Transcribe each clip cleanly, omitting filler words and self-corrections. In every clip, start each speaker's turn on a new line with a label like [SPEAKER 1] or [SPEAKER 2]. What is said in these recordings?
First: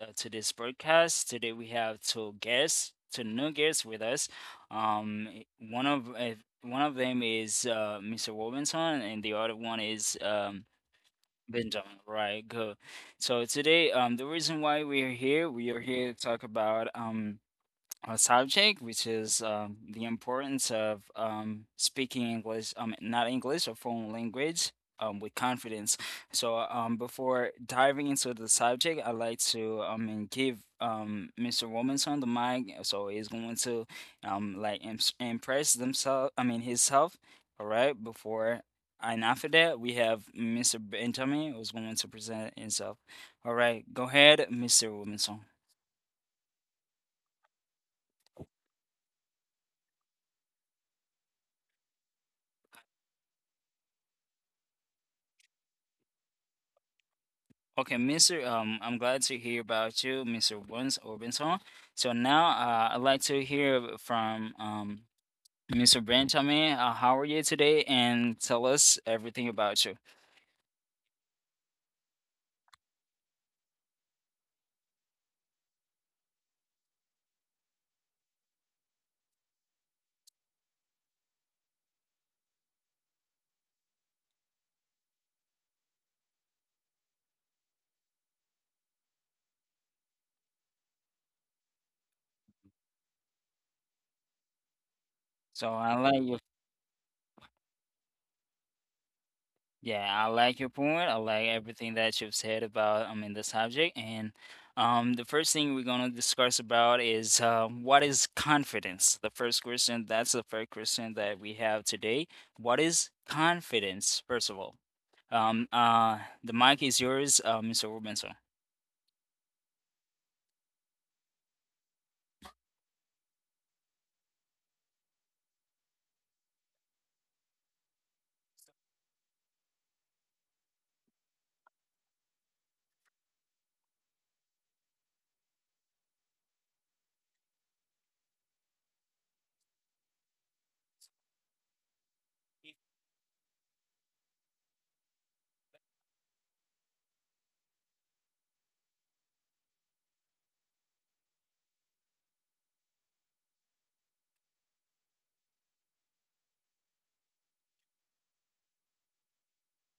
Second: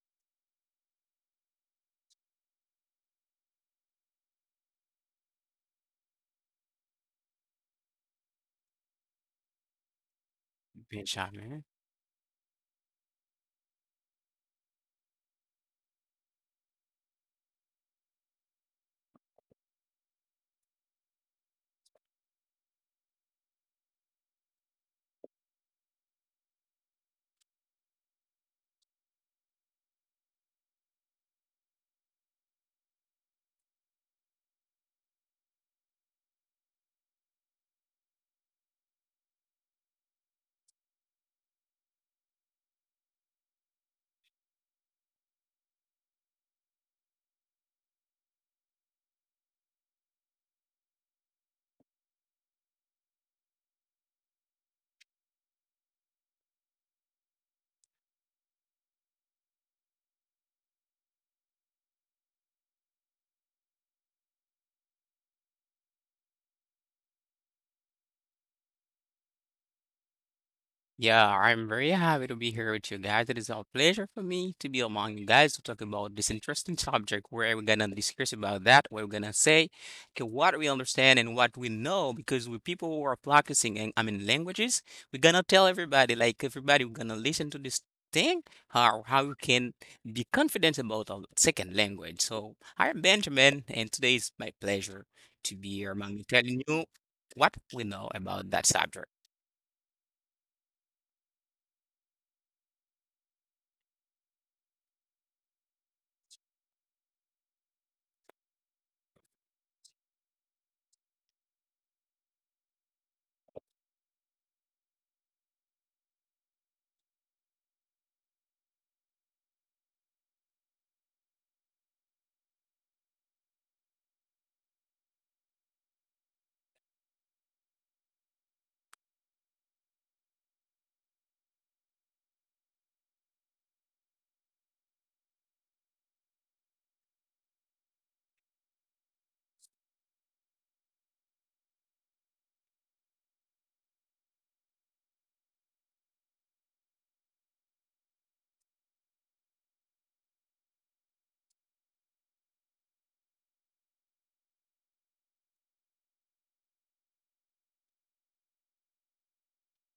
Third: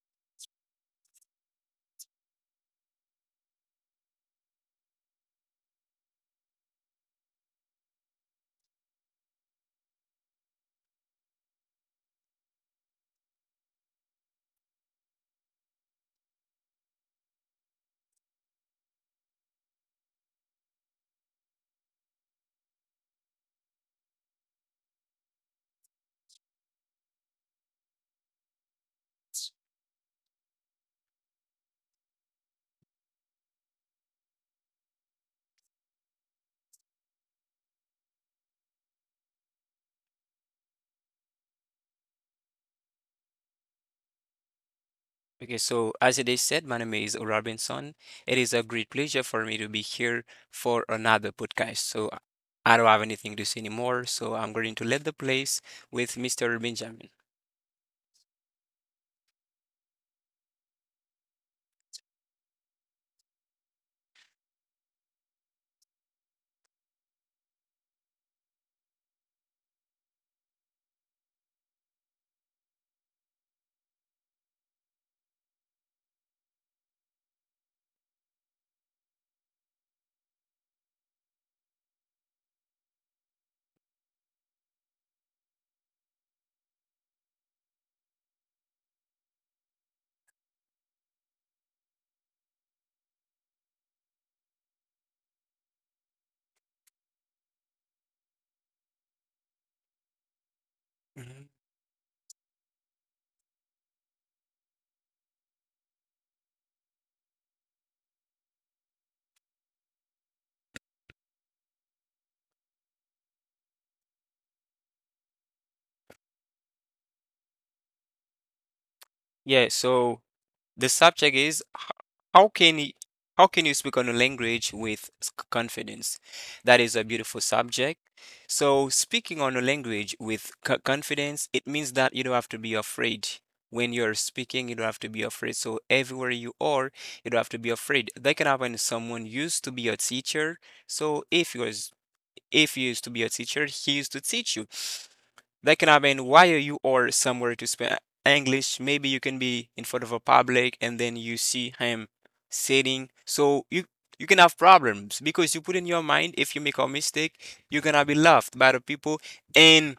[SPEAKER 1] to this broadcast. Today we have two guests, two new guests with us. Um, i- one of uh, one of them is Mr. Robinson, and the other one is
[SPEAKER 2] Benjamin.
[SPEAKER 1] Benjamin. Right, good. So today, the reason why we are here to talk about a subject, which is the importance of speaking English, not English, or foreign language with confidence. So, before diving into the subject, I'd like to and give Mr. Robinson the mic. So, he's going to like impress themselves, I mean, himself, all right, before. And after that, we have Mr. Benjamin, who's going to present himself. All right, go ahead, Mr. Robinson.
[SPEAKER 3] Okay, so as it is said, my name is Robinson. It is a great pleasure for me to be here for another podcast. So I don't have anything to say anymore. So I'm going to leave the place with Mr. Benjamin.
[SPEAKER 1] Okay, Mr. I'm glad to hear about you, Mr. Burns Orbinson. So now, I'd like to hear from Mr. Benjamin. How are you today? And tell us everything about you.
[SPEAKER 2] Yeah, I'm very happy to be here with you guys. It is a pleasure for me to be among you guys to talk about this interesting subject where we're gonna discuss about that, what we're gonna say, okay, what we understand and what we know, because we people who are practicing and languages, we're gonna tell everybody, like everybody we're gonna listen to this thing, how you can be confident about a second language. So I'm Benjamin and today is my pleasure to
[SPEAKER 1] So
[SPEAKER 2] be here
[SPEAKER 1] I'll
[SPEAKER 2] among
[SPEAKER 1] let
[SPEAKER 2] you
[SPEAKER 1] you.
[SPEAKER 2] telling you what we know about that subject.
[SPEAKER 1] Yeah, I like your point. I like
[SPEAKER 3] Mhm.
[SPEAKER 1] everything that you've said about in the subject. And the first thing we're gonna discuss about is what is confidence? That's the first question that we have today. What is confidence, first of all? The mic is yours, Mr. Robinson.
[SPEAKER 3] Yeah, so The subject is how can you, how can you speak on a language with confidence? That is a beautiful subject. So speaking on a language with confidence, it means that you don't have to be afraid. When you're speaking, you don't have to be afraid. So everywhere you are, you don't have to be afraid. That can happen to someone used to be a teacher. So if you was, if you used to be a teacher, he used to teach you. While you are somewhere to speak English, maybe you can be in front of a public and then you see him sitting. You can have problems because you put in your mind if you make a mistake, you're gonna be laughed by the people. And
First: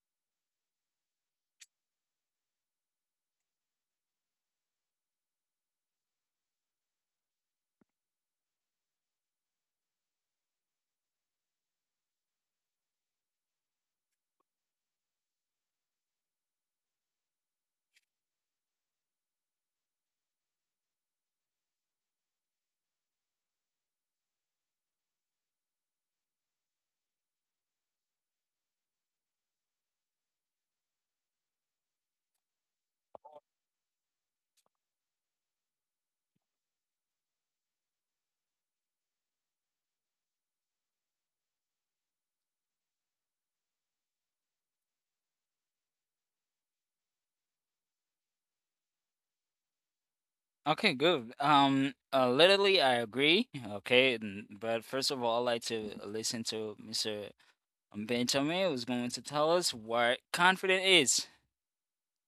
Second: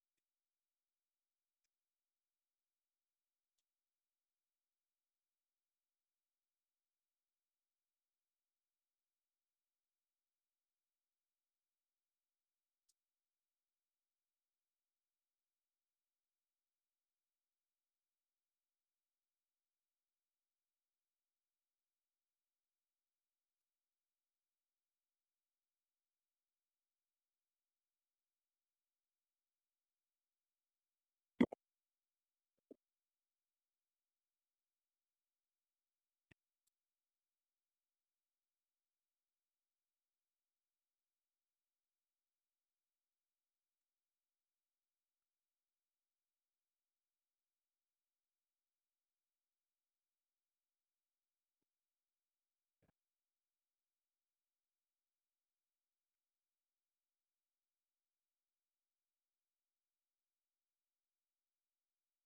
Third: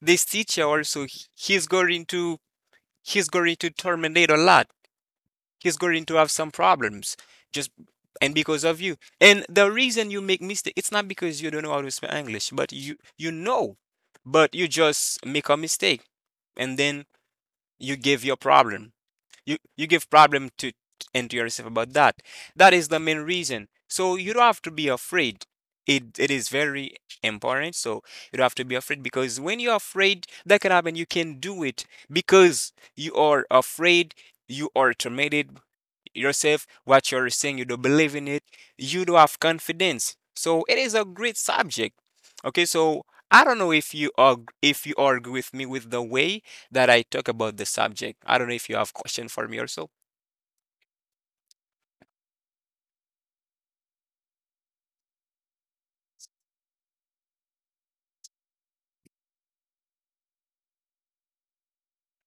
[SPEAKER 3] this teacher also, he's going to he's going to terminate a lot, he's going to have some problems just, and because of you. And the reason you make mistake, it's not because you don't know how to speak English, but you just make a mistake, and then you give your problem. You give problem to and to yourself about that. That is the main reason. So you don't have to be afraid. It is very important. So you don't have to be afraid because when you're afraid, that can happen. You can do it because you are afraid. You are tormented yourself what you're saying, you don't believe in it, you don't have confidence. So it is a great subject. Okay, so I don't know if you are if you argue with me with the way that I talk about the subject. I don't know if you have question for me also.
[SPEAKER 1] Okay, good. Literally, I agree. Okay, but first of all, I'd like to listen to Mr. Benjamin, who's going to tell us what confidence is.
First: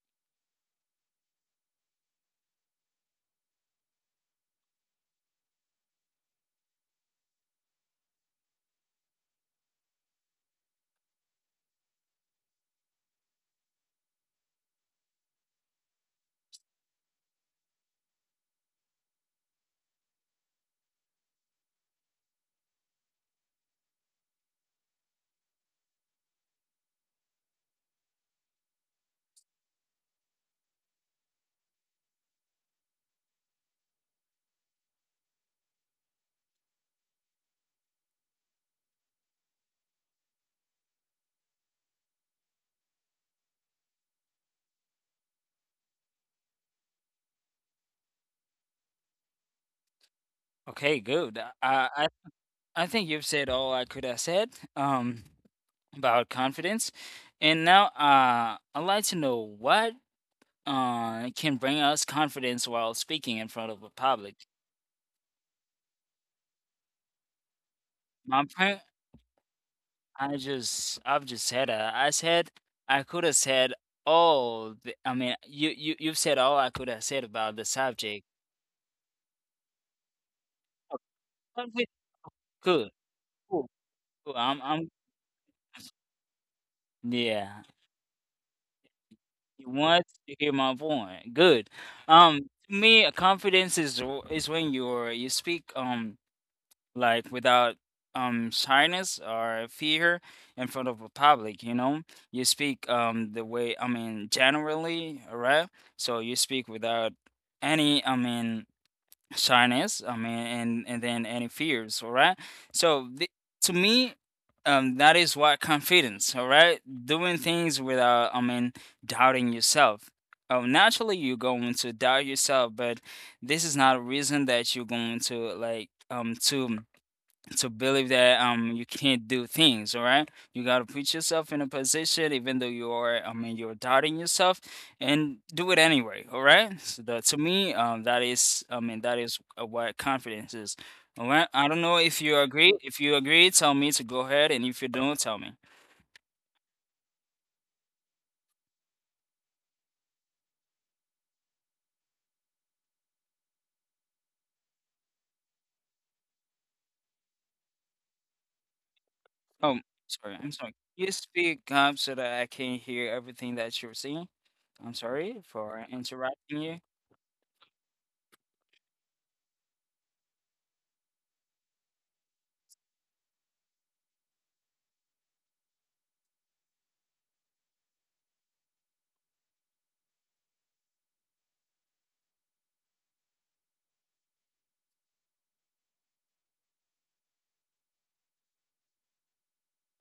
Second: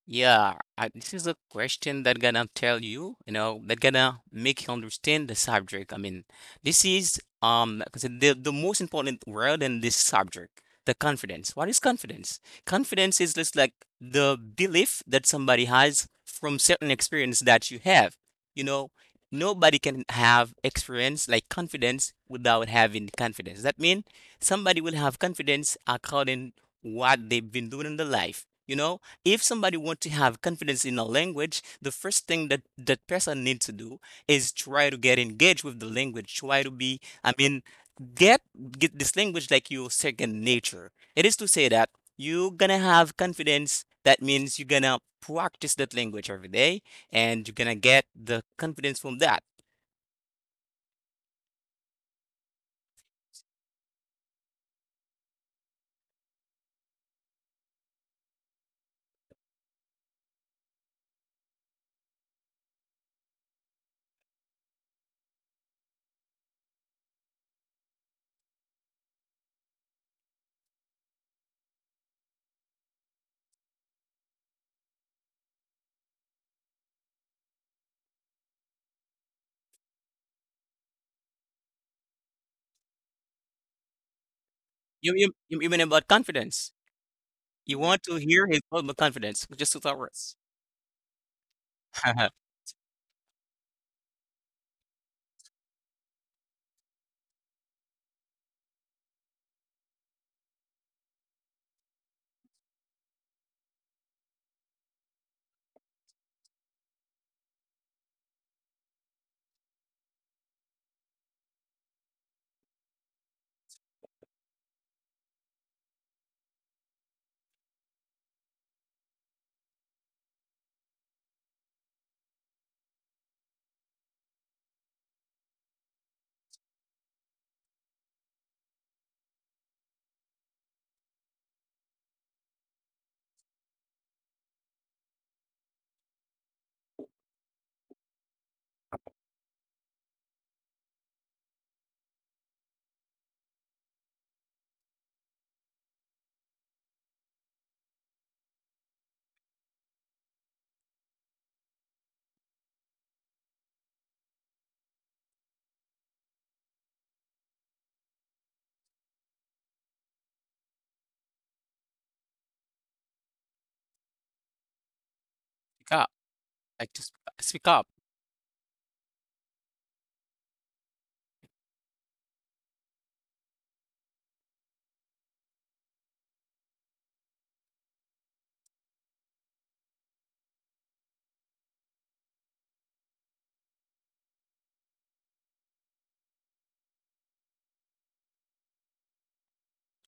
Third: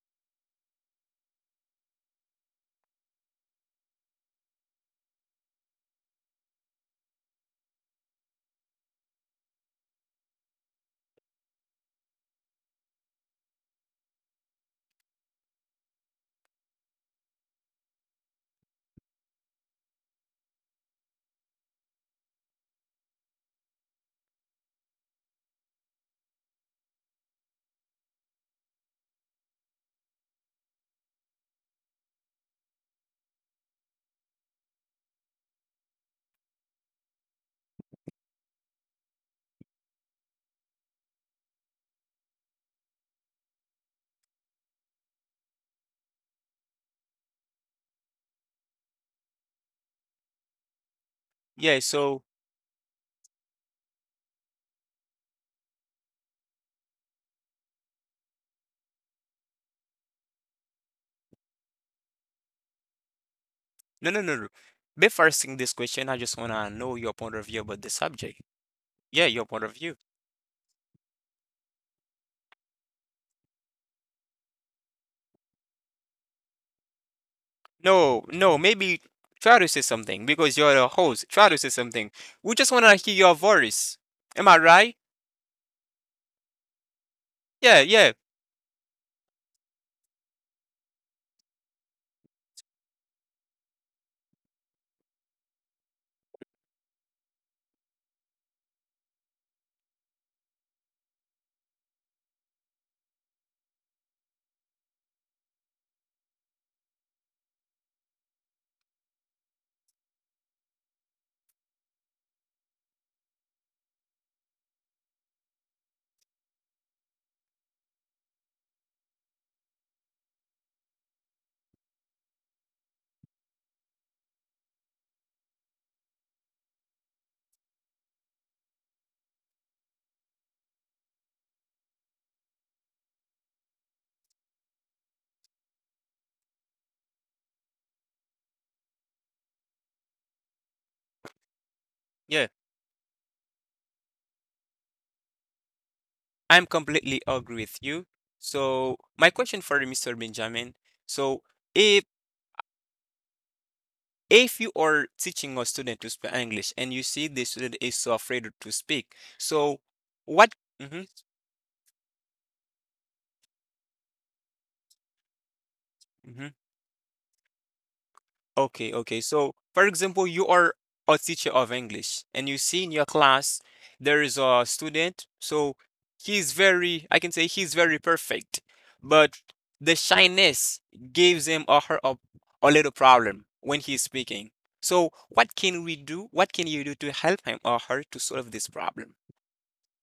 [SPEAKER 2] Yeah, this is a question that gonna tell you, that gonna make you understand the subject. I mean, this is 'cause the most important word in this subject, the confidence. What is confidence? Confidence is just like the belief that somebody has from certain experience that you have. You know, nobody can have experience like confidence without having confidence. That means somebody will have confidence according what they've been doing in their life. You know, if somebody want to have confidence in a language, the first thing that that person needs to do is try to get engaged with the language, try to be, get get this language like your second nature. It is to say that you're gonna have confidence. That means you're gonna practice that language every day, and you're gonna get the confidence from that.
[SPEAKER 1] Okay, good. Uh,
[SPEAKER 3] Yeah,
[SPEAKER 1] I
[SPEAKER 3] so
[SPEAKER 1] I think you've said all I could have said um about confidence, and now I'd like to know what can bring us confidence while speaking in front of a
[SPEAKER 3] No, no,
[SPEAKER 1] public.
[SPEAKER 3] no, no. Before asking this question, I just wanna know your point of view about the subject.
[SPEAKER 1] My point.
[SPEAKER 3] Yeah, your point of view.
[SPEAKER 1] I've just said, I said I could have said all. The, I mean, you you've said all I could have said about the subject.
[SPEAKER 3] No, no, maybe try to say something because you're the host. Try to
[SPEAKER 1] Oh,
[SPEAKER 3] say
[SPEAKER 1] good,
[SPEAKER 3] something. We just
[SPEAKER 1] cool,
[SPEAKER 3] wanna hear your
[SPEAKER 1] cool.
[SPEAKER 3] voice.
[SPEAKER 1] Cool.
[SPEAKER 3] Am I
[SPEAKER 1] I'm
[SPEAKER 3] right?
[SPEAKER 2] You mean about confidence?
[SPEAKER 1] yeah.
[SPEAKER 2] You
[SPEAKER 3] Yeah,
[SPEAKER 2] want to
[SPEAKER 3] yeah,
[SPEAKER 2] hear his about confidence,
[SPEAKER 1] You
[SPEAKER 2] just two
[SPEAKER 1] want
[SPEAKER 2] words?
[SPEAKER 1] to hear my point. Good.
[SPEAKER 2] Speak
[SPEAKER 1] Um, to me, confidence is when you speak like, without shyness or fear in front of a public. You know, you speak the way, I mean, generally, all right? So you speak without any, I mean, shyness, I mean, and then any fears, all right? So to me, that is what confidence, all right? Doing things without, I mean, doubting yourself. Oh, naturally you're going to doubt yourself, but this is not a reason that you're going to, like, to believe that you can't do things, all right? You got to put yourself in a position, even though you are, I mean, you're doubting yourself, and do it anyway, all right? So that, to me, that is, I mean, that is, what confidence is, all right? I don't know If you
[SPEAKER 3] yeah.
[SPEAKER 1] agree tell me to go ahead, and if you don't, tell me.
[SPEAKER 3] I'm completely agree with you. So my question for you, Mr. Benjamin. So if if you are teaching a student to speak English and you see the student is so afraid to speak,
[SPEAKER 1] Oh,
[SPEAKER 3] so what?
[SPEAKER 1] sorry,
[SPEAKER 3] Mm-hmm,
[SPEAKER 1] can you speak up so that I can hear everything that you're saying? I'm sorry for
[SPEAKER 2] up,
[SPEAKER 3] mm-hmm.
[SPEAKER 1] interrupting you.
[SPEAKER 2] like to speak up.
[SPEAKER 3] Okay, okay. So, for example, you are a teacher of English and you see in your class there is a student. So, he's very, I can say he's very perfect, but the shyness gives him or her a little problem when he's speaking. So, what can we do? What can you do to help him or her to solve this problem?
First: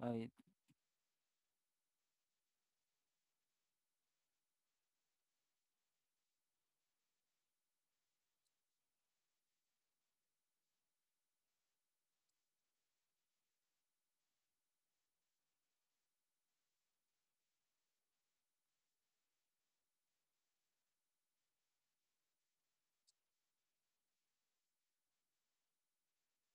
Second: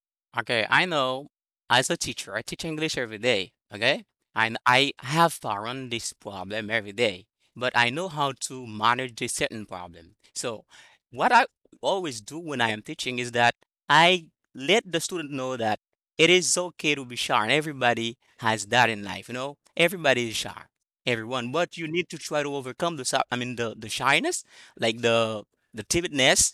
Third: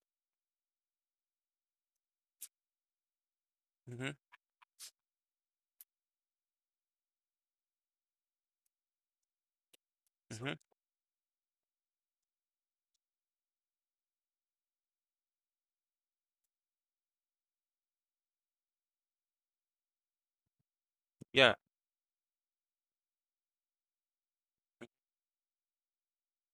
[SPEAKER 1] uh,
[SPEAKER 2] Okay, I know, as a teacher, I teach English every day, okay?
[SPEAKER 3] Mm-hmm,
[SPEAKER 2] And I have found this problem every day, but I know how to manage this certain problem.
[SPEAKER 3] mm-hmm.
[SPEAKER 2] So, what I always do when I am teaching is that I let the student know that it is okay to be shy, and everybody has that in life, you know? Everybody is shy, everyone,
[SPEAKER 3] Yeah,
[SPEAKER 2] but you need to try to overcome the, I mean, the shyness, like the timidness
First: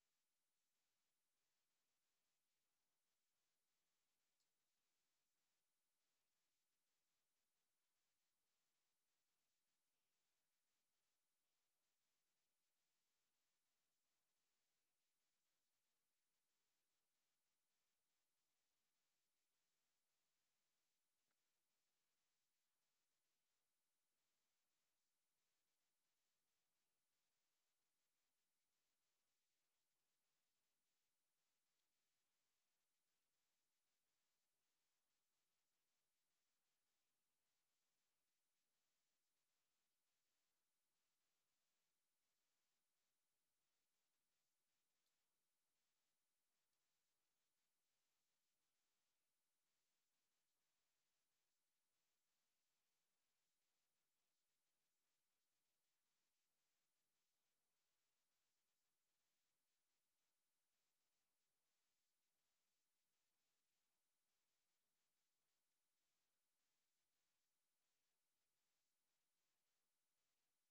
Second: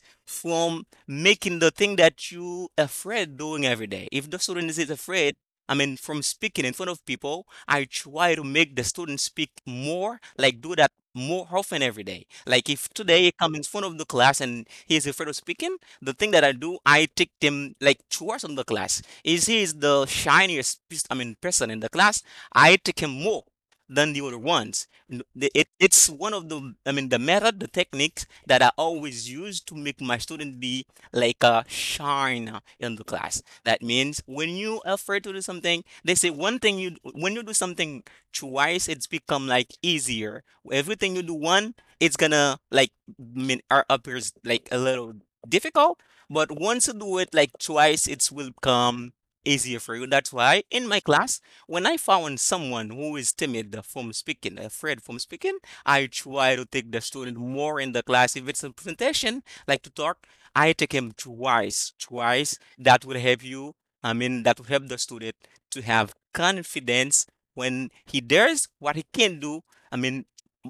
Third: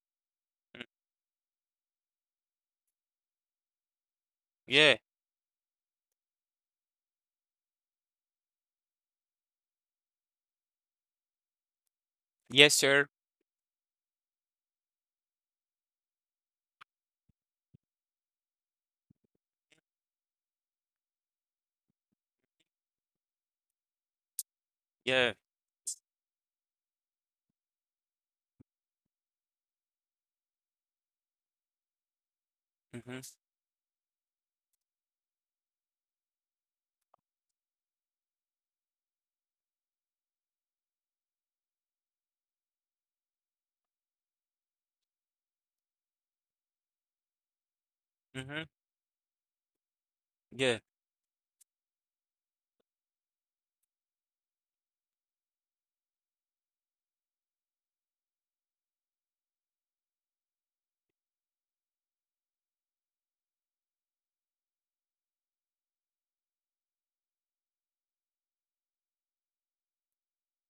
[SPEAKER 3] mm,
[SPEAKER 2] from making the thing that you afraid doing every day. If the student is
[SPEAKER 3] yeah,
[SPEAKER 2] afraid, I mean, from speaking in front of people, I try to make the student speak more, like do that more often every day. Like
[SPEAKER 3] yes,
[SPEAKER 2] if
[SPEAKER 3] sir.
[SPEAKER 2] today he come in front of the class and he is afraid of speaking, the thing that I do, I take him like towards on the class. Is he is the shiniest, I mean, person in the class? I take him more than the other ones.
[SPEAKER 3] Yeah,
[SPEAKER 2] It's one of the, I mean, the method, the techniques that I always use to make my student be like a shine in the
[SPEAKER 3] mm-hmm,
[SPEAKER 2] class. That means when you effort to do something, they say one thing: you when you do something twice, it's become like easier. Everything you do one, it's gonna like mean or appears like a little difficult, but once you do it like twice, it will
[SPEAKER 3] mm-hmm.
[SPEAKER 2] become easier for you. That's why
[SPEAKER 3] Yeah,
[SPEAKER 2] in my class, when I found someone who is timid from speaking, afraid from speaking, I try to take the student more in the class if it's a presentation, like to talk. I take him twice, twice. That will help you. I mean, that will help the student to have confidence when he dares what he can do. I mean,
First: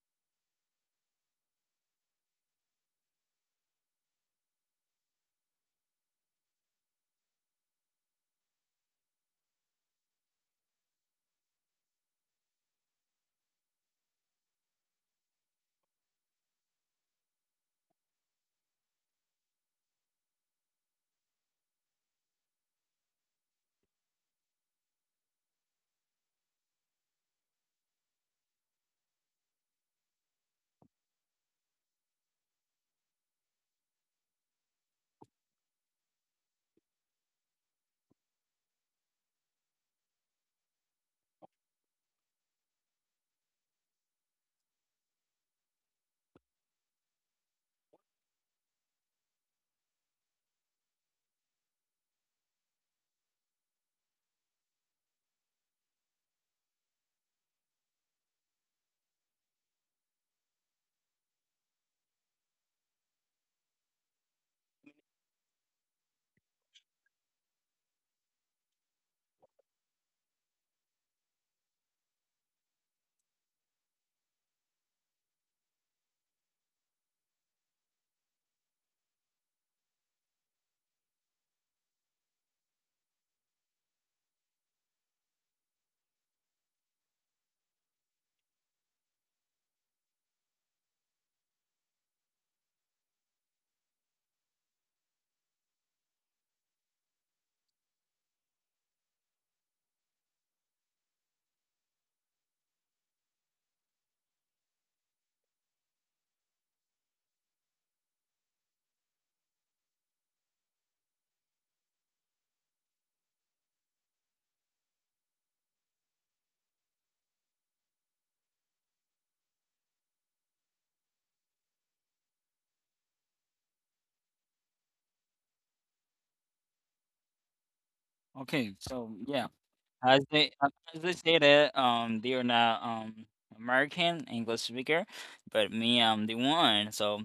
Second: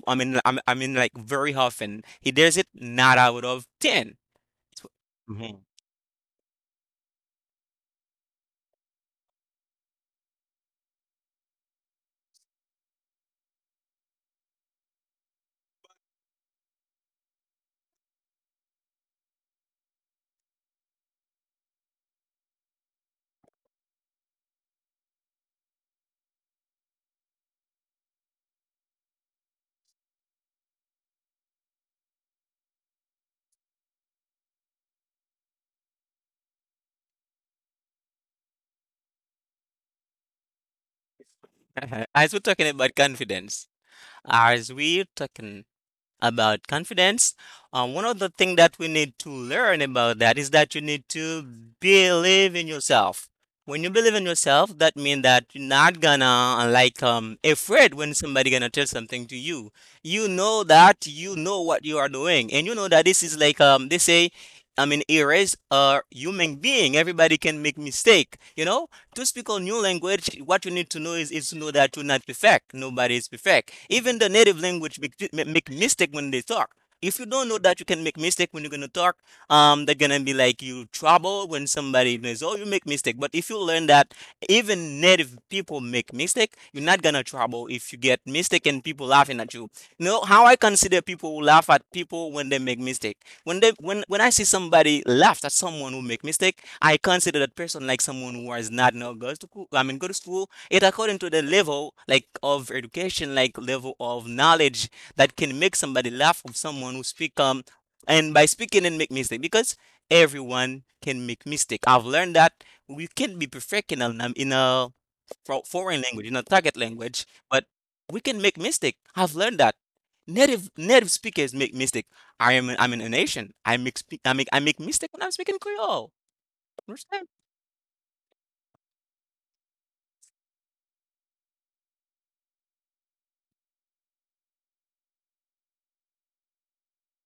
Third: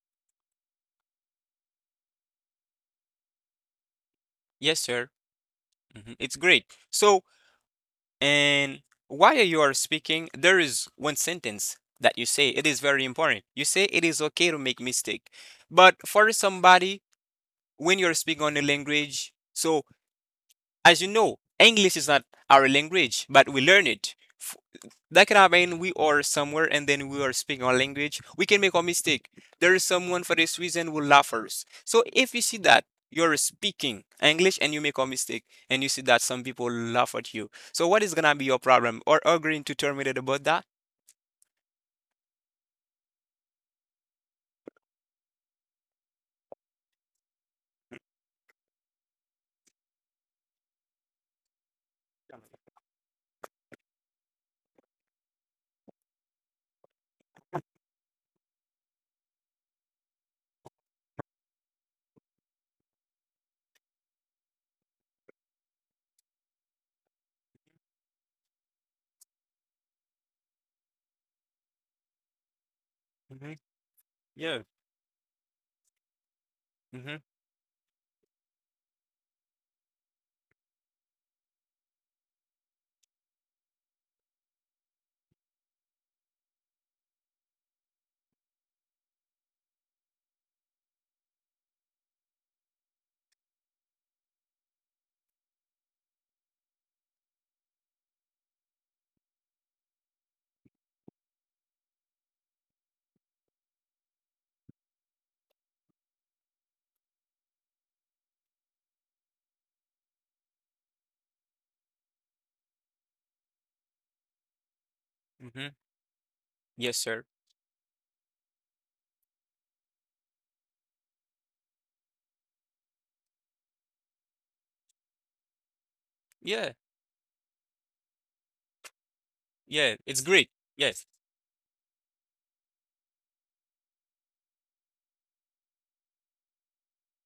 [SPEAKER 2] I mean, I mean, I mean like, very often he dares it. Not out of 10.
[SPEAKER 3] yes, sir.
[SPEAKER 2] Mhm.
[SPEAKER 3] Hmm. It's great. So, And while you are speaking, there is one sentence that you say. It is very important. You say it is okay to make mistake. But for somebody, when you're speaking on a language, so as you know, English is not our language, but we learn it. f- that can happen. We are somewhere and then we are speaking our language. We can make a mistake. There is someone for this reason who laugh us. So if you see that you're speaking English and you make a mistake and you see that some people laugh at you. So what is gonna be your problem? Or agreeing to terminate about that?
[SPEAKER 2] As we're talking about confidence, as we're talking about confidence. One of the things that we need to learn about that is that you need to believe in yourself. When you believe in yourself, that means that you're not gonna like afraid when somebody gonna tell something to you. You know that you know what you are doing, and you know that this is like they say, I mean, erase a human being. Everybody can make mistake. You know, to speak a new language, what you need to know is to know that you're not perfect. Nobody is
[SPEAKER 3] Mm-hmm.
[SPEAKER 2] perfect. Even the native
[SPEAKER 3] Yeah.
[SPEAKER 2] language make, make mistake when they talk.
[SPEAKER 3] Mm-hmm.
[SPEAKER 2] If you don't know that you can make mistake when you're gonna talk, they're gonna be like you trouble when somebody knows, oh, you make mistake. But if you learn that even native people make mistake, you're not gonna trouble if you get mistake and people laughing at you. You know how I consider people who laugh at people when they make mistake? When they when I see somebody laugh at someone who make mistake, I consider that person like someone who has not know goes to school, I mean, go to school. It according to the level, like of education, like level of knowledge that can make somebody laugh of someone who speak, and by speaking and make mistake, because everyone can make mistake. I've learned that we can be perfect in a, in a
[SPEAKER 3] Mm-hmm.
[SPEAKER 2] foreign language, in a target
[SPEAKER 3] Yes, sir.
[SPEAKER 2] language, but we can make mistake. I've learned that native speakers make mistake. I'm in a nation. I make I make mistake when I'm speaking creole.
[SPEAKER 3] Yeah.
[SPEAKER 2] Understand?
[SPEAKER 1] okay, so, yeah.
[SPEAKER 3] Yeah. It's
[SPEAKER 1] As
[SPEAKER 3] great.
[SPEAKER 1] they um, as
[SPEAKER 3] Yes.
[SPEAKER 1] they say that they are not American English speaker, but me, I'm the one. So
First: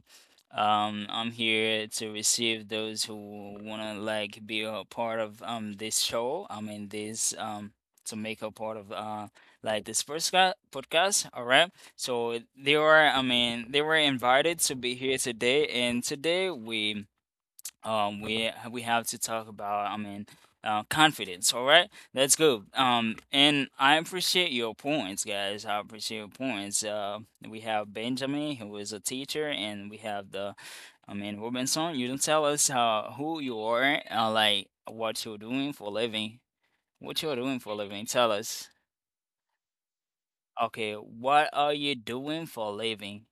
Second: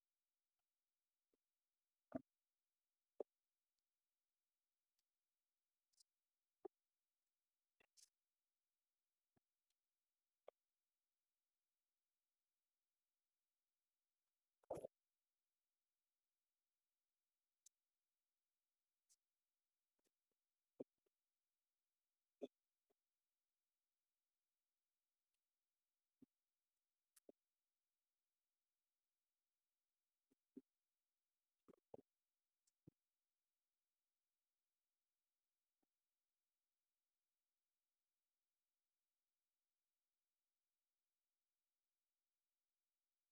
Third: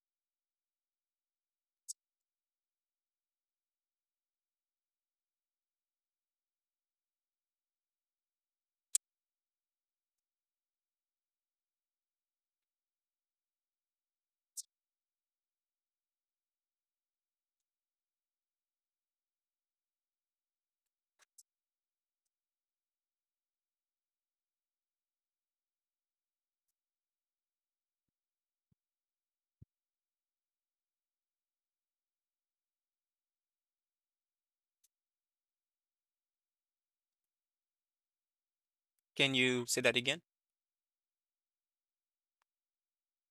[SPEAKER 1] I'm here to receive those who wanna, like, be a part of this show. I mean, this, to make a part of, like, this podcast. All right. So they were, I mean, they were invited to be here today, and today we we have to talk about, I mean, confidence, all right? Right, let's go. And I appreciate your points, guys. I appreciate your points We have Benjamin, who is a teacher, and we have the, I mean, Robinson. You don't tell us, who you are, like, what you're doing for a living tell us.
[SPEAKER 3] Can you say that again?
[SPEAKER 1] Okay, what are you doing for a living?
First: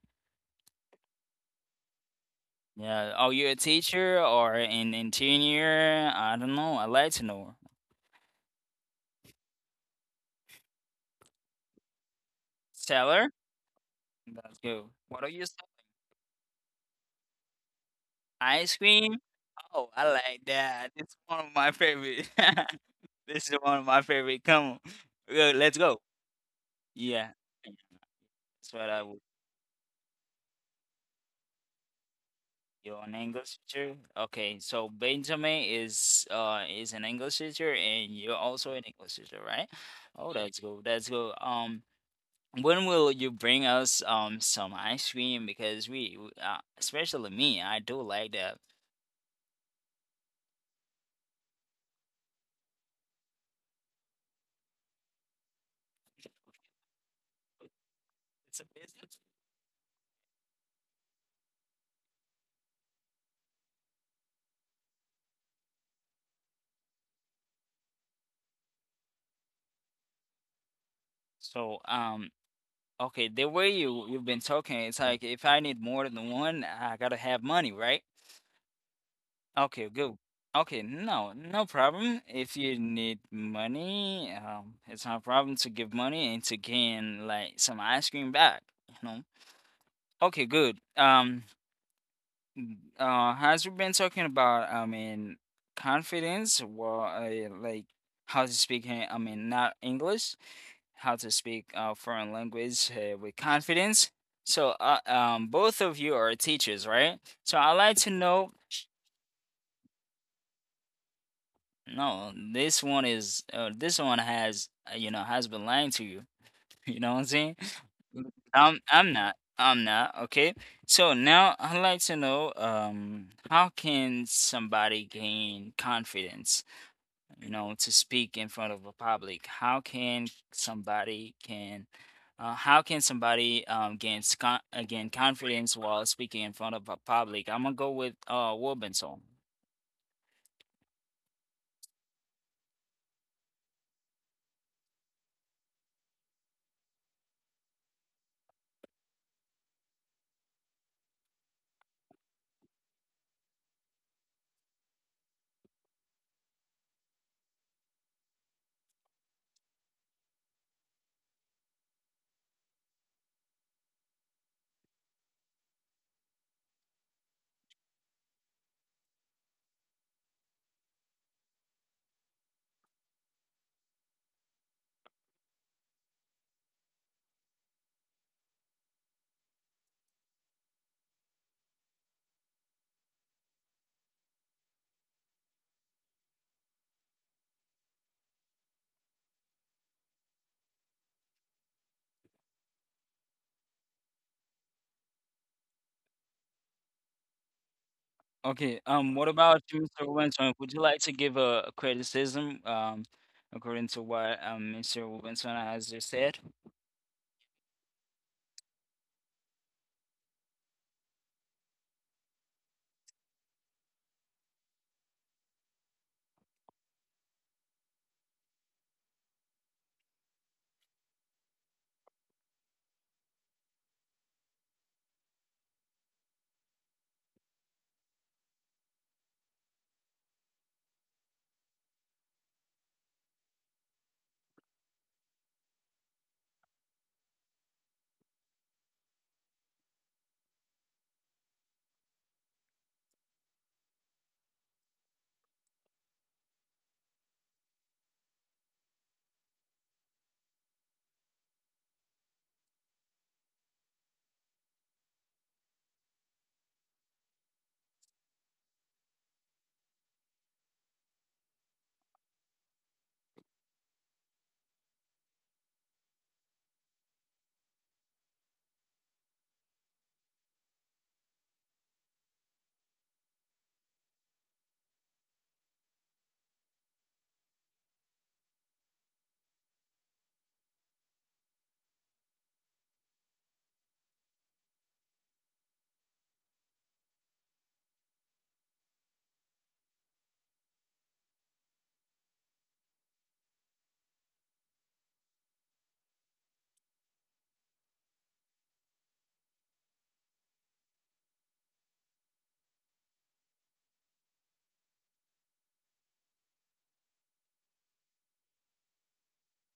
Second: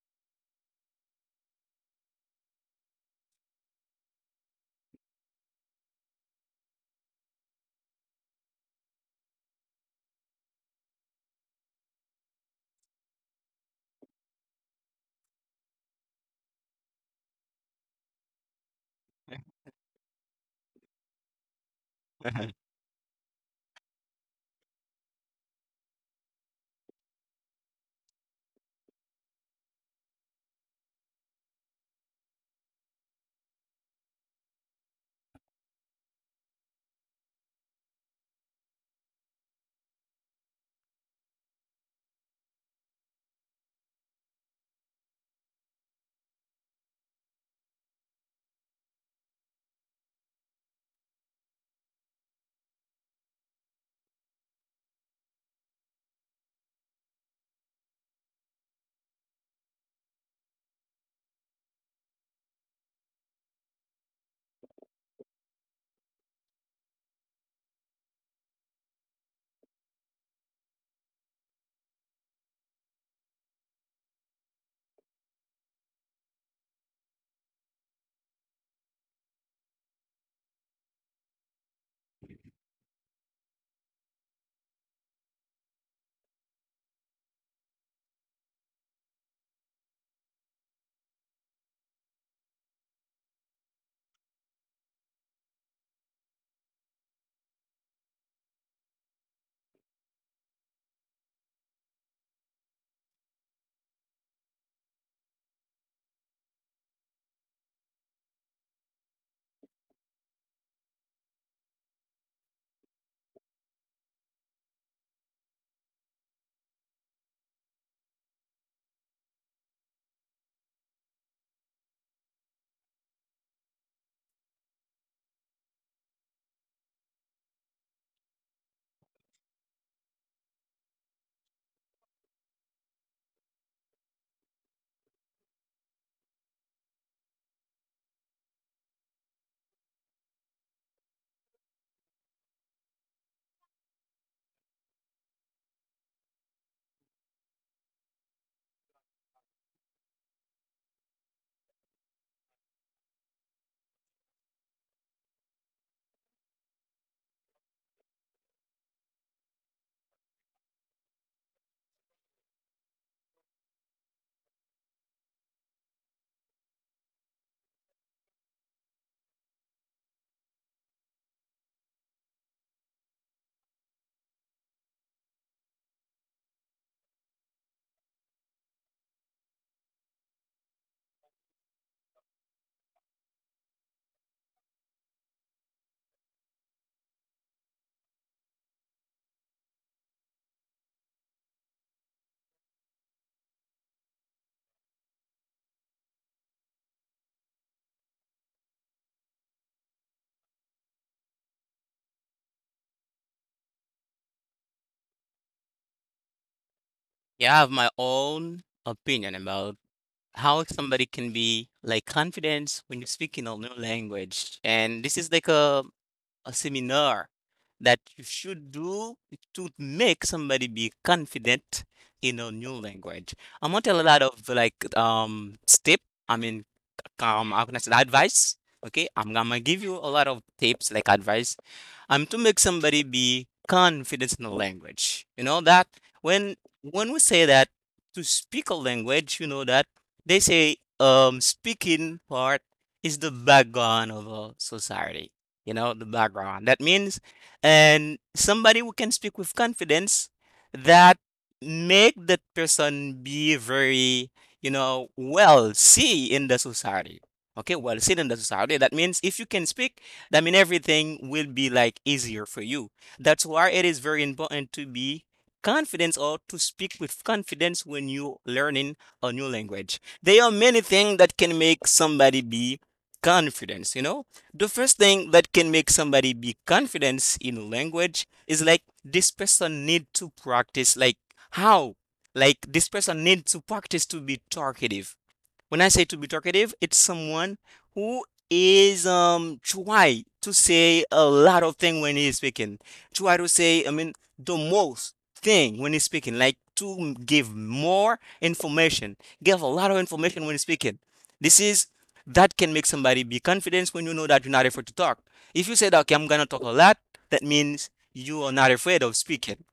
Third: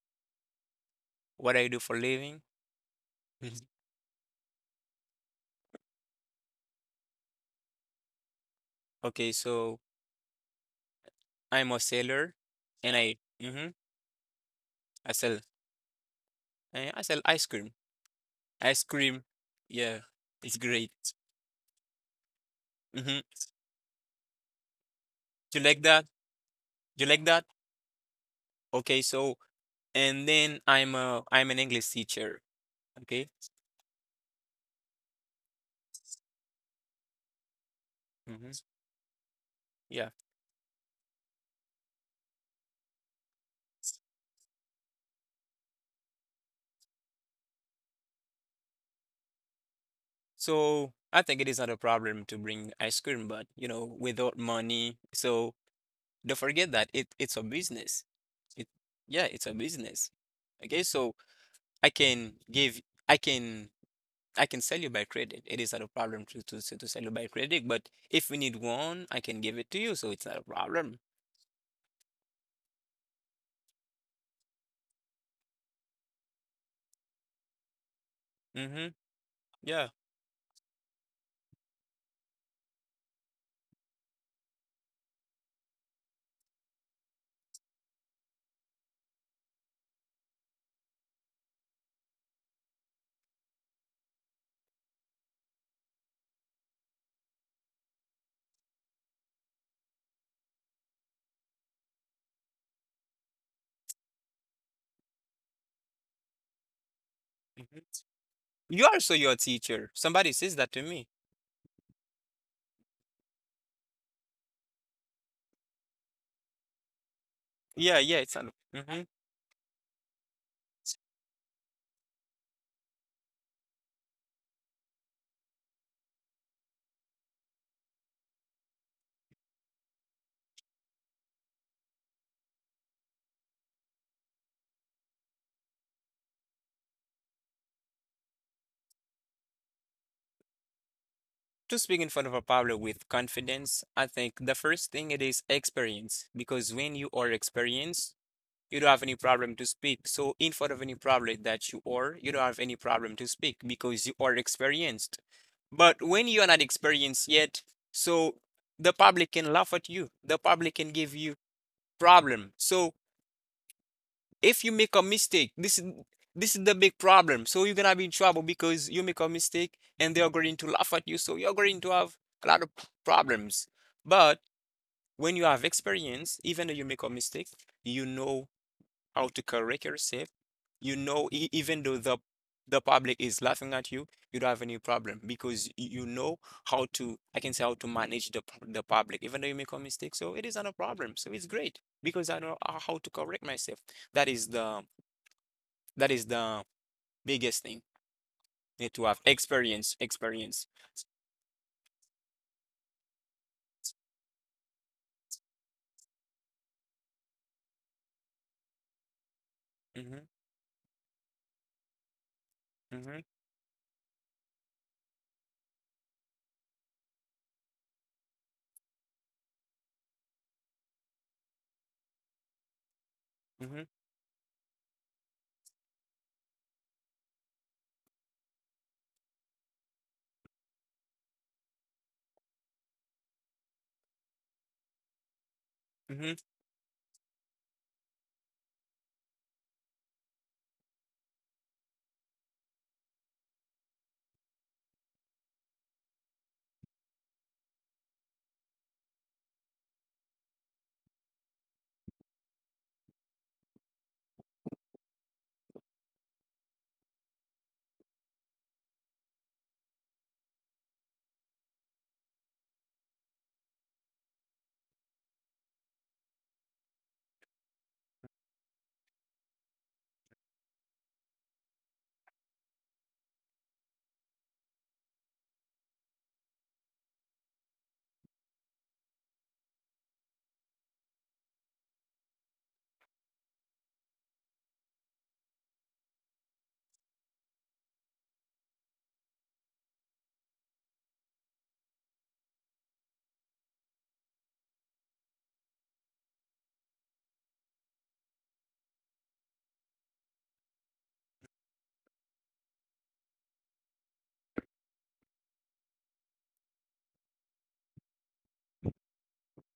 [SPEAKER 3] What I do for living?
[SPEAKER 1] Yeah, are you a
[SPEAKER 3] Mhm.
[SPEAKER 1] teacher or an engineer? I don't know, I'd like to know.
[SPEAKER 3] Okay, so I'm a seller and I
[SPEAKER 1] Tell
[SPEAKER 3] mm-hmm,
[SPEAKER 1] Let's go.
[SPEAKER 3] I
[SPEAKER 1] What do
[SPEAKER 3] sell
[SPEAKER 1] you say?
[SPEAKER 3] I sell ice cream.
[SPEAKER 1] Ice
[SPEAKER 3] Ice
[SPEAKER 1] cream?
[SPEAKER 3] cream.
[SPEAKER 1] Oh,
[SPEAKER 3] Yeah,
[SPEAKER 1] I like
[SPEAKER 3] it's
[SPEAKER 1] that.
[SPEAKER 3] great.
[SPEAKER 1] It's one of my favorite.
[SPEAKER 3] Mm-hmm.
[SPEAKER 1] This is one of my favorite. Come on.
[SPEAKER 3] You
[SPEAKER 1] Let's
[SPEAKER 3] like
[SPEAKER 1] go.
[SPEAKER 3] that? You like
[SPEAKER 1] Yeah. Yeah,
[SPEAKER 3] that?
[SPEAKER 1] that's what
[SPEAKER 3] Okay,
[SPEAKER 1] I would.
[SPEAKER 3] so and then I'm an English teacher.
[SPEAKER 1] You're an
[SPEAKER 3] Okay?
[SPEAKER 1] English teacher. Okay, so Benjamin is an English teacher, and you're
[SPEAKER 3] Mm-hmm.
[SPEAKER 1] also an English teacher, right?
[SPEAKER 3] Yeah.
[SPEAKER 1] Oh, that's good. That's good. When will you bring us some ice cream? Because especially me, I do like that.
[SPEAKER 3] So I think it is not a problem to bring ice cream, but you know, without money. So don't forget that it's a business.
[SPEAKER 1] It's a
[SPEAKER 3] It
[SPEAKER 1] business.
[SPEAKER 3] yeah, it's a business. Okay, so I can give I can I can sell you by credit. It is not a problem to sell you by credit, but if we need one, I can give it to you, so it's not a problem.
[SPEAKER 1] So okay, the way you've been talking, it's like if I need more than one, I gotta have money, right?
[SPEAKER 3] Mm-hmm.
[SPEAKER 1] Okay,
[SPEAKER 3] Yeah.
[SPEAKER 1] good. Okay, no, no problem. If you need money, it's not a problem to give money and to gain, like, some ice cream back. Okay, good. As we've been talking about, I mean, confidence, well, like, how to speak, I mean, not English. How to speak, foreign language, with confidence. So, both of you are teachers, right? So, I'd
[SPEAKER 3] Hmm.
[SPEAKER 1] like to know.
[SPEAKER 3] You are also your teacher. Somebody says that to me.
[SPEAKER 1] No, this one has been lying to you. You know what I'm saying?
[SPEAKER 3] Yeah, yeah, it's not.
[SPEAKER 1] I'm
[SPEAKER 3] Mm-hmm.
[SPEAKER 1] I'm not. I'm not. Okay. So now I'd like to know how can somebody gain confidence, to speak in front of a public. How can somebody, gain confidence while speaking in front of a public? I'm gonna go with Robinson.
[SPEAKER 3] To speak in front of a public with confidence, I think the first thing it is experience, because when you are experienced, you don't have any problem to speak. So in front of any problem that you are, you don't have any problem to speak because you are experienced. But when you are not experienced yet, so the public can laugh at you. The public can give you problem. So if you make a mistake, this is the big problem. So you're gonna be in trouble because you make a mistake and they are going to laugh at you. So you're going to have a lot of problems. But when you have experience, even though you make a mistake, you know autocorrect yourself. You know, even though the public is laughing at you, you don't have any problem because you know I can say how to manage the public, even though you make a mistake. So it is not a problem. So it's great because I know how to correct myself. That is the that is the biggest thing
[SPEAKER 1] Okay.
[SPEAKER 3] need to
[SPEAKER 1] Um,
[SPEAKER 3] have
[SPEAKER 1] what about you,
[SPEAKER 3] experience,
[SPEAKER 1] Mr. Robinson?
[SPEAKER 3] experience.
[SPEAKER 1] Would you like to give a criticism according to what Mr. Robinson has just said?
[SPEAKER 2] Yeah, I have my own opinion about
[SPEAKER 3] Mm-hmm,
[SPEAKER 2] how somebody can be like confident when you
[SPEAKER 3] mm-hmm,
[SPEAKER 2] speak in a new language. And this is like a seminar that you should do to make somebody be confident in a new language. I'm gonna
[SPEAKER 3] mm-hmm,
[SPEAKER 2] tell a lot of like step. I mean, how can I say that? Advice. Okay, I'm gonna give you a lot of tips, like advice. Um, to make somebody be confident in the language. You know that
[SPEAKER 3] mm-hmm.
[SPEAKER 2] when when we say that to speak a language, you know that they say, speaking part is the background of a society. You know, the background. That means and somebody who can speak with confidence, that make that person be very, you know, well see in the society. Okay, well seen in the society. That means if you can speak, that means everything will be like easier for you. That's why it is very important to be confident or to speak with confidence when you learning a new language. There are many things that can make somebody be confidence, you know? The first thing that can make somebody be confidence in a language is like this person need to practice, like how, like this person needs to practice to be talkative. When I say to be talkative, it's someone who is try to say a lot of thing when he is speaking. Try to say, I mean, the most thing when he's speaking, like to give more information, give a lot of information when he's speaking. This is that can make somebody be confident when you know that you're not afraid to talk. If you say that, okay, I'm gonna talk a lot, that means you are not afraid of speaking.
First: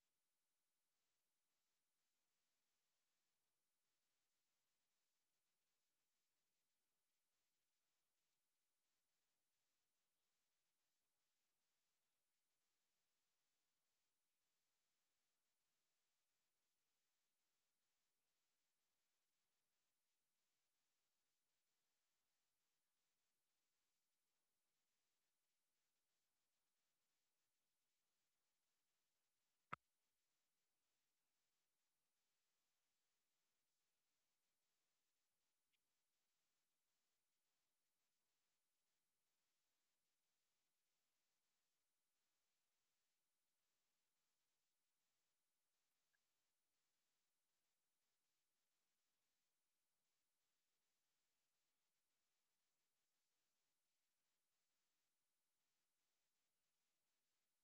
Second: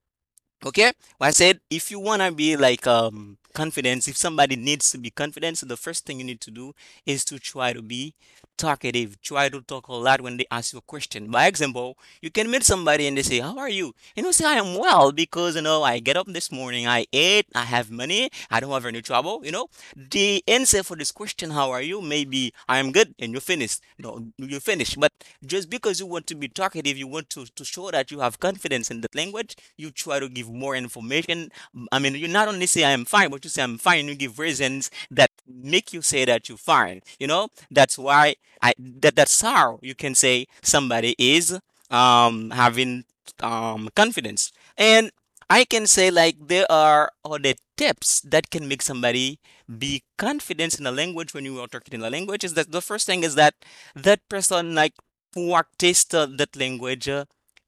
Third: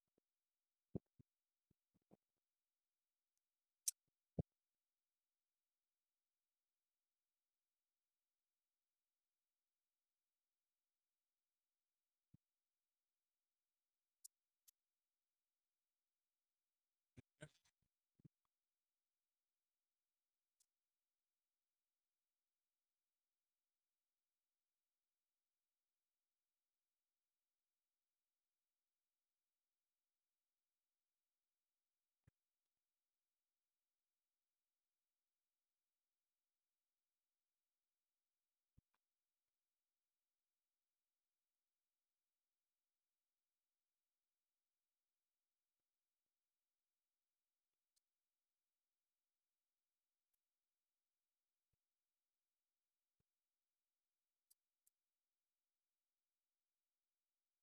[SPEAKER 2] Okay, well, I said if you wanna be like confidence, if somebody needs to be confident, so the first thing you need to do is to try to be talkative. Try to talk a lot when they ask you a question. By example, you can meet somebody and they say, "How are you?" And you say, "I am well because you know I get up this morning, I ate, I have money, I don't have any trouble." You know, the answer for this question, "How are you?" Maybe I am good, and you finish. No, you finish, but just because you want to be talkative, you want to show that you have confidence in the language, you try to give more information. I mean, you not only say I'm fine, but you say I'm fine, you give reasons that make you say that you're fine. You know, that's why I that that's how you can say somebody is having confidence. And I can say like there are other tips that can make somebody be confident in a language when you are talking in a language is that the first thing is that that person like practice that language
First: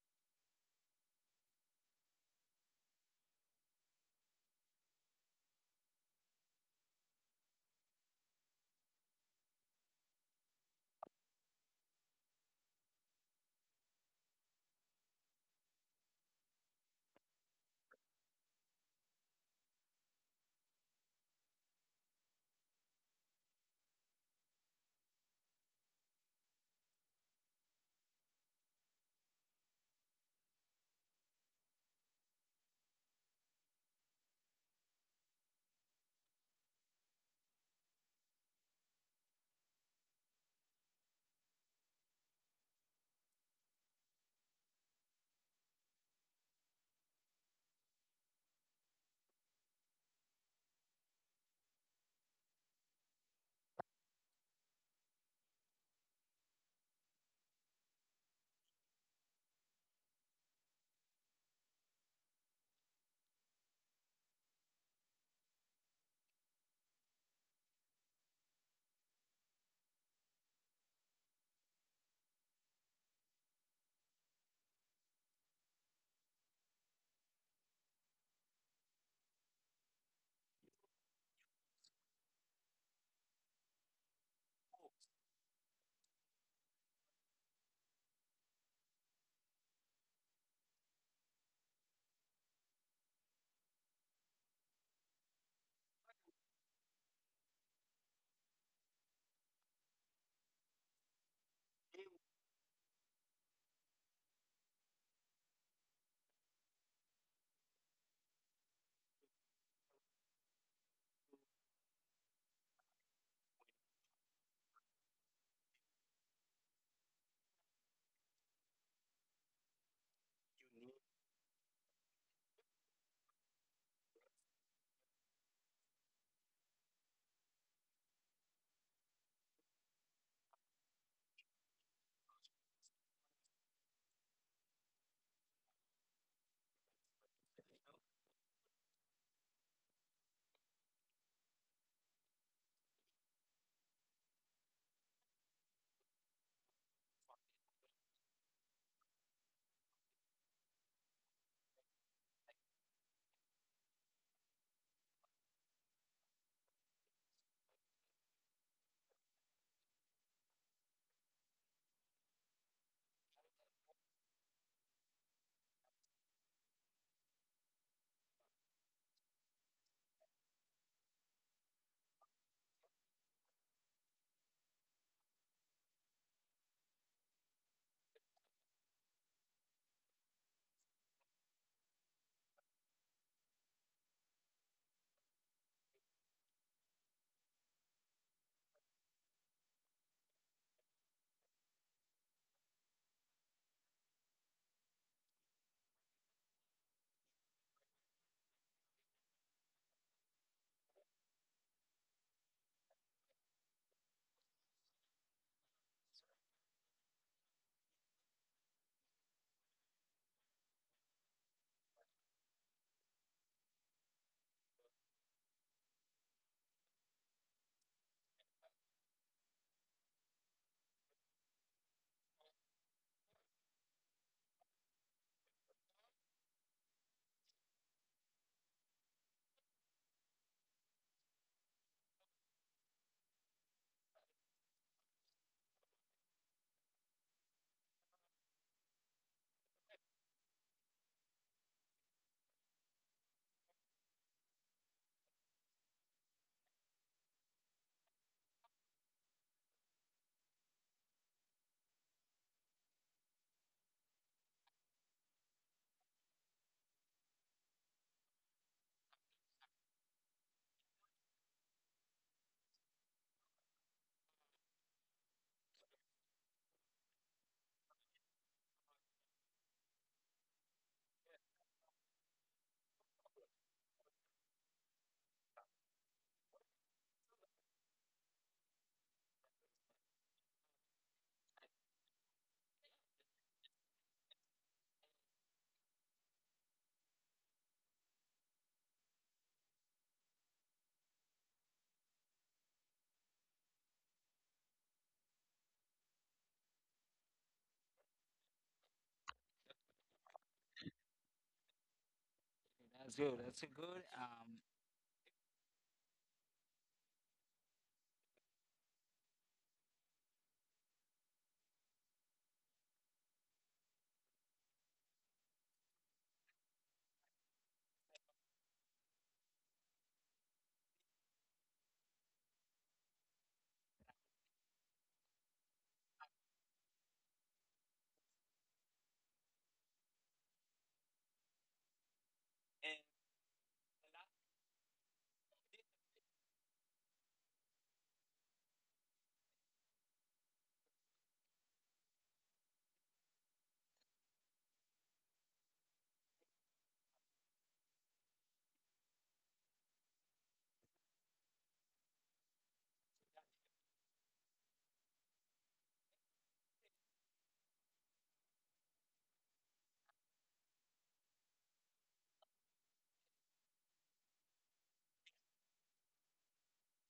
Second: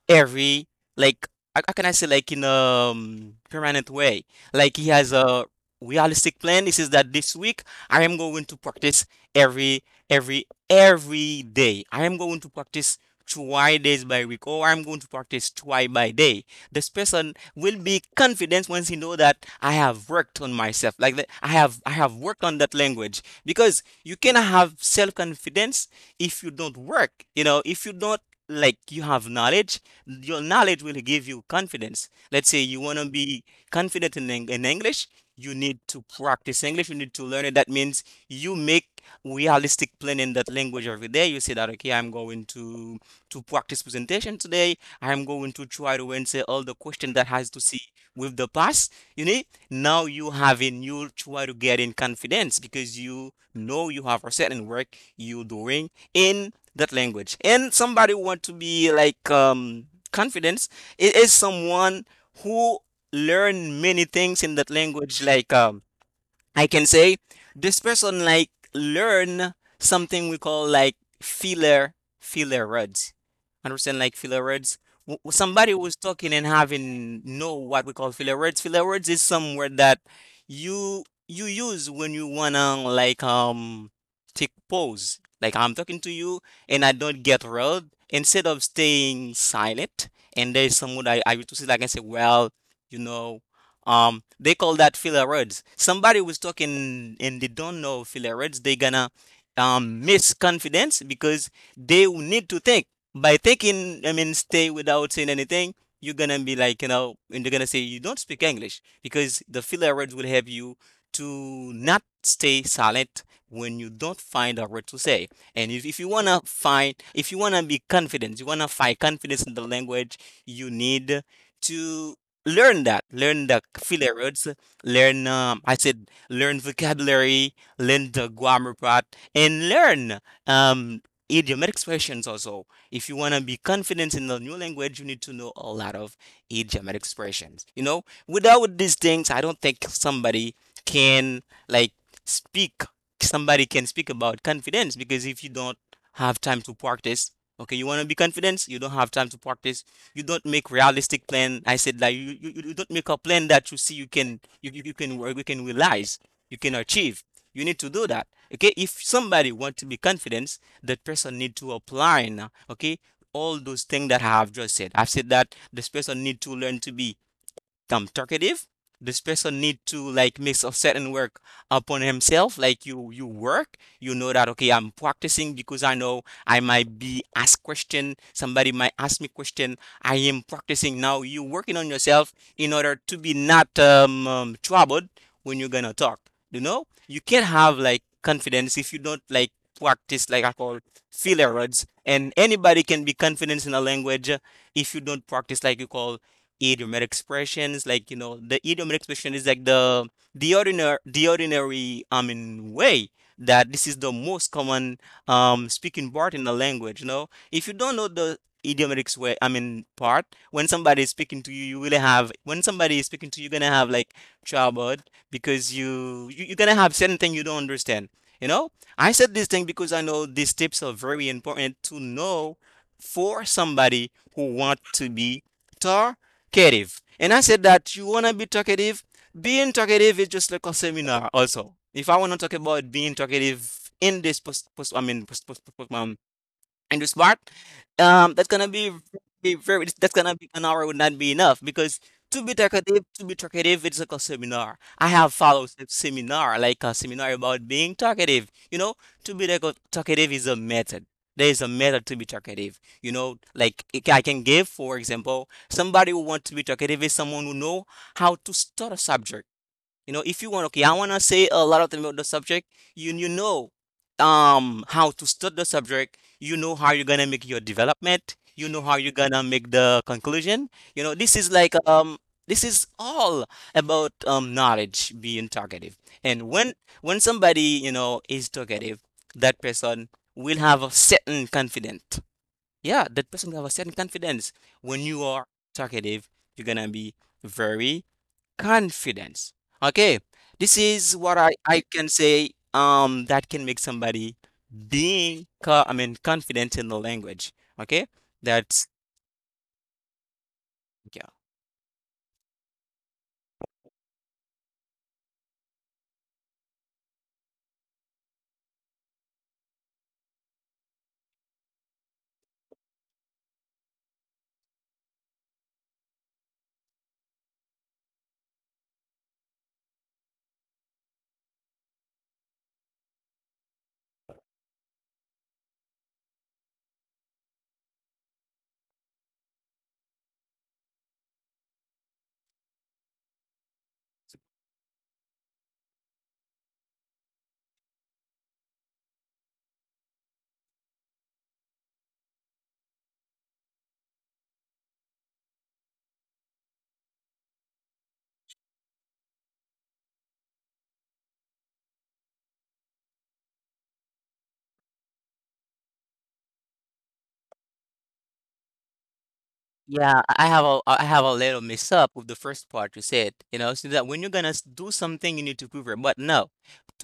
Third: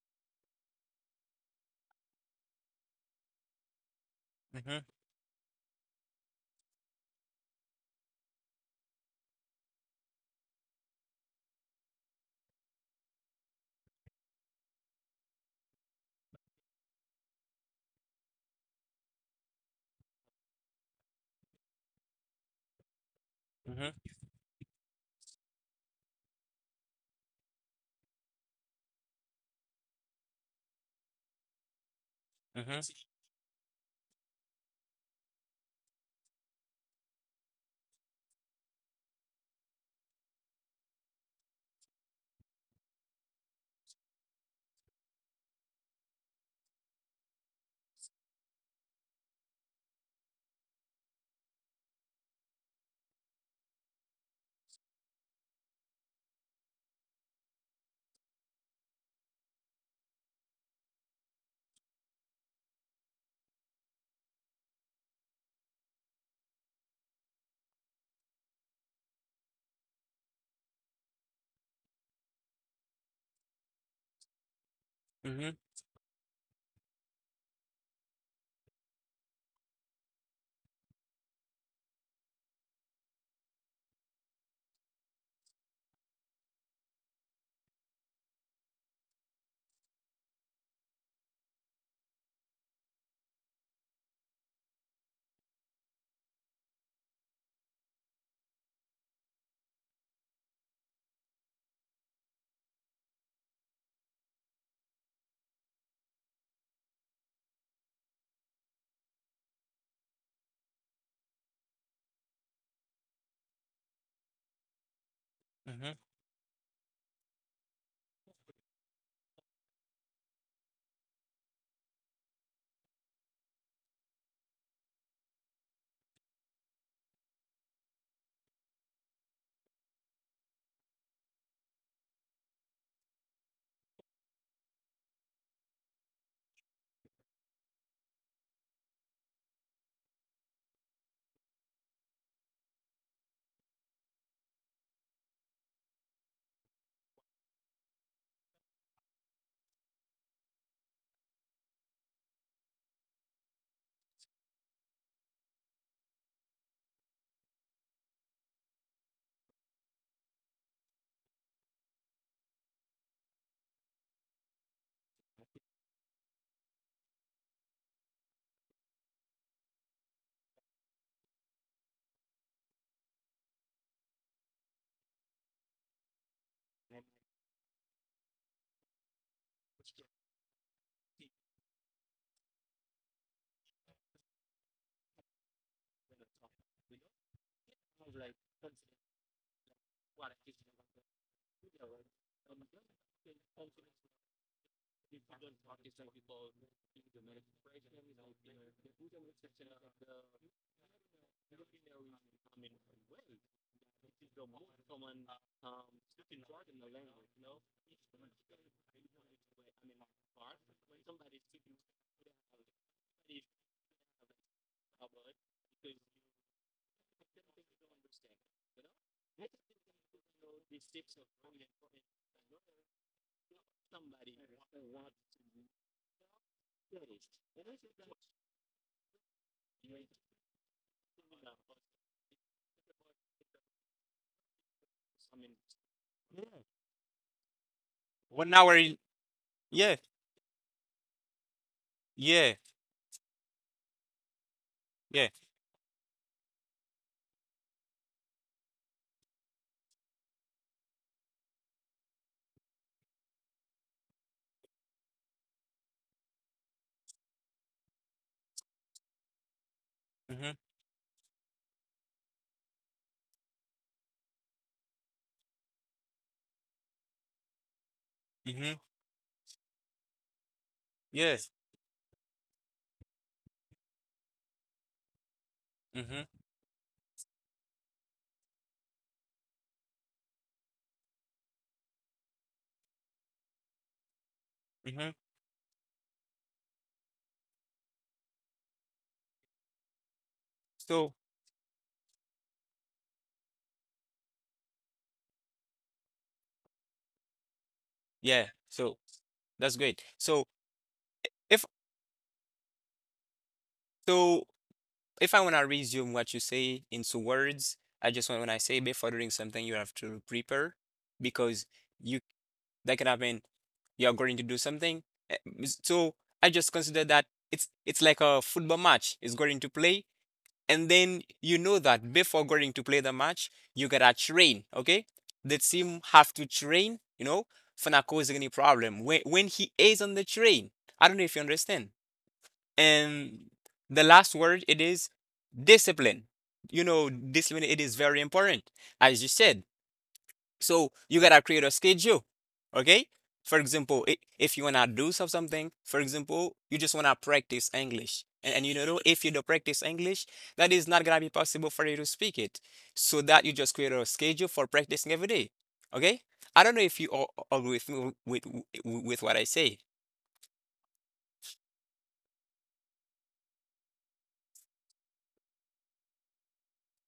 [SPEAKER 2] every, like how can I say, like in a, permanent way. Like
[SPEAKER 3] Mhm,
[SPEAKER 2] he has a realistic plan. He says that this week I am going to practice every every every day. I am going to practice twice days by week, or I'm going to practice twice by day. This person will be confident once he know that I have worked on myself. Like that, I have worked on that language, because
[SPEAKER 3] mhm,
[SPEAKER 2] you cannot have self confidence if you don't work. You know, if you don't, like, you have knowledge, your knowledge will give you confidence. Let's say
[SPEAKER 3] mhm,
[SPEAKER 2] you want to be confident in, in English, you need to practice English, you need to learn it. That means you make realistic plan in that language every day. You say that, okay, I'm going to practice presentation today. I'm going to try to answer all the question that has to see with the past. You need now you have a new try to get in confidence because you know you have a certain work you're doing in that language. And somebody want to be like confidence, it is someone who learn many things in that language. Like I can say this person like learn something we call like filler words. Understand like filler words.
[SPEAKER 3] mhm,
[SPEAKER 2] Somebody was talking and having know what we call filler words. Filler words is some word that you use when you wanna like take pause. Like I'm talking to you and I don't get riled. Instead of staying silent, and there's someone I used to say like I say, well, you know, they call that filler words. Somebody was talking and they don't know filler words, they gonna miss confidence because they will need to think. By thinking, I mean stay without saying anything, you're gonna be like, and they're gonna say you don't speak English because the filler words will help you to not stay silent when you don't find a word to say. And if,
[SPEAKER 3] mhm.
[SPEAKER 2] if you wanna be confident, you wanna find confidence in the language, you need to learn the filler words, learn I said, learn vocabulary, learn the grammar part, and learn um idiomatic expressions also. If you want to be confident in the new language, you need to know a lot of idiomatic expressions. Without these things, I don't think somebody can like speak somebody can speak about confidence because if you don't have time to practice, okay, you want to be confident, you don't have time to practice, you don't make realistic plan. I said that you don't make a plan that you see you can you can work, you can realize, you can achieve. You need to do that. Okay, if somebody want to be confident, that person need to apply now. Okay, all those things that I have just said. I've said that this person need to learn to be become talkative. This person need to like make a certain work upon himself, like you work, you know that, okay, I'm practicing because I know I might be asked question, somebody might ask me question, I am practicing now, you working on yourself in order to be not troubled when you're gonna talk. You know, you can't have like confidence if you don't like practice like I call filler words, and anybody can be confident in a language, if you don't practice like you call idiomatic expressions. Like, you know, the idiomatic expression is like the ordinary, I mean, way, that this is the most common speaking part in the language. You know, if you don't know the idiomatic way, I mean part, when somebody is speaking to you you really have when somebody is speaking to you, you're gonna have like trouble because you're gonna have certain thing you don't understand, you know. I said this thing because I know these tips are very important to know for somebody who want to be taught talkative. And I said that you want to be talkative. Being talkative is just like a seminar also. If I want to talk about being talkative in this post, post I mean, and do smart,
[SPEAKER 3] Well,
[SPEAKER 2] that's
[SPEAKER 3] now
[SPEAKER 2] gonna
[SPEAKER 3] we're in,
[SPEAKER 2] be very
[SPEAKER 3] yeah,
[SPEAKER 2] that's gonna be, an hour would not be enough because to
[SPEAKER 3] yeah,
[SPEAKER 2] to be talkative, it's like a seminar. I
[SPEAKER 3] yeah.
[SPEAKER 2] have followed a seminar, like a seminar about being talkative. You know, to be talkative is a method. There is a method to be talkative. You know, like I can give, for example, somebody who wants to be talkative is someone who know how to start a subject. You know, if
[SPEAKER 3] Mhm,
[SPEAKER 2] you want, okay, I want to say a lot of things about the subject. You know, how to start the subject. You know how you're gonna make your development. You
[SPEAKER 3] mhm.
[SPEAKER 2] know how you're gonna make the conclusion. You know,
[SPEAKER 3] Yes.
[SPEAKER 2] this is all about knowledge, being talkative.
[SPEAKER 3] Mm-hmm.
[SPEAKER 2] And when somebody, you know, is talkative, that person will have a certain confidence. Yeah, that person will have a certain confidence. When
[SPEAKER 3] Mm-hmm.
[SPEAKER 2] you are talkative, you're gonna be very confidence. Okay, this
[SPEAKER 3] So
[SPEAKER 2] is what I can say, that can make somebody I mean, confident in the language. Okay,
[SPEAKER 3] yeah.
[SPEAKER 2] that
[SPEAKER 3] So that's great.
[SPEAKER 2] yeah.
[SPEAKER 3] If
[SPEAKER 1] That's good. That's a good.
[SPEAKER 3] so
[SPEAKER 1] Um,
[SPEAKER 3] if I wanna resume what you say into words, I just want when I say before doing something you have to prepare because you that can happen you're going to do something. Eh, So I just consider that it's like a football match is going to play and then you know that before going to play the match, you gotta train, okay? The team have to train, you know, for not causing any problem when he is on the train. I don't know if you understand.
[SPEAKER 1] and
[SPEAKER 3] And the last word it is discipline. You know, discipline it is very important. As you said, so you gotta create a schedule, okay? For example, if you wanna do something, for example, you just wanna practice English, and you know if you don't practice English, that is not gonna be possible for you to speak it. So that you just create a schedule for practicing every day, okay? I don't know if you all agree with me with what I say.
[SPEAKER 2] Yeah, I have a little mix up with the first part you said, you know, so that when you're gonna do something, you need to prove it. But no,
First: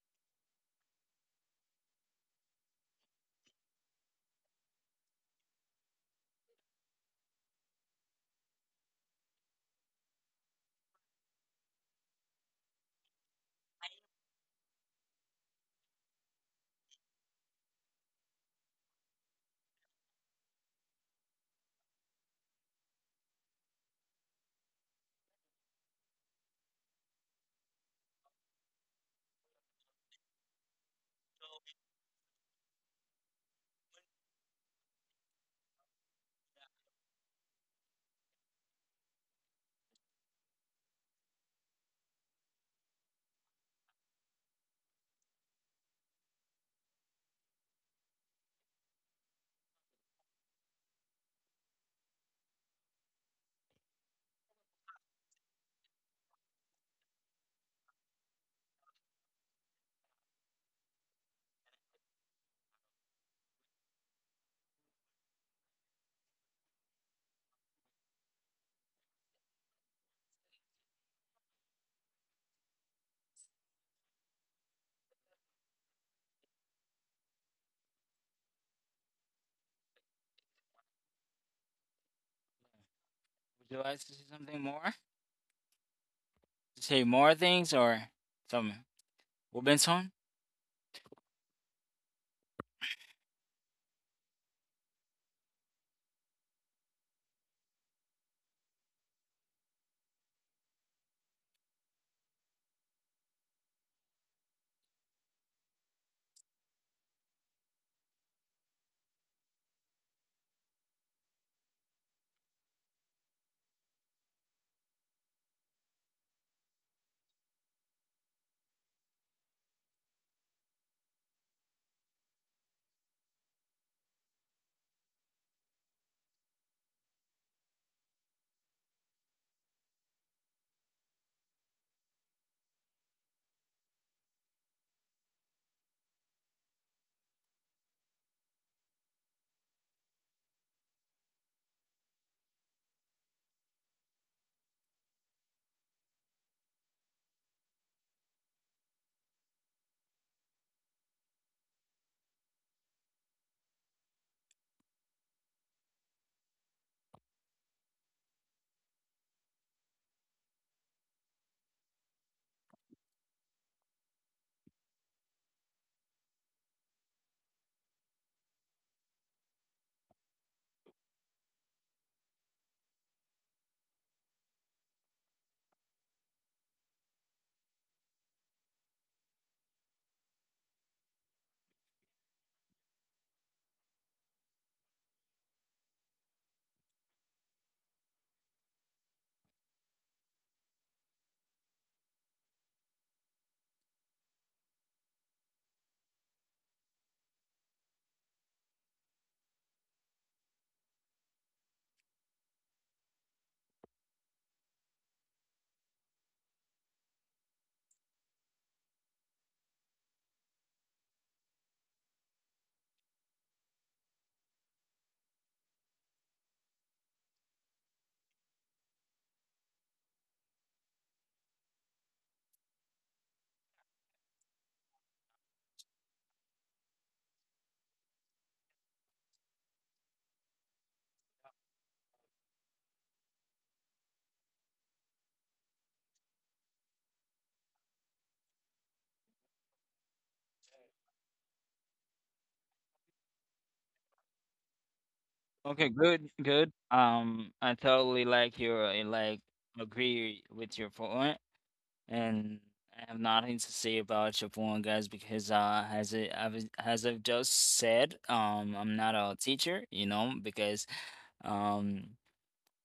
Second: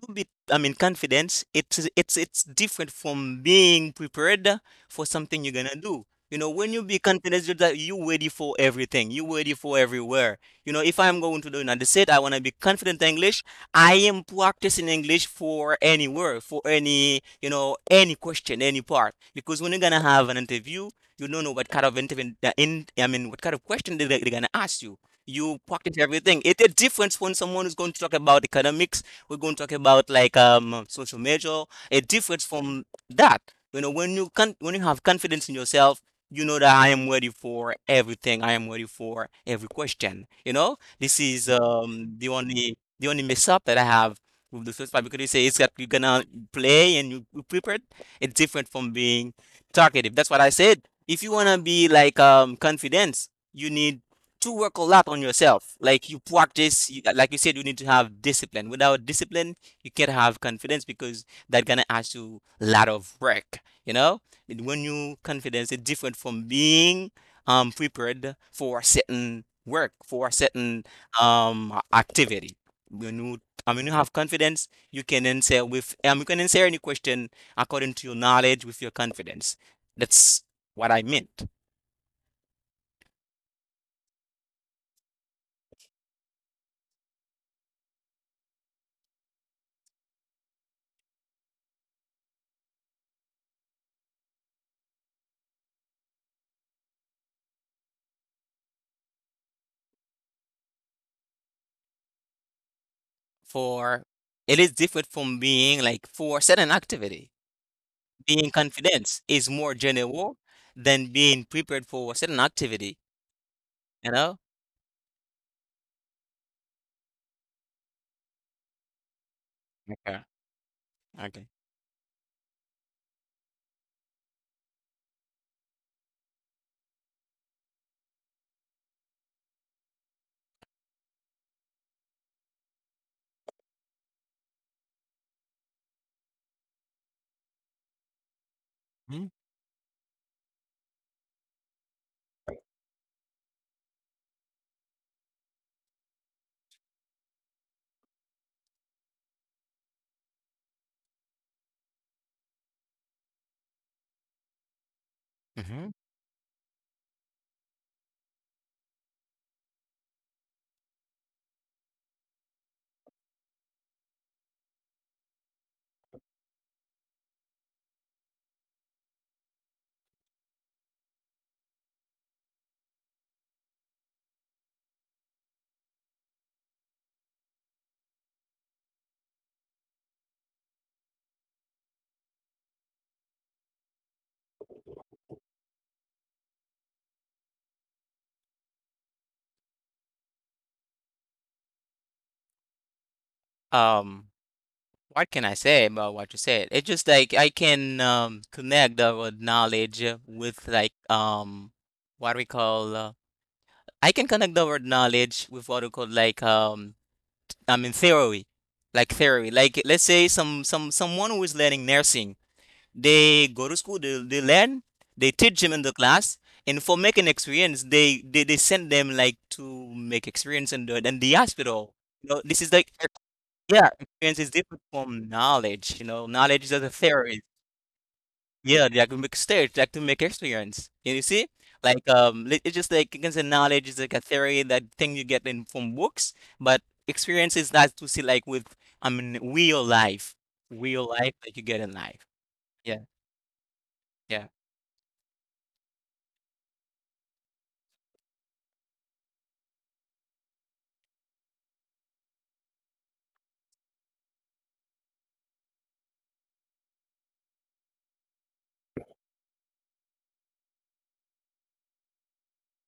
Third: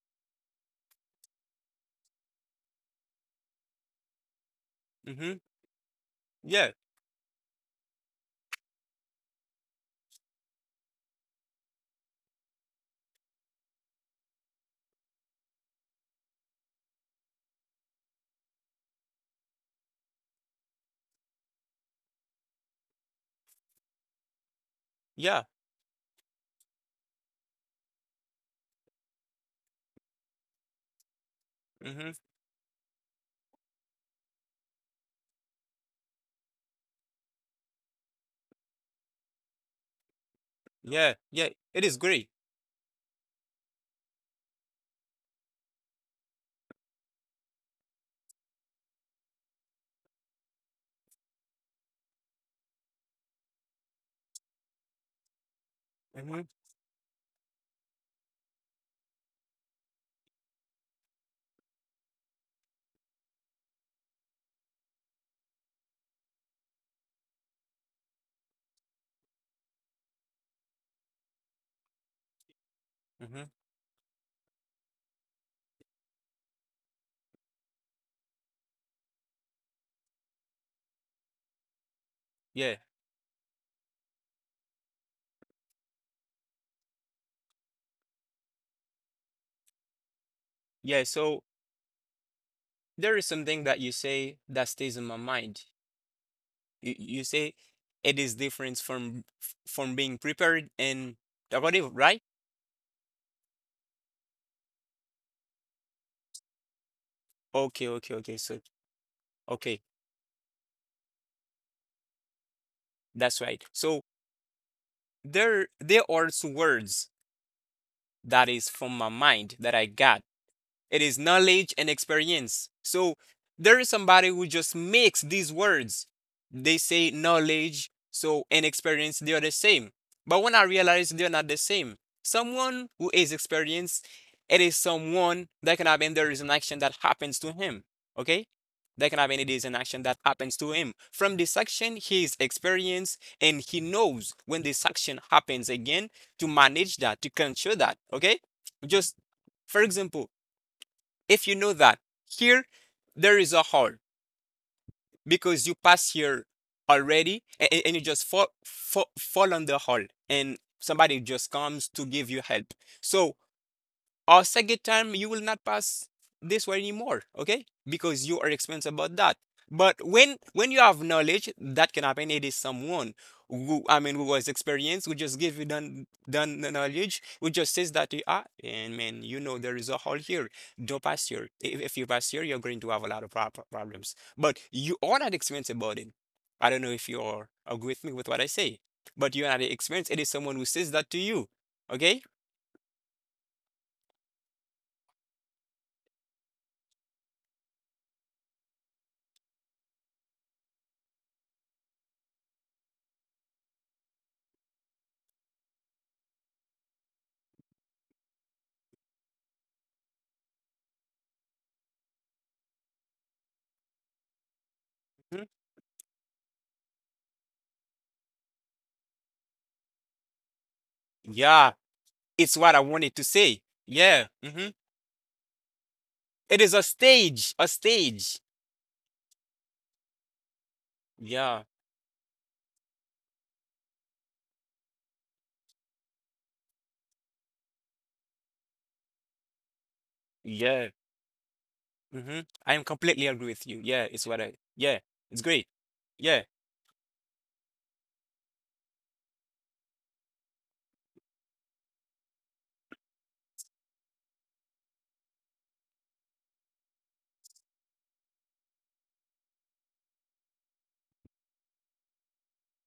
[SPEAKER 2] to be, I mean, confidence, it's different from being prepared for
[SPEAKER 3] Mm-hmm.
[SPEAKER 2] something you're gonna do. You know, when
[SPEAKER 3] Yeah.
[SPEAKER 2] you be confident, you're that you ready for everything, you ready for everywhere. You know, if I'm going to the United States, I wanna be confident English. I am practicing English for anywhere, for any, you know, any question, any part. Because when you're gonna have an interview, you don't know what kind of interview, I mean, what kind of question they're gonna ask you.
[SPEAKER 3] Yeah.
[SPEAKER 2] You practice everything. It's a difference when someone is going to talk about economics. We're going to talk about like social measure. A
[SPEAKER 3] Mm-hmm.
[SPEAKER 2] difference from that. You know, when when you have confidence in yourself, you know that I am ready for everything. I am ready for every question. You know,
[SPEAKER 3] Yeah.
[SPEAKER 2] this is
[SPEAKER 3] Yeah. It is great.
[SPEAKER 2] the only mess up that I have with the first part because you say it's that you're gonna play and you prepared. It's different from being talkative. That's what I said, if you want to be like confident, you need to work a lot on yourself, like you
[SPEAKER 3] Mm-hmm.
[SPEAKER 2] practice, like you said, you need to have discipline. Without discipline, you can't have confidence because that gonna ask you a lot of work, you know, and when you confidence, it's different from being prepared for certain work, for certain activity. When you,
[SPEAKER 3] Mm-hmm.
[SPEAKER 2] I mean, you have confidence. You can answer any question according to your knowledge, with your confidence. That's what I meant.
[SPEAKER 3] Yeah.
[SPEAKER 1] would you like to say something more? Say more things or something, Robinson?
[SPEAKER 3] Yeah. So there is something that you say that stays in my mind. You say it is different from being prepared and talkative, right?
[SPEAKER 2] For it is different from being like for certain activity.
[SPEAKER 3] Okay, okay, okay.
[SPEAKER 2] Being
[SPEAKER 3] So,
[SPEAKER 2] confident is more
[SPEAKER 3] okay,
[SPEAKER 2] general than being prepared for a certain activity,
[SPEAKER 3] that's right. So
[SPEAKER 2] you know?
[SPEAKER 3] there are two words that is from my mind that I
[SPEAKER 2] Okay.
[SPEAKER 3] got. It is
[SPEAKER 2] Okay.
[SPEAKER 3] knowledge and experience. So there is somebody who just makes these words. They say knowledge, so and experience, they are the same. But when I realize they're not the same, someone who is experienced, it is someone that can happen. There is an action that happens to him. Okay? That can happen. It is an action that happens to him. From this action, he is experienced and he knows when this action happens again to manage that, to control that. Okay? Just for example, if you know that here there is a hole because you
[SPEAKER 2] Mhm.
[SPEAKER 3] pass here already and you just fall on the hole and somebody just comes to give you help. So or second time you will not pass this way anymore, okay? Because you are experienced about that. But when you have knowledge, that can happen. It is someone who who was experienced, who just give you done the knowledge, who just says that you are and man, you know there is a hole here. Don't pass here. If you pass here, you're going to have a lot of problems. But you are not experienced about it. I don't know if you are agree with me with what I say, but you are not experienced. It is someone who says that to you, okay?
[SPEAKER 2] Um, what can I say about what you said? It's just like I can connect the word knowledge with like what we call, I can connect the word knowledge with what we call like I mean theory, like theory. Like, let's say someone who is learning nursing. They go to school, they learn, they
[SPEAKER 3] Mhm.
[SPEAKER 2] teach them in the class, and for making experience, they send them like to make experience in the
[SPEAKER 3] Yeah,
[SPEAKER 2] hospital. You know,
[SPEAKER 3] it's
[SPEAKER 2] this is
[SPEAKER 3] what I
[SPEAKER 2] like
[SPEAKER 3] wanted to say.
[SPEAKER 2] yeah,
[SPEAKER 3] Yeah.
[SPEAKER 2] experience is
[SPEAKER 3] Hmm.
[SPEAKER 2] different from knowledge. You know,
[SPEAKER 3] It
[SPEAKER 2] knowledge is
[SPEAKER 3] is a
[SPEAKER 2] a theory.
[SPEAKER 3] stage, a stage.
[SPEAKER 2] Yeah, they like to make stage, like to make experience. And you see,
[SPEAKER 3] Yeah.
[SPEAKER 2] like it's just like you can say knowledge is like a theory, that thing you get in from books, but experience is that to see like with, I mean, real life,
[SPEAKER 3] Yeah.
[SPEAKER 2] that you get in life.
[SPEAKER 3] Hmm. I am
[SPEAKER 2] Yeah,
[SPEAKER 3] completely agree with you.
[SPEAKER 2] yeah.
[SPEAKER 3] Yeah, it's great.
[SPEAKER 1] Okay, good,
[SPEAKER 3] Yeah.
[SPEAKER 1] good. I totally like your, like, agree with your point, and I have nothing to say about your point, guys, because as, as I've just said, I'm not a teacher, because um.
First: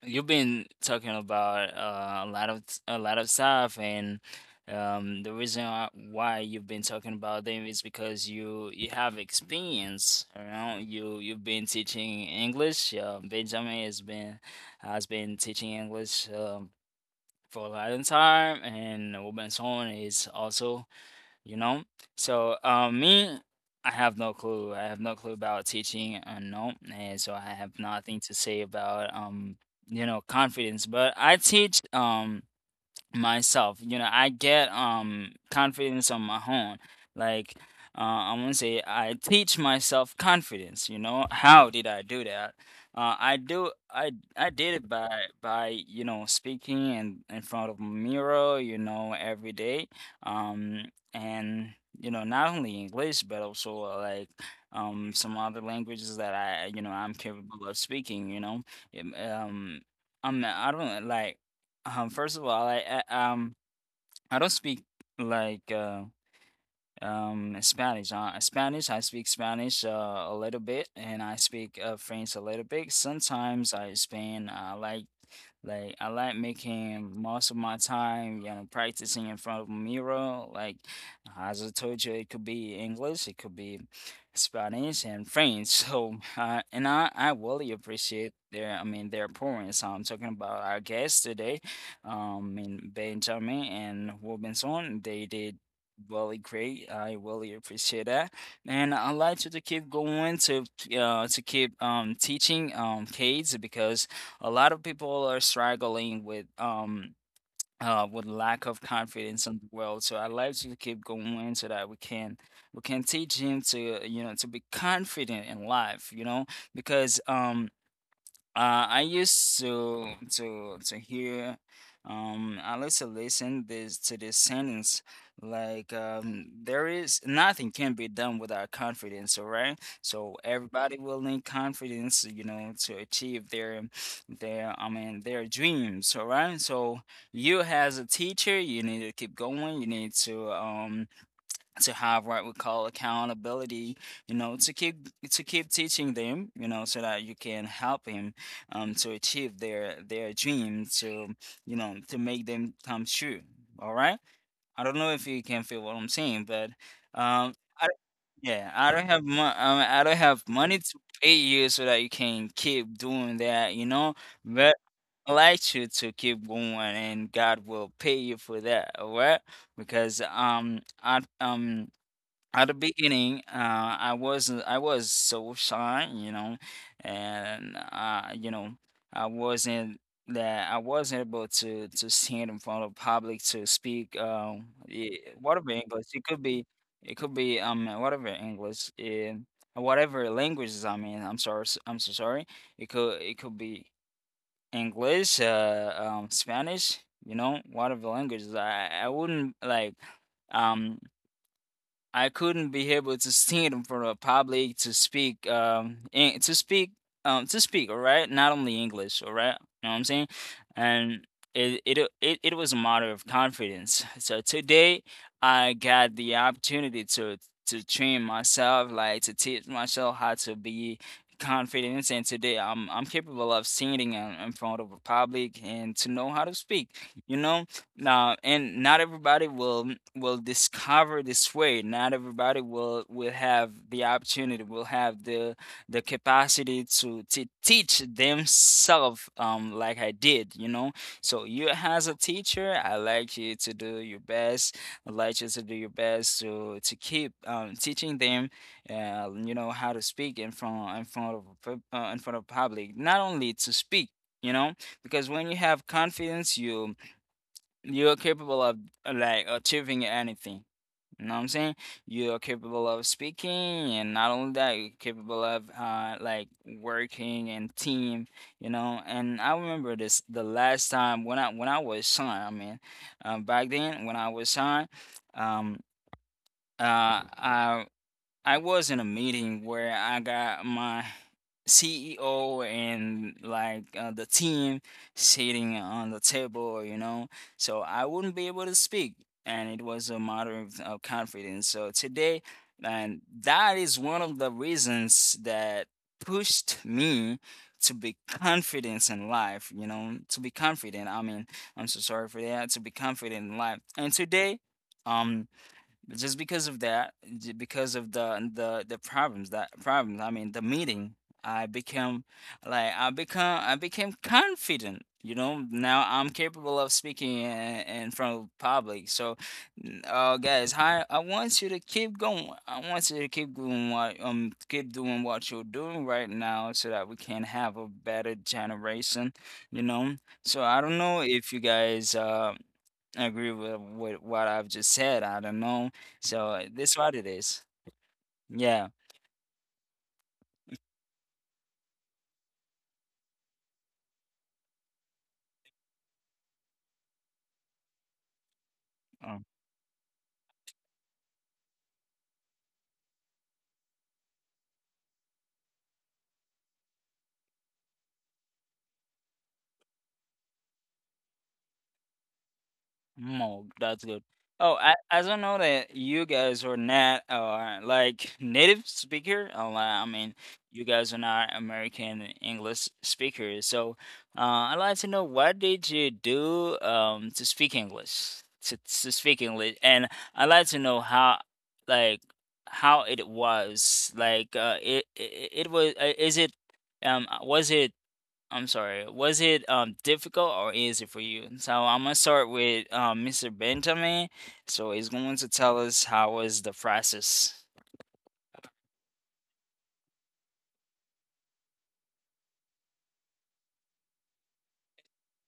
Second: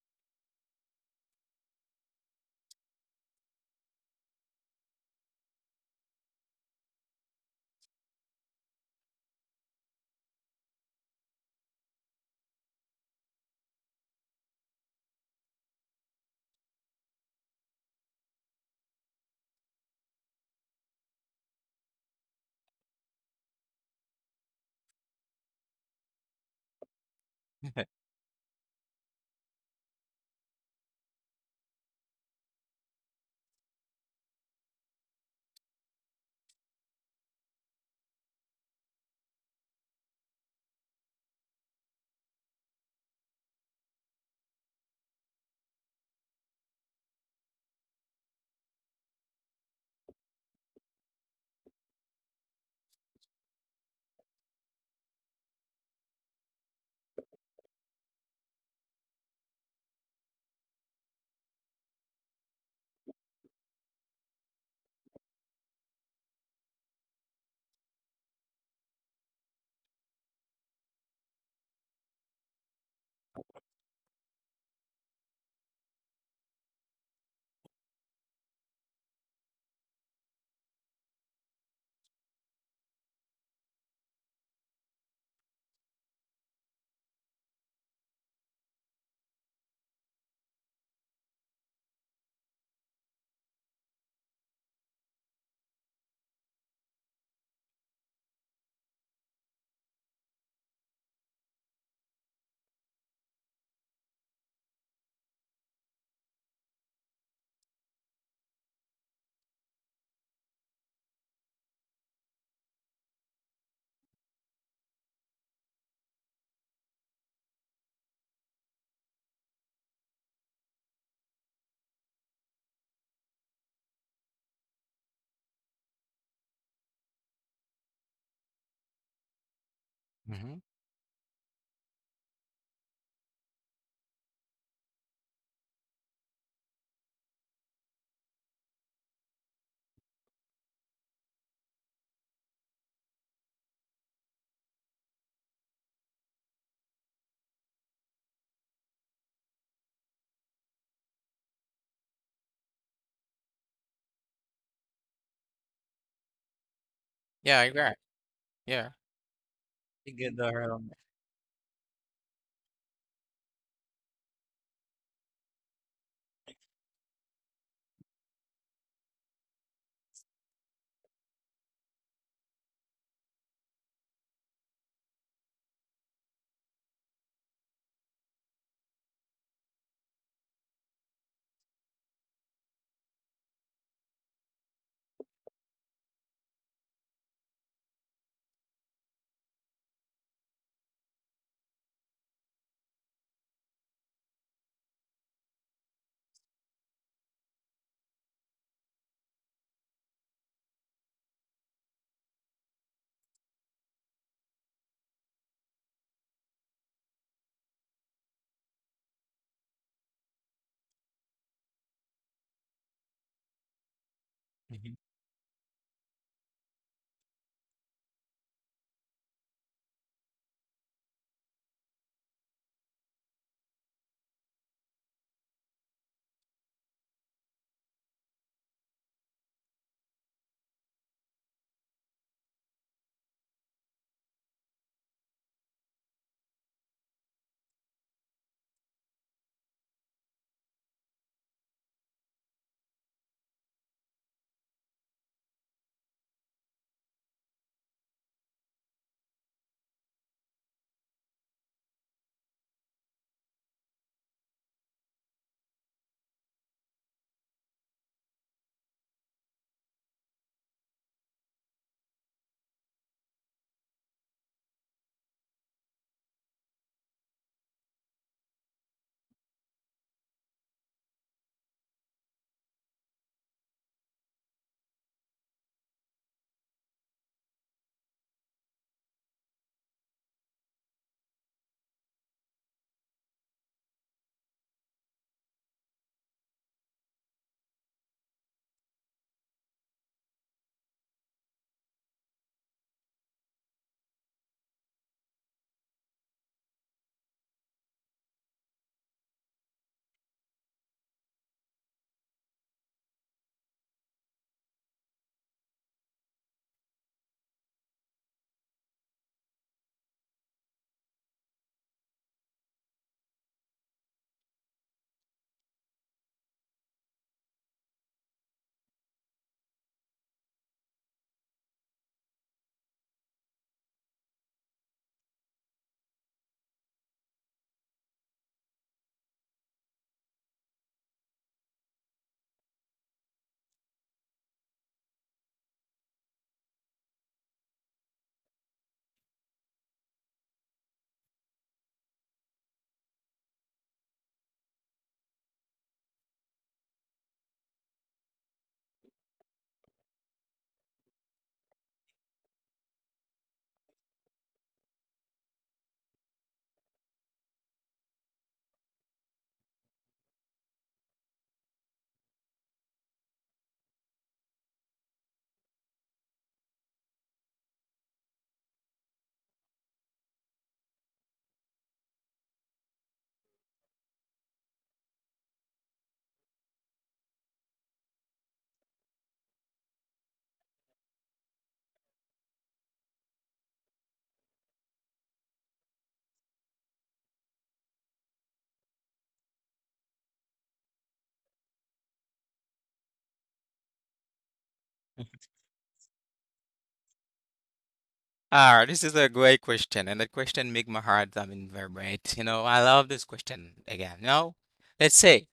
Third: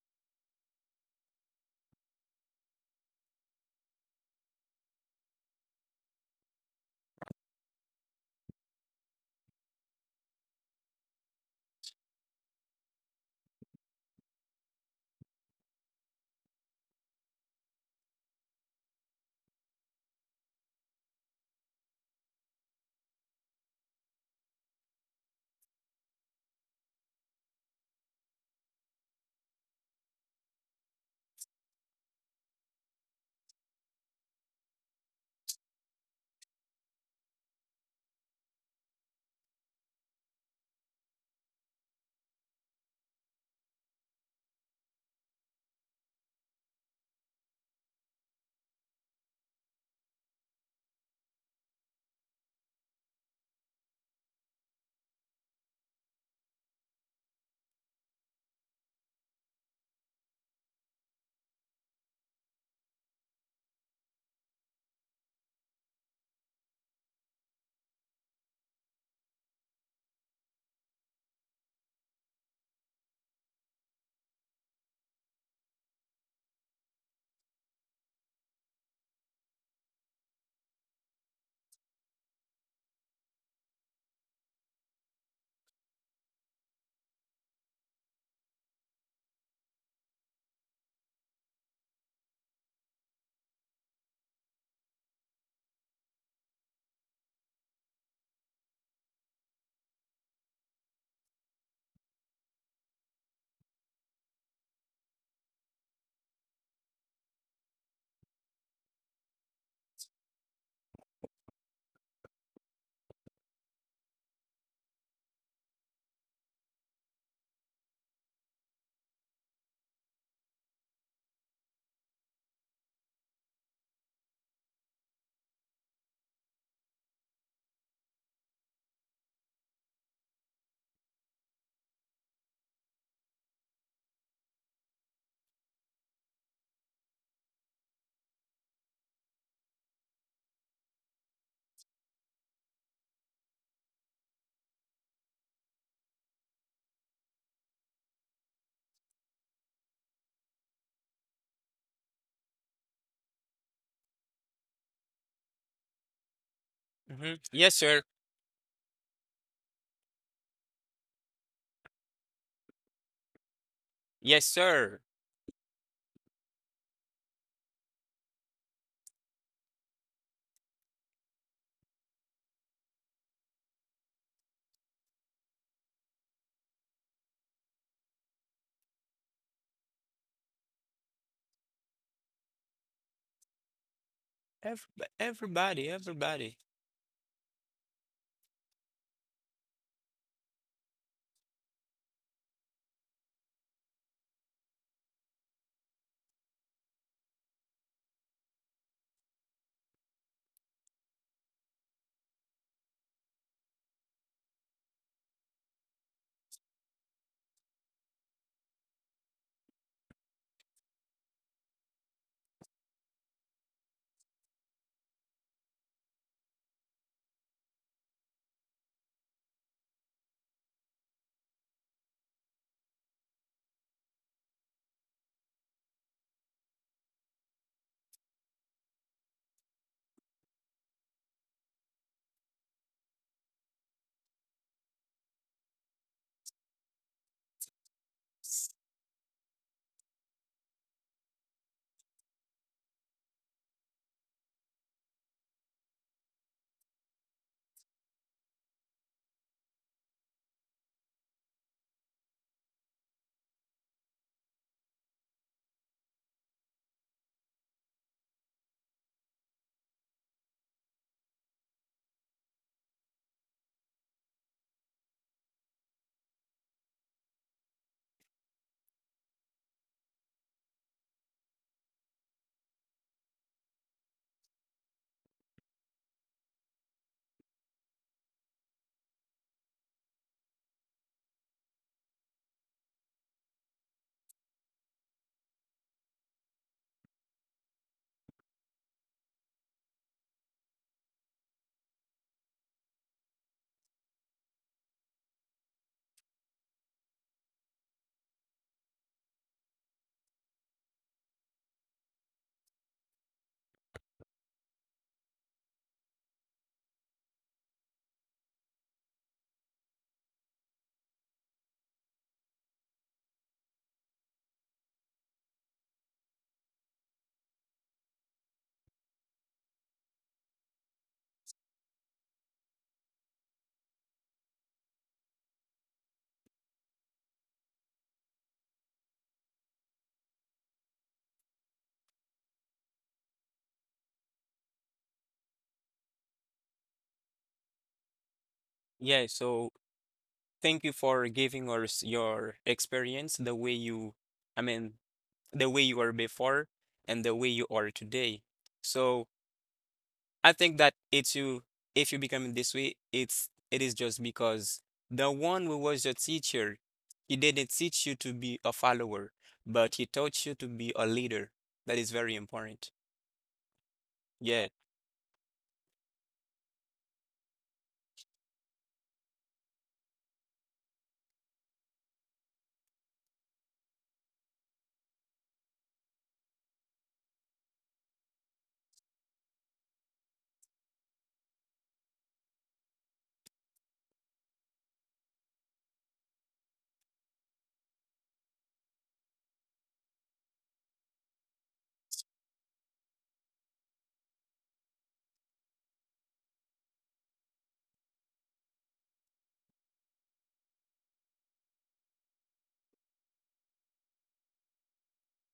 [SPEAKER 1] You've been talking about a a lot of stuff, and the reason why you've been talking about them is because you have experience. You know, you've been teaching English. Benjamin has been teaching English for a long time, and Robinson is also, you know? So, me, I have no clue. I have no clue about teaching, no, and so I have nothing to say about, confidence. But I teach, myself. You know, I get confidence on my own. Like, I want to say, I teach myself confidence. You know, how did I do that? I do. I did it by speaking and in front of a mirror. You know, every day. Um, and, not only English, but also, like, some other languages that I'm capable of speaking. You know, um, I don't like. First of all, I don't speak, like, and Spanish. Spanish. I speak Spanish, a little bit, and I speak, French a little bit. Sometimes I spend. I like, making most of my time, practicing in front of a mirror. Like, as I told you, it could be English, it could be Spanish and French. So, and I really appreciate their. I mean, their points. So I'm talking about our guests today, in Benjamin and Robinson. They did really great. I really appreciate that, and I like you to keep going to, to keep, teaching, kids, because a lot of people are struggling with lack of confidence in the world. So I like you to keep going so that we can teach him to, to be confident in life. You know, because I used to hear, I used to listen this to this sentence, like, there is nothing can be done without confidence, all right? So everybody will need confidence, to achieve their, their dreams, all right? So you, as a teacher, you need to keep going. You need to have what we call accountability, you know, to keep teaching them, you know, so that you can help him, to achieve their dream, to you know, to make them come true, all right. I don't know if you can feel what I'm saying, but
[SPEAKER 3] Hmm.
[SPEAKER 1] um
[SPEAKER 2] Yeah, I
[SPEAKER 3] Yes,
[SPEAKER 1] I,
[SPEAKER 2] got.
[SPEAKER 3] sir.
[SPEAKER 1] yeah,
[SPEAKER 2] Yeah.
[SPEAKER 1] I don't have i
[SPEAKER 2] You
[SPEAKER 1] don't
[SPEAKER 2] get
[SPEAKER 1] have
[SPEAKER 2] the
[SPEAKER 1] money to pay you so that you can keep doing that, you know.
[SPEAKER 3] Yes,
[SPEAKER 1] But
[SPEAKER 3] sir.
[SPEAKER 1] I like you to keep going, and God will pay you for that, all right. Because I, at the beginning, I was so shy, you know, and I wasn't that I wasn't able to stand in front of public to speak,
[SPEAKER 3] Every,
[SPEAKER 1] whatever
[SPEAKER 3] everybody,
[SPEAKER 1] English. It could
[SPEAKER 3] everybody.
[SPEAKER 1] be, whatever English in whatever languages, I mean. I'm sorry, I'm so sorry. It could, be English, Spanish, you know, whatever languages. I wouldn't like. Um, I couldn't be able to stand in front of a public to speak, to speak, to speak, all right, not only English, all right, you know what I'm saying. And it was a matter of confidence. So
[SPEAKER 2] mhm.
[SPEAKER 1] today I got the opportunity to train myself, like to teach myself how to be confident, and today I'm capable of in front of a public and to know how to speak, you know. Now, and not everybody will discover this way. Not everybody will have the opportunity, will have the capacity to teach themselves, like I did, you know. So you as a teacher, I like you to do your best. I like you to do your best to keep teaching them, you know, how to speak in front, in front of public. Not only to speak, you know, because when you have confidence, you, you're capable of achieving anything. You know what I'm saying? You're capable of speaking, and not only that, you're capable of working and team. You know, and I remember this, the last time when I was signed. I mean, back then when I was signed, um, uh, I I was in a meeting where I got my CEO and, like, the team sitting on the table, you know. So I wouldn't be able to speak, and it was a matter of, confidence. So today, and that is one of the reasons that pushed me to be confident in life, you know, to be confident. I mean, I'm so sorry for that. To be confident in life, and today, um just because of that, because of the problems that, problems, I mean the meeting, I became, I became confident, you know. Now I'm capable of speaking in front of public. So, guys, I want you to keep going. I want you to keep doing what, keep doing what you're doing right now so that we can have a better generation, you know. So I don't know if you guys I agree with, what I've just said. I don't know. So that's what it is. Yeah.
[SPEAKER 3] Yeah, so thank you for giving us your experience, the way you, I mean, the way you were before and the way you are today. So
[SPEAKER 1] Oh.
[SPEAKER 3] I think that it's you, if you become this way, it is just because the one who was your teacher, he didn't teach you to be a follower, but he taught you to be a leader. That is very important.
[SPEAKER 1] No, that's good.
[SPEAKER 3] Yeah.
[SPEAKER 1] Oh, I don't know that you guys are not, like, native speaker. I mean, you guys are not American English speakers. So I'd like to know what did you do, to speak English, to speak English, and I'd like to know how, like, how it was. Like it was, is it was it, I'm sorry. Was it difficult or easy for you? So I'm gonna start with Mr. Benjamin. So he's going to tell us how was the process.
[SPEAKER 2] Ah, this is a great question, and the question make my heart, I mean, vibrate. You know, I love this question again. No, let's say,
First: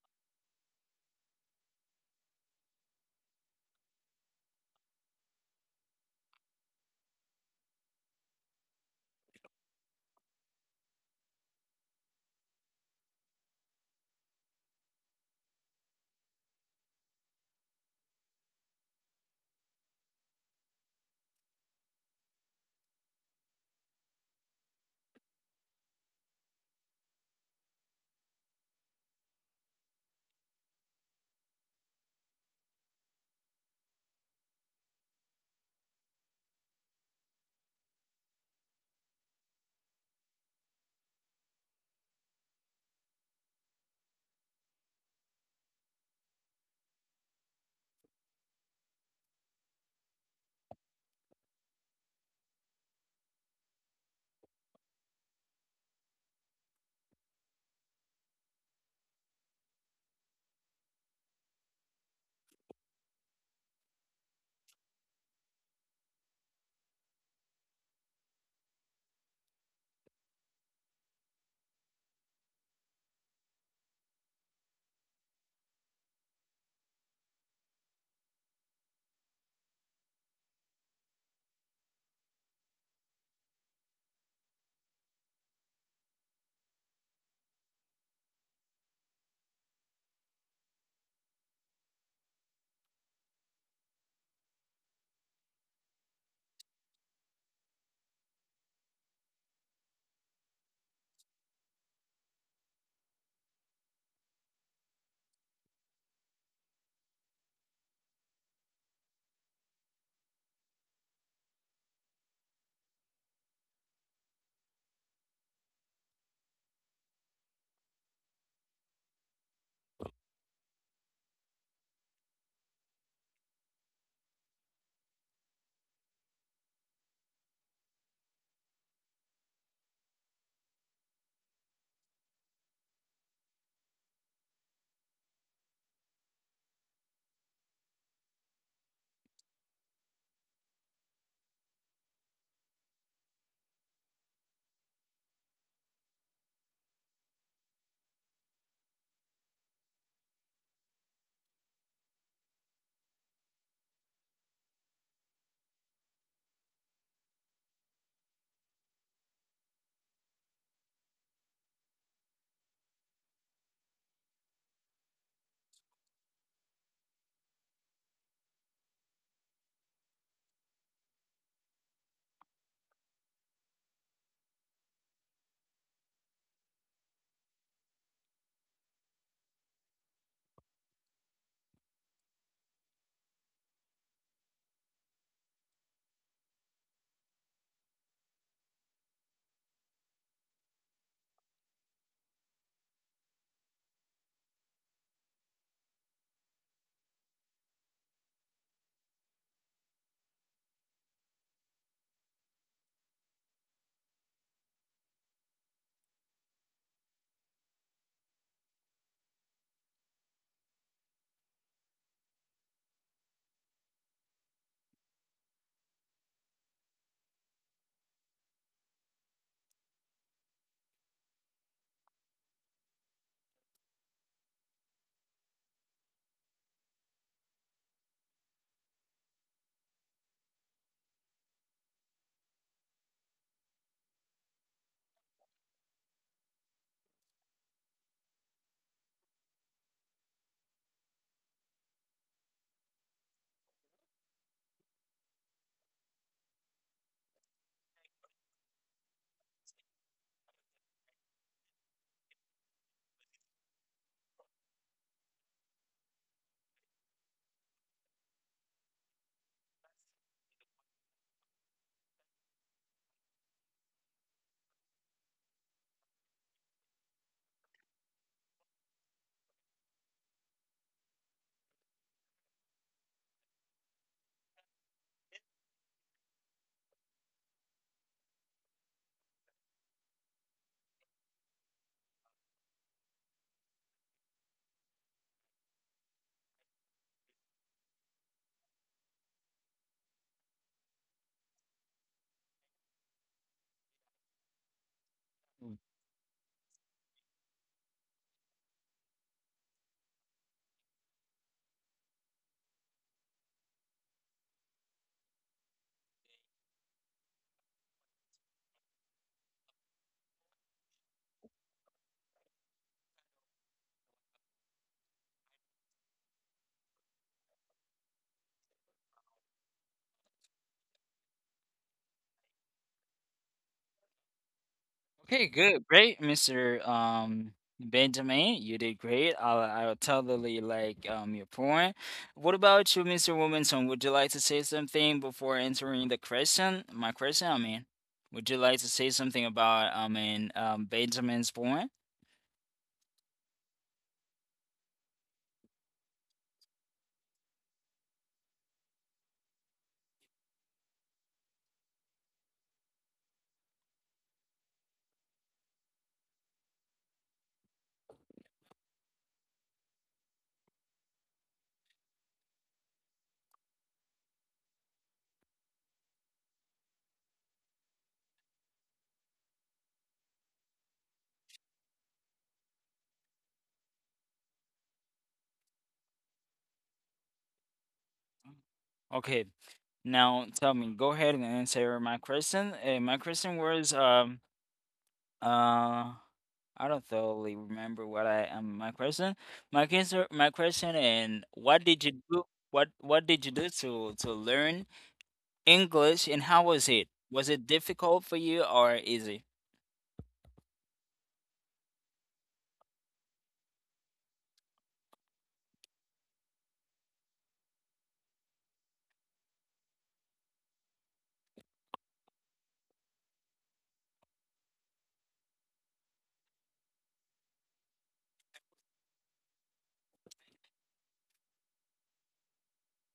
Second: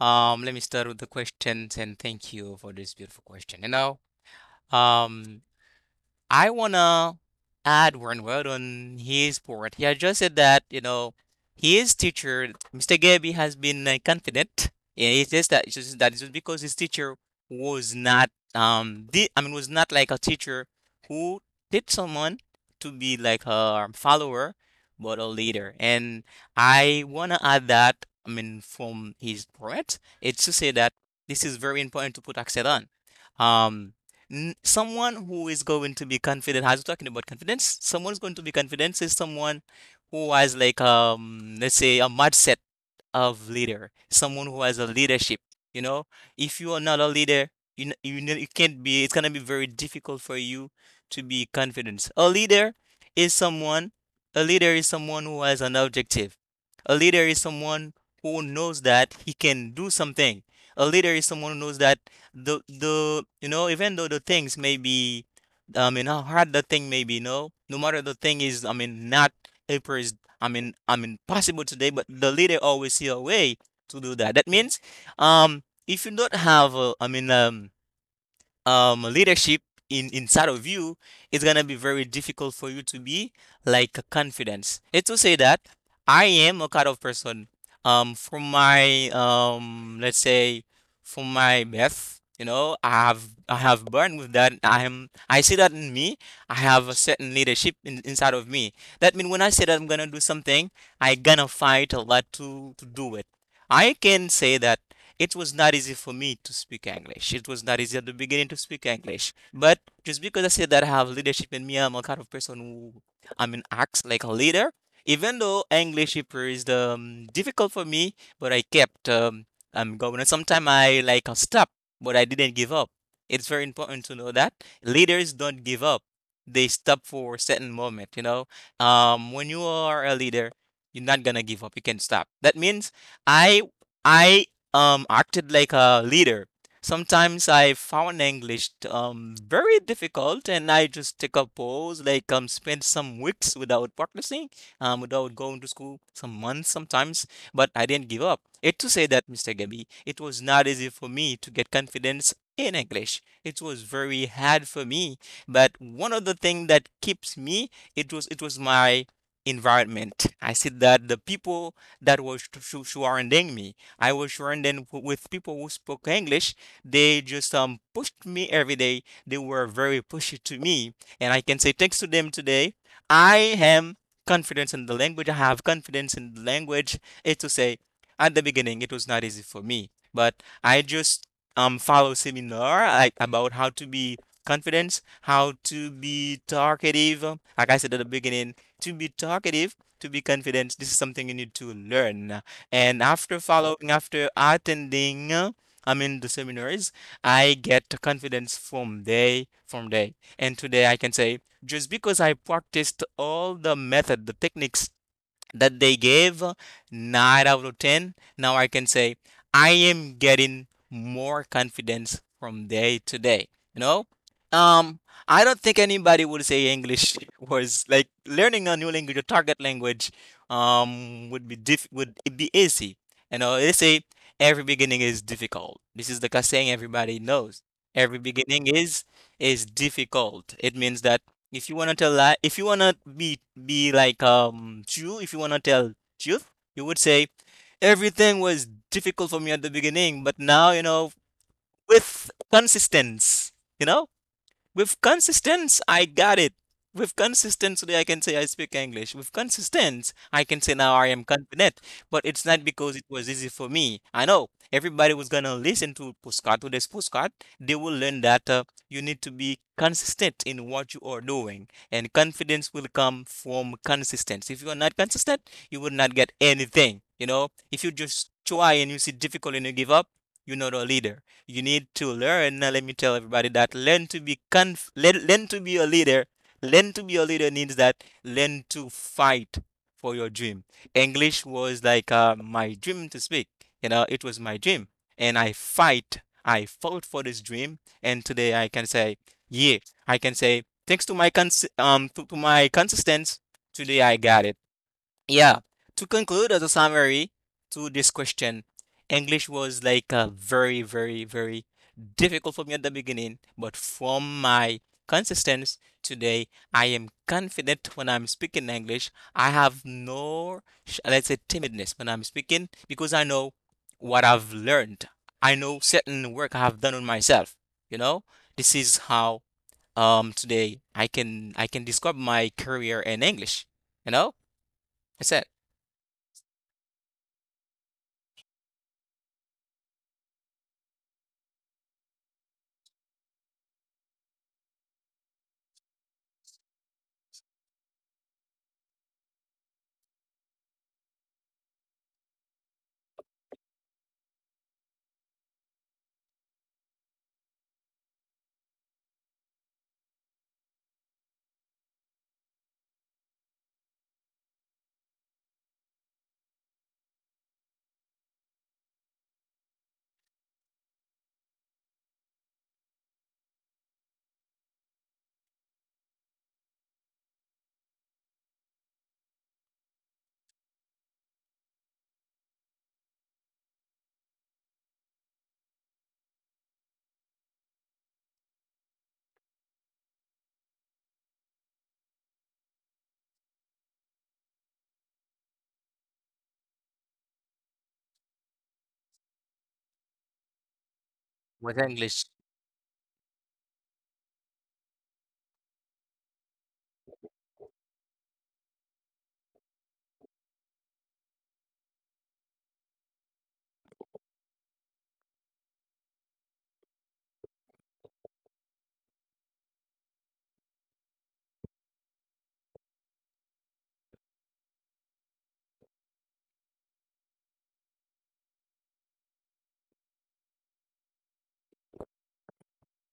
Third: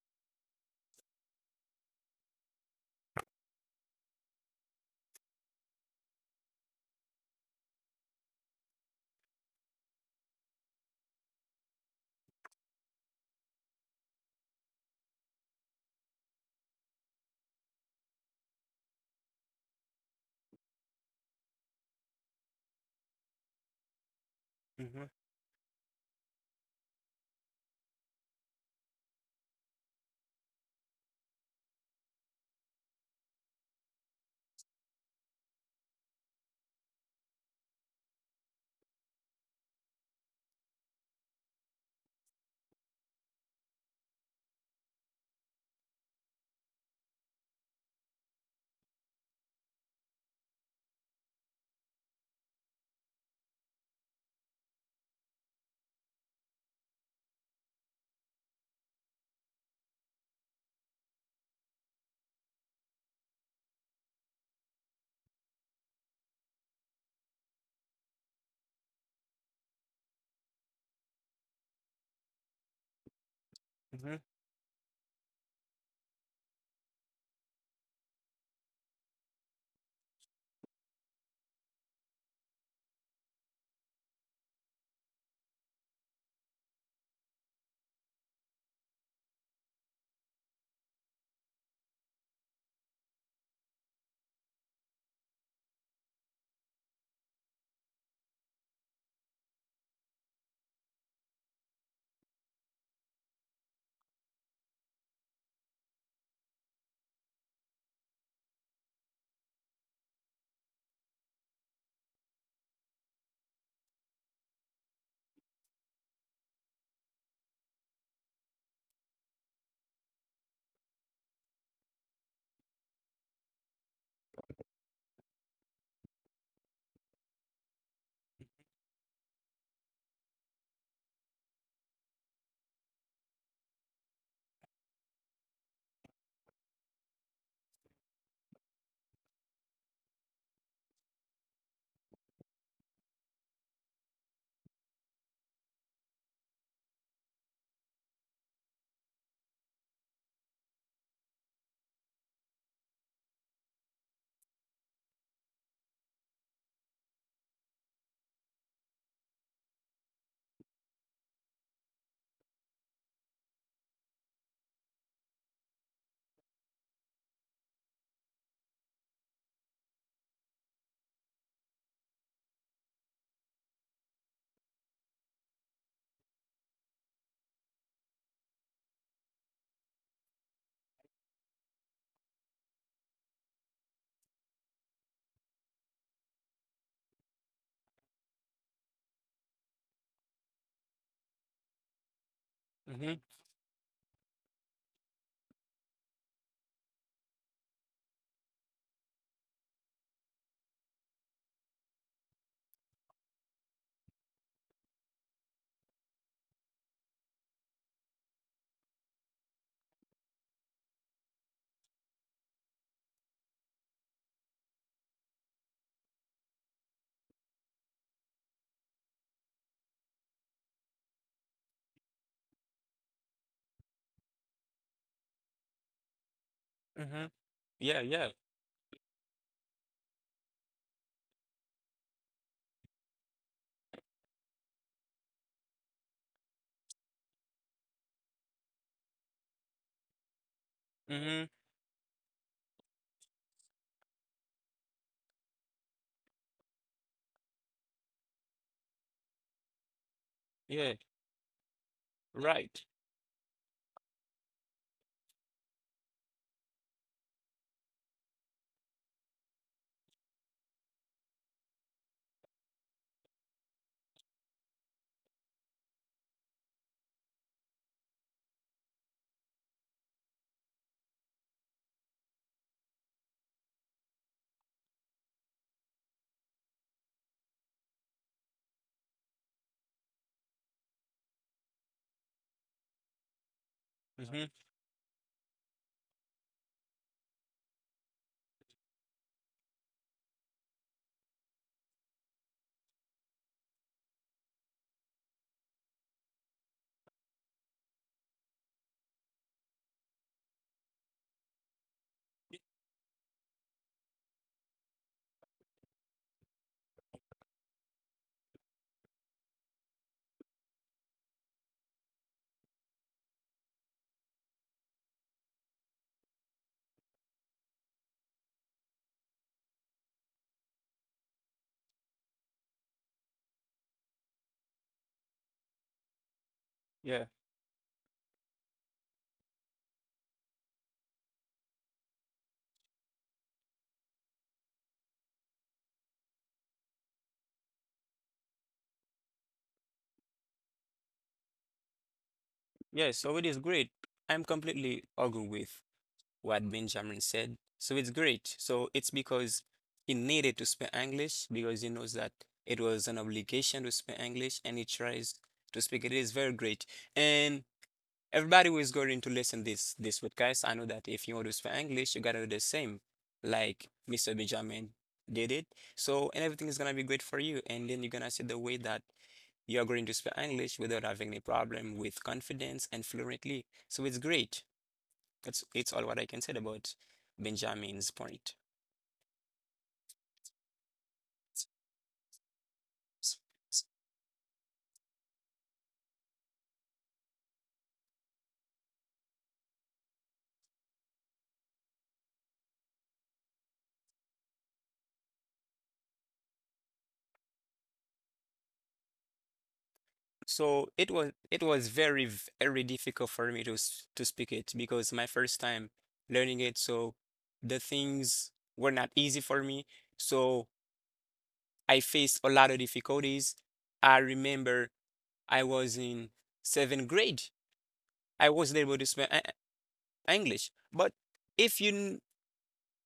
[SPEAKER 2] let me start with the questions, and thank you for this beautiful question. You know, um, I wanna add one word on his part. He has just said that, you know, his teacher, Mr. Gabby, has been confident. Yeah, it's says that it's just because his teacher was not, the I mean, was not like a teacher who did someone to be like a follower
[SPEAKER 3] Mm-hmm.
[SPEAKER 2] but a leader. And I wanna add that, I mean, from his part, it's to say that this is very important to put accent on. Um someone who is going to be confident, as we're talking about confidence, someone who's going to be confident is someone who has like let's say a mindset of leader, someone who has a leadership. You know, if you are not a leader, you can't be. It's gonna be very difficult for you to be confident. A leader is someone. A leader is someone who has an objective. A leader is someone who knows that he can do something. A leader is someone who knows that the even though the things may be, I mean, how hard the thing may be. No? No matter the thing is, I mean, not a I mean, possible today, but the leader always see a way to do
[SPEAKER 3] Mm-hmm.
[SPEAKER 2] that. That means, if you don't have, a, I mean, leadership in inside of you, it's gonna be very difficult for you to be like confidence. It's to say that I am a kind of person from my let's say from my birth, you know, I have I have born with that. I am, I see that in me. I have a certain leadership inside of me. That means when I say that I'm gonna do something, I gonna fight a lot to do it. I can say that it was not easy for me to speak English. It was not easy at the beginning to speak English. But just because I said that I have leadership in me, I'm a kind of person who, I mean, acts like a leader. Even though English is difficult for me, but I kept I'm going. And sometimes I like stop, but I didn't give up. It's very important to know that leaders don't give up. They stop for a certain moment. You know, when you are a leader, you're not gonna give up. You can stop. That means I I acted like a leader. Sometimes I found English very difficult, and I just take a pause, like spend some weeks without practicing, without going to school, some months sometimes. But I didn't give up. It to say that, Mr. Gabby, it was not easy for me to get confidence in English. It was very hard for me. But one of the things that keeps me, it was my environment. I see that the people that was surrounding me. I was surrounded with people who spoke English. They just pushed me every day. They were very pushy to me, and I can say thanks to them today. I am confident in the language. I have confidence in the language. It's to say, at the beginning, it was not easy for me, but I just follow seminar like about how to be confident, how to be talkative. Like I said at the beginning, to be talkative, to be confident, this is something you need to learn. And
[SPEAKER 3] Mm-hmm.
[SPEAKER 2] after following, after attending, I mean the seminars, I get confidence from day from day. And today I can say just because I practiced all the method, the techniques that they gave 9 out of 10. Now I can say I am getting more confidence from day to day. You know, um I don't think anybody would say English was like learning a new language, a target language, would be easy. You know, they say every beginning is difficult. This is the saying everybody
[SPEAKER 3] Mm-hmm.
[SPEAKER 2] knows.
[SPEAKER 3] Yeah.
[SPEAKER 2] Every
[SPEAKER 3] Yeah.
[SPEAKER 2] beginning is difficult. It means that if you wanna tell lie, if you wanna be like true, if you wanna tell truth, you would say everything was difficult for me at the beginning, but now, you know,
[SPEAKER 3] Mm-hmm.
[SPEAKER 2] with consistency, you know, with consistency, I got it. With consistency, I can say I speak English. With consistency, I can say now
[SPEAKER 3] Yeah.
[SPEAKER 2] I am confident. But it's not
[SPEAKER 3] Right.
[SPEAKER 2] because it was easy for me. I know everybody was gonna listen to postcard, to this postcard. They will learn that you need to be consistent in what you are doing, and confidence will come from consistency. If you are not consistent, you will not get anything. You know, if you just try and you see difficult and you give up, you're not a leader. You need to learn. Now, let me tell everybody that learn to be a leader. Learn to be a leader means that learn to fight for your dream. English was like my dream to speak. You know, it was
[SPEAKER 3] Mm-hmm.
[SPEAKER 2] my dream, and I fight. I fought for this dream, and today I can say, yeah, I can say thanks to my to my consistency. Today I got it. Yeah. To conclude as a summary to this question, English was like very, very, very difficult for me at the beginning, but from my consistency today, I am confident when I'm speaking English. I have no, let's say, timidness when I'm speaking because I know what I've learned. I know certain work I have done on myself. You know, this is how today I can describe my career in English. You know, that's
[SPEAKER 1] Okay,
[SPEAKER 2] it.
[SPEAKER 1] good, great, Mr.
[SPEAKER 3] Yeah.
[SPEAKER 1] Um Benjamin, you did great. I'll totally like your point. What about you, Mr. Wilmington? Would you like to say something before answering the question? My question, I mean, would you like to say something about, I mean, Benjamin's point?
[SPEAKER 3] Yes, so it is great. I'm completely agree with what Benjamin said. So it's great. So it's because he needed to speak English because he knows that it was an obligation to speak English and he tries to speak it. It is very great. And everybody who is going to listen this podcast, I know that if you want to speak English, you gotta do the same, like Mr. Benjamin did it. So and everything is gonna be great for you. And then you're gonna see the way that you're going to speak English without having any problem with confidence and fluently. So it's great. That's it's all what I can say about Benjamin's point.
[SPEAKER 1] Okay, now tell me, go ahead and answer my question. My question was, uh, I don't totally remember what I my question. My question, and
[SPEAKER 2] With
[SPEAKER 1] what did you
[SPEAKER 2] English.
[SPEAKER 1] do? What did you do to learn English, and how was it? Was it difficult for you or easy?
[SPEAKER 3] So it was very very difficult for me to speak it because my first time learning it, so the things were not easy for me. So I faced a lot of difficulties. I remember I was in seventh grade. I wasn't able to speak English, but if you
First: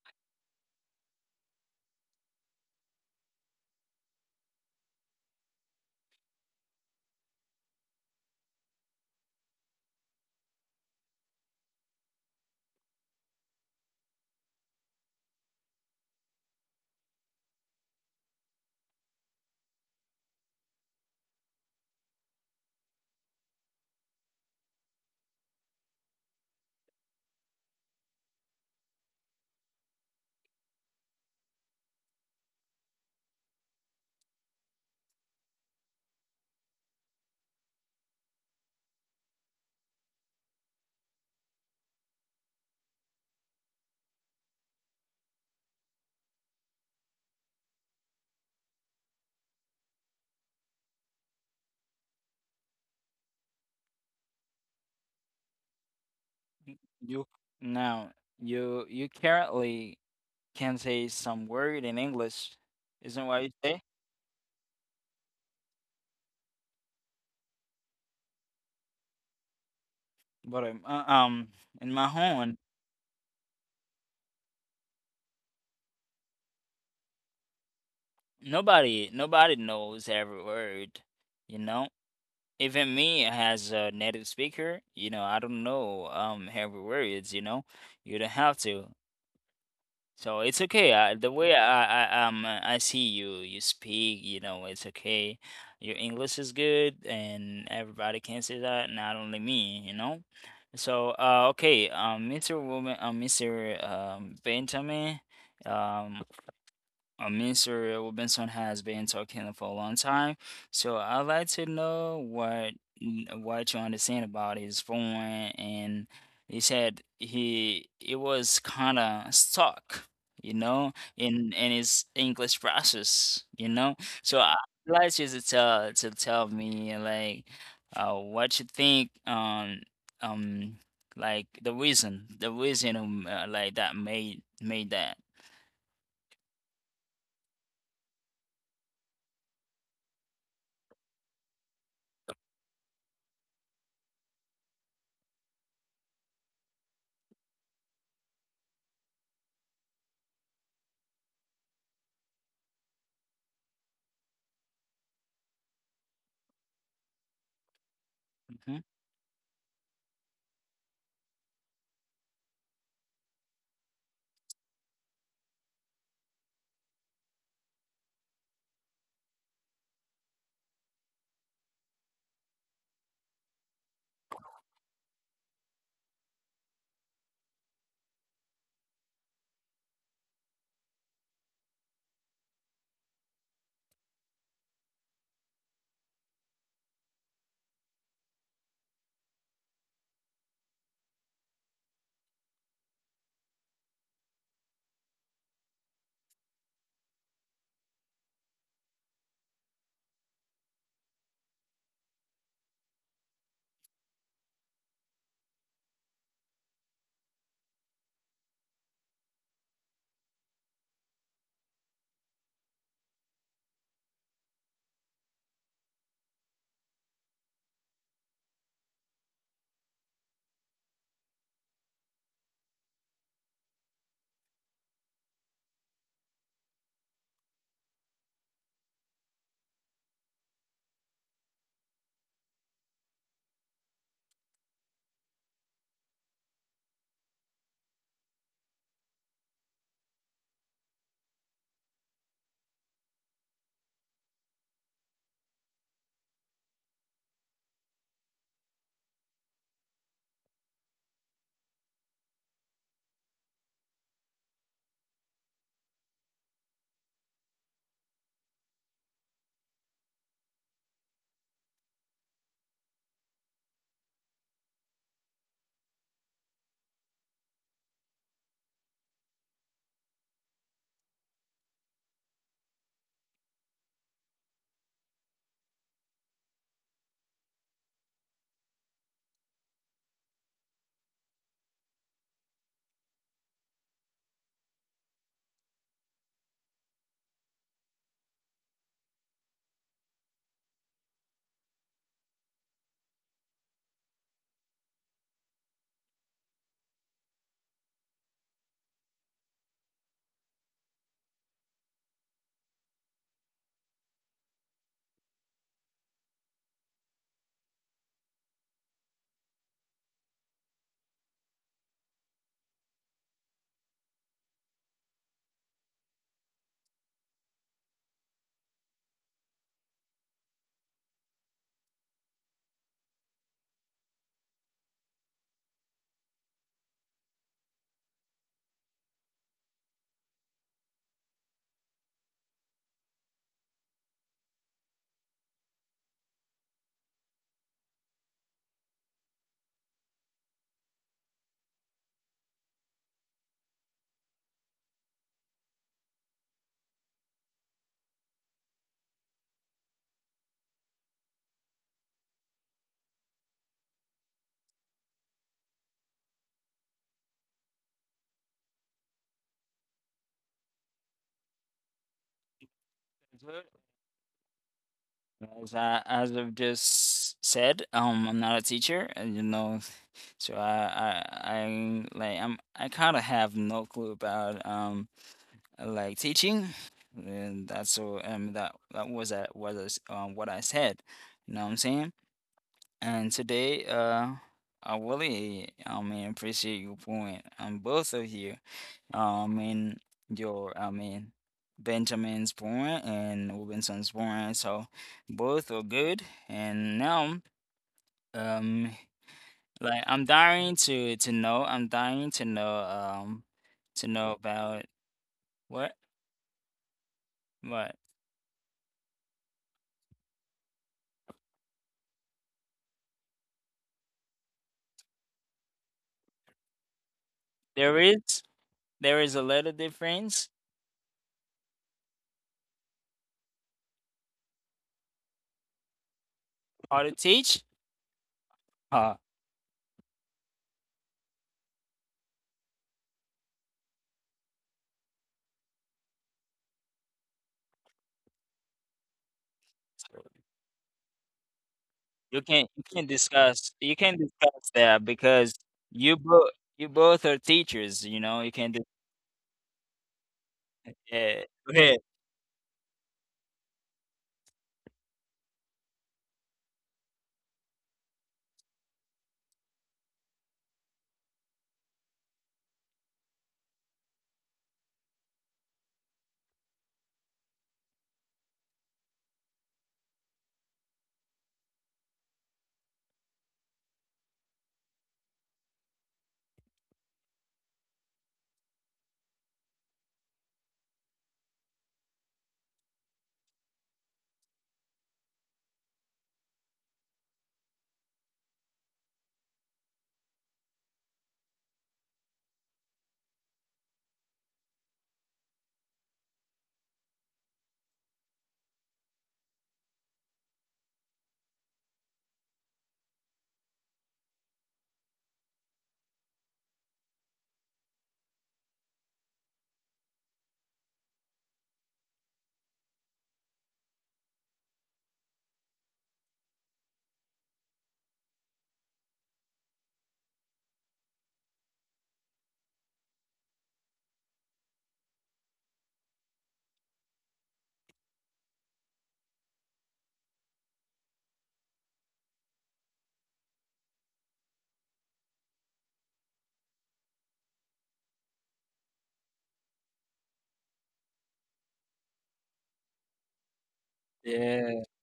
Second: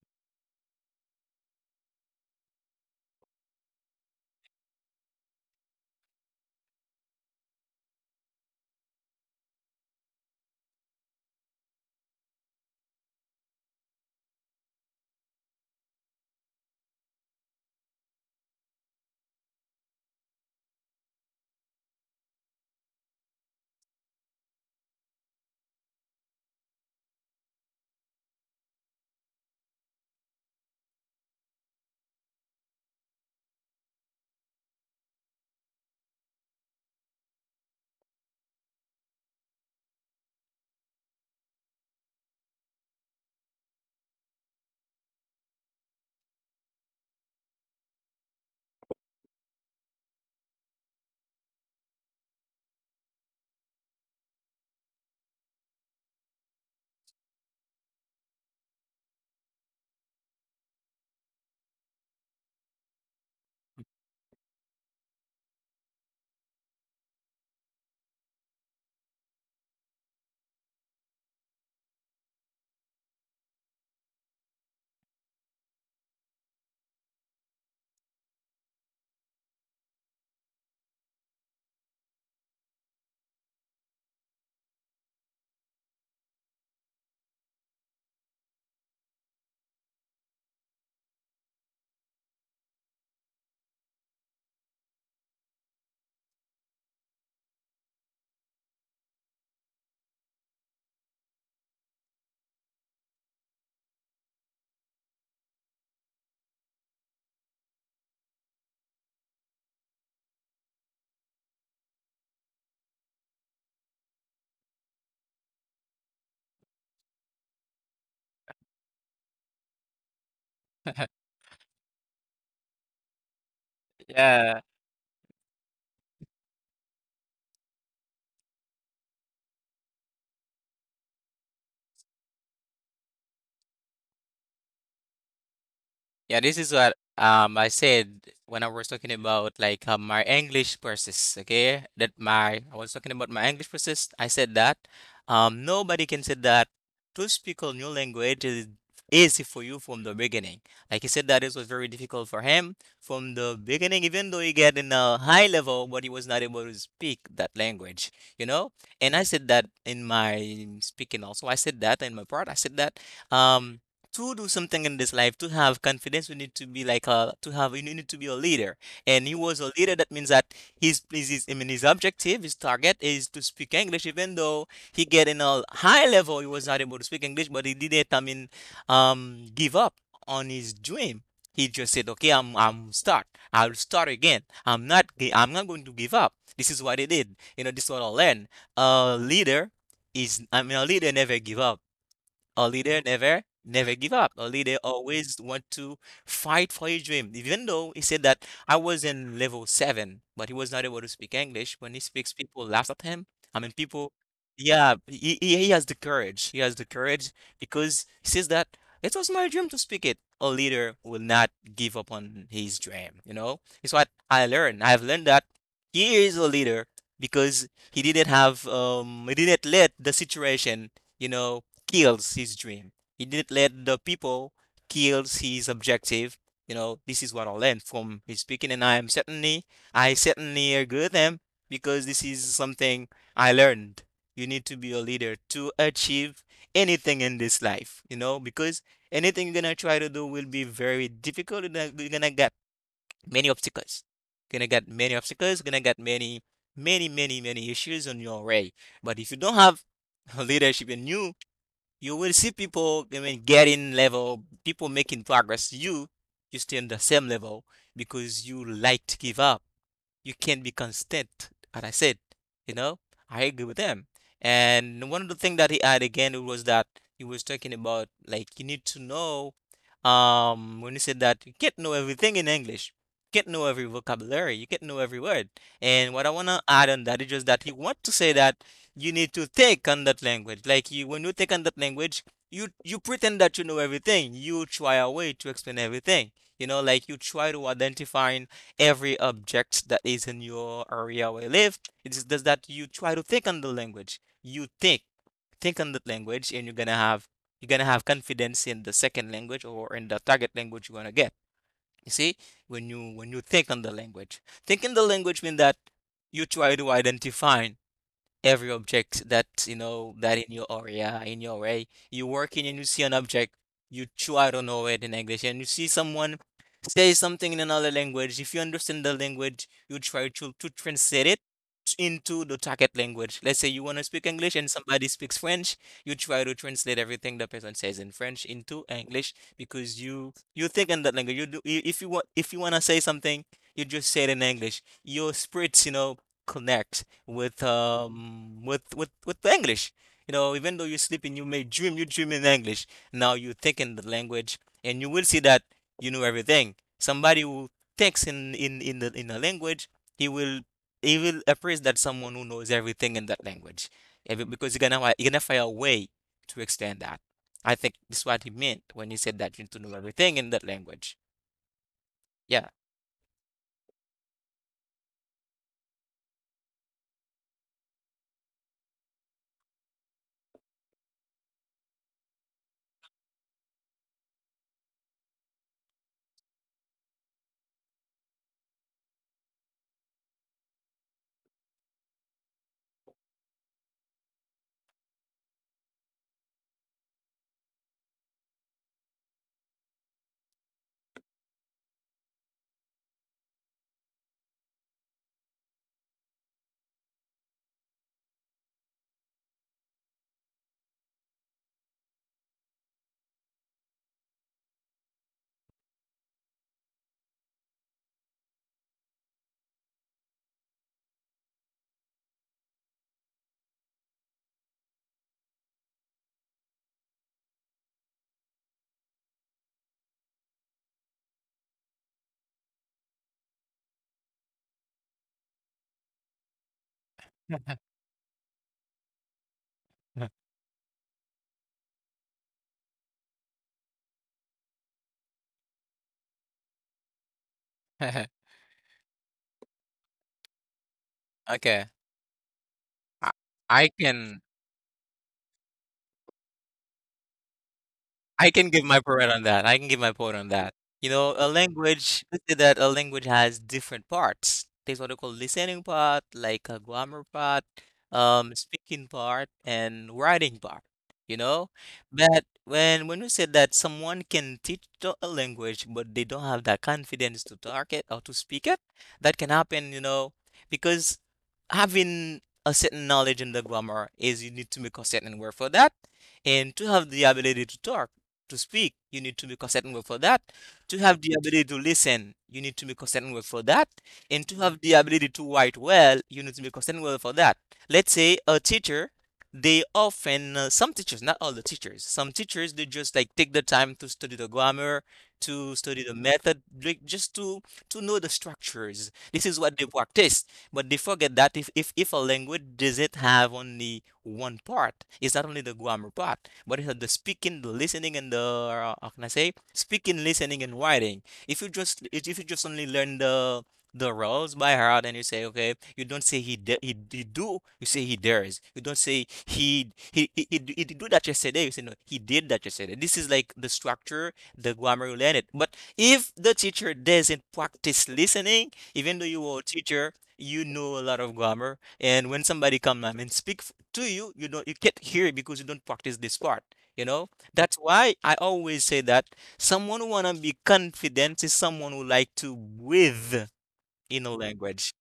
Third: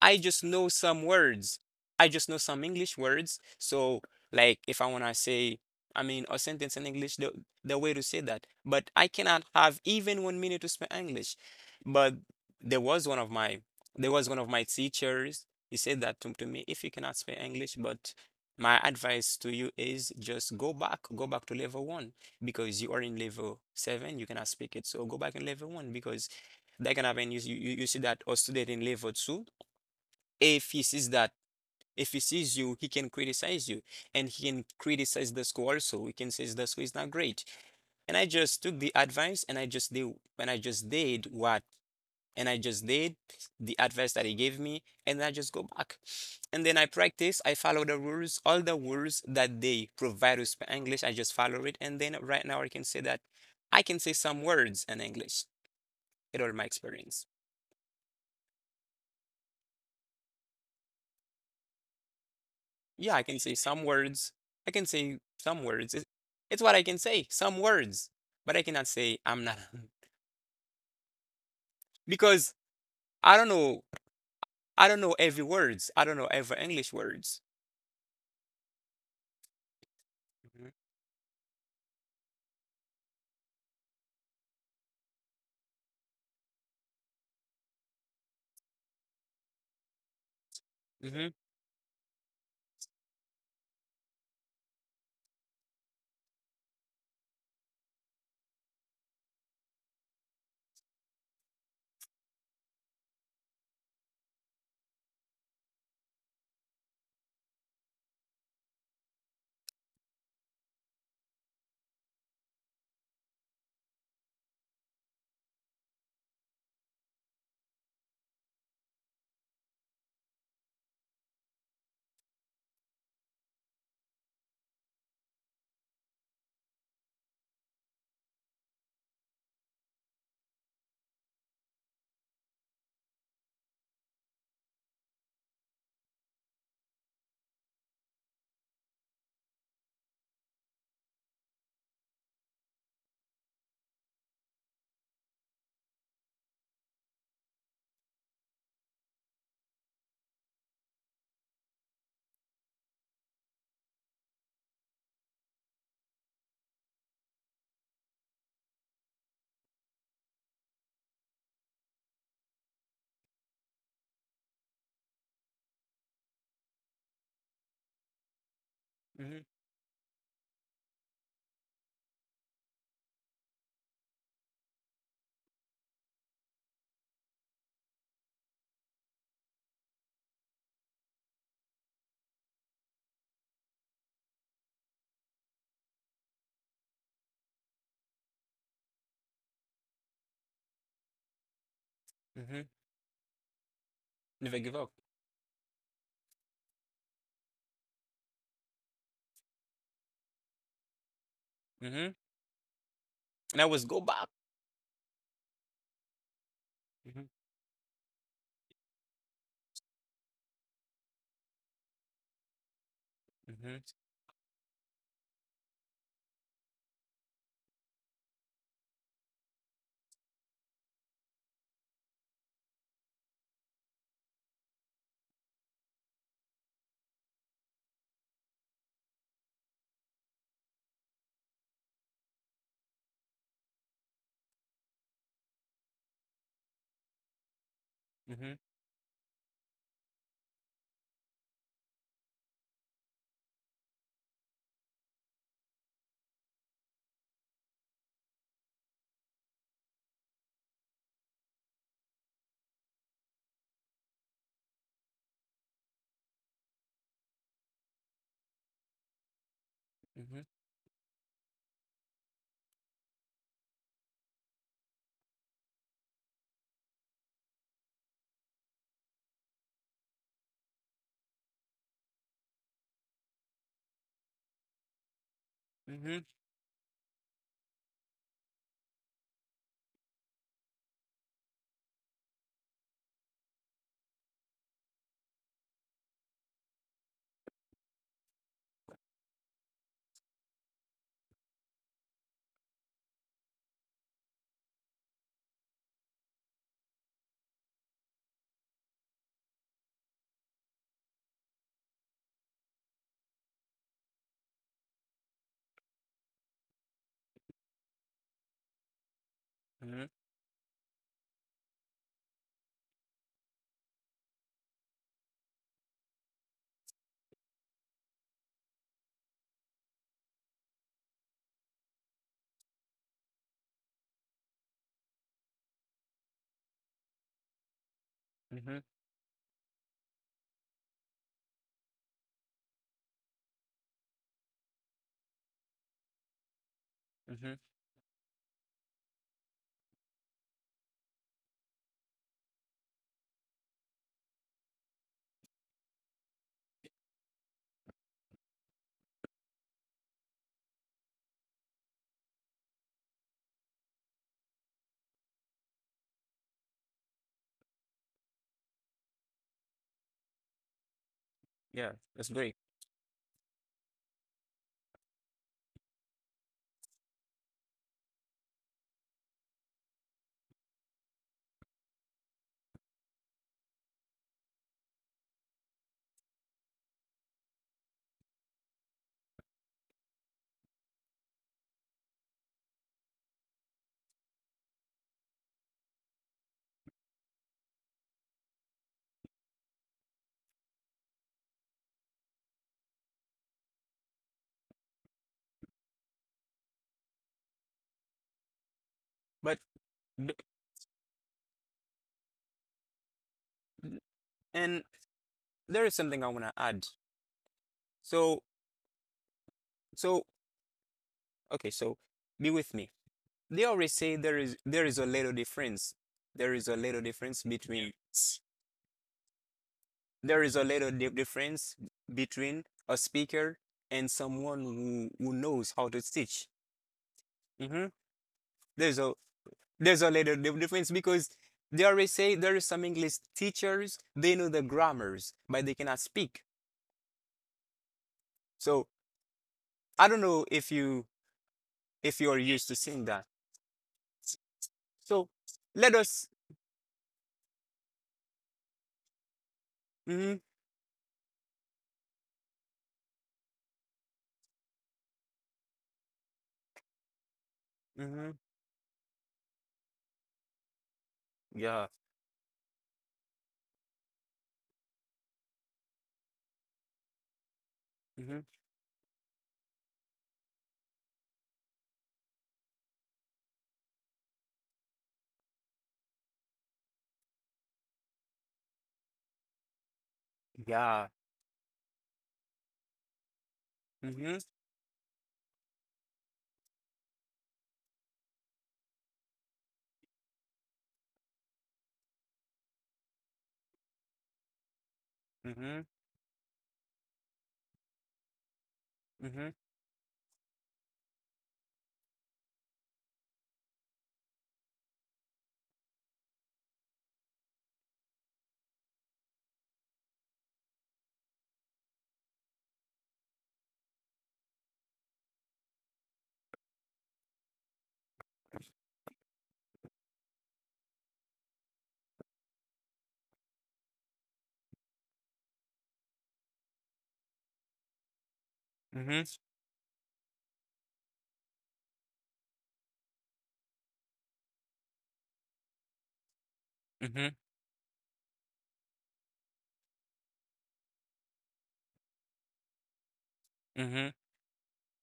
[SPEAKER 3] I just know some words. I just know some English words. So, like, if I want to say, I mean, a sentence in English, the way to say that. But I cannot have even 1 minute to speak English. But there was one of my, there was one of my teachers. He said that to me, if you cannot speak English, but my advice to you is just go back, to level one because you are in level seven, you cannot speak it. So go back in level one because that can happen. You see that a student in level two if he sees that if he sees you he can criticize you, and he can criticize the school also. He can say the school is not great, and I just took the advice, and I just did and I just did what and I just did the advice that he gave me, and I just go back. And then I follow the rules, all the rules that they provide us for English. I just follow it, and then right now I can say that I can say some words in English. It all my experience.
[SPEAKER 1] You, now you currently can say some word in English,
[SPEAKER 3] Yeah, I
[SPEAKER 1] isn't
[SPEAKER 3] can
[SPEAKER 1] what you
[SPEAKER 3] say
[SPEAKER 1] say?
[SPEAKER 3] some words. I can say some words. It's what I can say, some words. But I cannot say I'm not
[SPEAKER 1] But in my
[SPEAKER 3] because
[SPEAKER 1] home.
[SPEAKER 3] I don't know. I don't know every words. I don't know every English words.
[SPEAKER 1] Nobody knows every
[SPEAKER 3] Mhm.
[SPEAKER 1] word, you know. Even me as a native speaker, you know, I don't know every words, you know. You don't have to. So it's okay.
[SPEAKER 3] Mm-hmm.
[SPEAKER 1] The way I see you, you speak, you know, it's okay. Your English is good, and everybody can say that, not only me, you know. So okay. Mr woman mr Benjamin, um Mr. Robinson has been talking for a long time, so I'd like to know what you understand about his phone. And he said he it was kind of stuck, you know, in his English process, you know. So I'd
[SPEAKER 2] Yeah.
[SPEAKER 1] like you to tell, me like, what you think, um like the reason, like that made, that.
[SPEAKER 2] Yeah, this is what I said when I was talking about like my English process, okay? That my I was talking about my English process. I said that nobody can say that to speak a new language is easy for you from the beginning. Like he said that it was very difficult for him from the beginning, even though he get in a high level, but he was not able to speak that language, you know? And I said that in my speaking also. I said that in my part. I said that um to do something in this life, to have confidence, we need to be like a, to have, you need to be a leader, and he
[SPEAKER 3] Mm-hmm.
[SPEAKER 2] was a leader. That means that his, I mean, his objective, his target is to speak English. Even though he get in a high level, he was not able to speak English, but he didn't, I mean, give up on his dream. He just said, okay, I'm start, I'll start again. I'm not going to give up. This is what he did. You know, this is what I learned. A leader is, I mean, a leader never give up.
[SPEAKER 3] Mm-hmm.
[SPEAKER 2] A leader never, never give up. A
[SPEAKER 3] Never give
[SPEAKER 2] leader
[SPEAKER 3] up.
[SPEAKER 2] always want to fight for his dream. Even though he said that I was in level 7, but he was not able to speak English. When he
[SPEAKER 3] Mm-hmm.
[SPEAKER 2] speaks, people laugh at him.
[SPEAKER 3] And
[SPEAKER 2] I
[SPEAKER 3] I
[SPEAKER 2] mean,
[SPEAKER 3] always go
[SPEAKER 2] people,
[SPEAKER 3] back.
[SPEAKER 2] yeah, he has the courage. He has the
[SPEAKER 3] Mm-hmm.
[SPEAKER 2] courage because he says that it was my dream to speak it. A leader will not give up on his dream, you know?
[SPEAKER 3] Mm-hmm.
[SPEAKER 2] It's what I learned. I've learned that he is a leader because he didn't let the situation, you know, kills his dream. He didn't let the people kills his objective. You know, this is what I learned from his speaking, and I am certainly, I certainly agree with him because this is something I learned. You need to be a leader to achieve anything in this life, you know,
[SPEAKER 3] Mm-hmm.
[SPEAKER 2] because anything you're gonna try to do will be very difficult. You're gonna get many obstacles. You're gonna get many obstacles. You're gonna get many, many, many, many issues on your way. But if you don't have leadership in you, you will see people, I mean, getting level, people making progress. You stay on the same level because you like to give up. You
[SPEAKER 3] Mm-hmm.
[SPEAKER 2] can't be constant, and I said, you know, I agree with them. And one of the things that he had again was that he was talking about like you need to know when he said that you can't know everything in English. You can't know every vocabulary, you can't know every word.
[SPEAKER 3] Mm-hmm.
[SPEAKER 2] And what I wanna add on that is just that he want to say that you need to take on that language. Like you, when you take on that language, you pretend that you know everything. You try a way to explain everything. You know, like you try to identify every object that is in your area where you live. It's just that you try to think on the language. You think on the language, and you're gonna have, confidence in the second language or in the target language you wanna get. You see, when you think on the language, think in the language means that you try to identify every object that you
[SPEAKER 3] Mm-hmm.
[SPEAKER 2] know that in your area in your way you're working and you see an object you try to know it in English. And you see someone say something in another language. If you understand the language you try to translate it into the target language. Let's say you want to speak English and somebody speaks French, you try to translate everything the person says in French
[SPEAKER 3] Mm-hmm.
[SPEAKER 2] into English, because you think in that language. You do if you want to say something, you just say it in English. Your spirits, you know, connect
[SPEAKER 3] mm-hmm,
[SPEAKER 2] with with the English. You know, even though you're sleeping, you may dream. You dream in English. Now you think in the language, and you will see that you know everything. Somebody who thinks in the language, he will he will appraise that someone who knows everything in that language. Because you're gonna you're gonna find a way to extend that. I think this is what he meant when he said that you need to know everything in that language.
[SPEAKER 3] Yeah, that's great.
[SPEAKER 2] Yeah.
[SPEAKER 1] Mhm. As I, as I've just said, I'm not a teacher, and you know, so I like, I'm, I kind of have no clue about like teaching, and that's so that, that was, that was what I said, you know what I'm saying? And today, I really, I mean, appreciate your point, both of you, and your, I mean, Benjamin's point and Robinson's point. So both are good. And now, um,
[SPEAKER 3] But
[SPEAKER 1] like, I'm
[SPEAKER 3] b-
[SPEAKER 1] dying to know. I'm dying to know. Um, to know about
[SPEAKER 3] and there
[SPEAKER 1] what
[SPEAKER 3] is something I want to add.
[SPEAKER 1] what
[SPEAKER 3] So, so okay, so be with me. They always say there is a little difference. There is a little difference between
[SPEAKER 1] there is. There is a little
[SPEAKER 3] there
[SPEAKER 1] difference
[SPEAKER 3] is a little di- difference between a speaker and someone who knows how to teach.
[SPEAKER 1] how to teach.
[SPEAKER 3] hmm There's a
[SPEAKER 1] Huh.
[SPEAKER 3] there's a little difference because they always say there is some English teachers they know the grammars but they cannot speak. So I don't know if you
[SPEAKER 2] Okay.
[SPEAKER 3] if you are
[SPEAKER 1] You can
[SPEAKER 3] used to
[SPEAKER 1] you can
[SPEAKER 3] seeing that.
[SPEAKER 2] I
[SPEAKER 1] discuss,
[SPEAKER 2] I
[SPEAKER 1] you can
[SPEAKER 2] can
[SPEAKER 1] discuss that
[SPEAKER 3] So
[SPEAKER 1] because
[SPEAKER 3] let
[SPEAKER 1] you
[SPEAKER 3] us.
[SPEAKER 1] both you both are teachers. You know
[SPEAKER 2] I
[SPEAKER 1] you
[SPEAKER 2] can
[SPEAKER 1] can
[SPEAKER 2] give
[SPEAKER 1] dis-.
[SPEAKER 2] my point on that. I can give my point
[SPEAKER 3] Mhm,
[SPEAKER 2] on that. You know,
[SPEAKER 1] Yeah.
[SPEAKER 2] a
[SPEAKER 1] Go ahead.
[SPEAKER 2] language, let's say that a language has different parts. There's what they call listening part, like a grammar part,
[SPEAKER 3] mhm,
[SPEAKER 2] speaking part, and writing part, you know?
[SPEAKER 3] yeah,
[SPEAKER 2] But when you say that someone can teach a language, but they don't have that confidence to talk it or to
[SPEAKER 3] mhm,
[SPEAKER 2] speak it, that can happen, you know, because having a certain knowledge in the grammar is you need to make a certain word for that. And to have the ability to talk, to speak, you need to make a certain word for that. To
[SPEAKER 3] yeah,
[SPEAKER 2] have the ability to listen, you need to make a certain word for that.
[SPEAKER 3] mhm,
[SPEAKER 2] And to have the ability to write well, you need to make a certain word for that. Let's say a teacher, they often, some teachers, not all the teachers, some teachers, they just like take the time to study the grammar, to
[SPEAKER 3] mhm,
[SPEAKER 2] study the method, like, just to know the structures. This
[SPEAKER 3] mhm,
[SPEAKER 2] is what they practice, but they forget that if a language doesn't have only one part, it's not only the grammar part, but it's the speaking, the listening, and the how can I say, speaking, listening, and writing. If you just only learn the rules by heart and you say okay, you don't say he do, you say he dares. You don't say he do that yesterday. You say no, he did that yesterday. This is like the structure, the grammar you learn it. But if the teacher doesn't practice listening, even
[SPEAKER 3] mhm,
[SPEAKER 2] though you are a teacher, you know a lot of grammar, and when somebody come and speak to you, you don't you can't hear it because you don't practice this part, you
[SPEAKER 3] mhm,
[SPEAKER 2] know. That's why I always say that someone who want to be confident is someone who like to breathe
[SPEAKER 3] mhm,
[SPEAKER 2] in a
[SPEAKER 1] Yeah.
[SPEAKER 2] language.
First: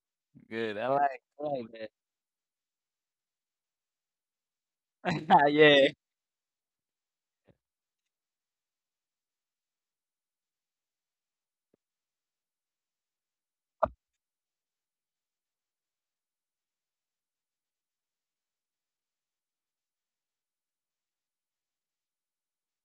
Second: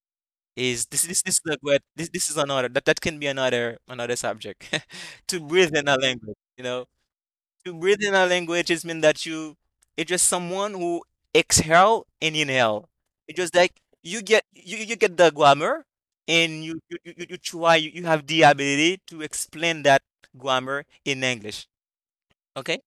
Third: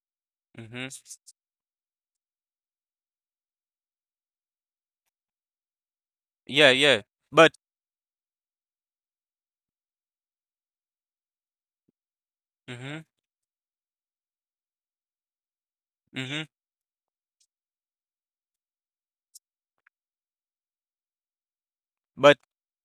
[SPEAKER 1] Good.
[SPEAKER 2] Is
[SPEAKER 3] mhm.
[SPEAKER 2] this this this
[SPEAKER 1] I
[SPEAKER 2] is a
[SPEAKER 1] like
[SPEAKER 2] this this is another that, that can be another another subject to
[SPEAKER 1] that.
[SPEAKER 2] breathe in
[SPEAKER 1] Yeah.
[SPEAKER 2] a language, you
[SPEAKER 3] Yeah,
[SPEAKER 2] know.
[SPEAKER 3] yeah. But
[SPEAKER 2] To breathe in a language is mean that you it's just someone who exhale and inhale.
[SPEAKER 3] mhm,
[SPEAKER 2] It's just like you get you get the grammar
[SPEAKER 3] mhm.
[SPEAKER 2] and you try you have the ability to explain that grammar in English.
[SPEAKER 3] But
[SPEAKER 2] Okay?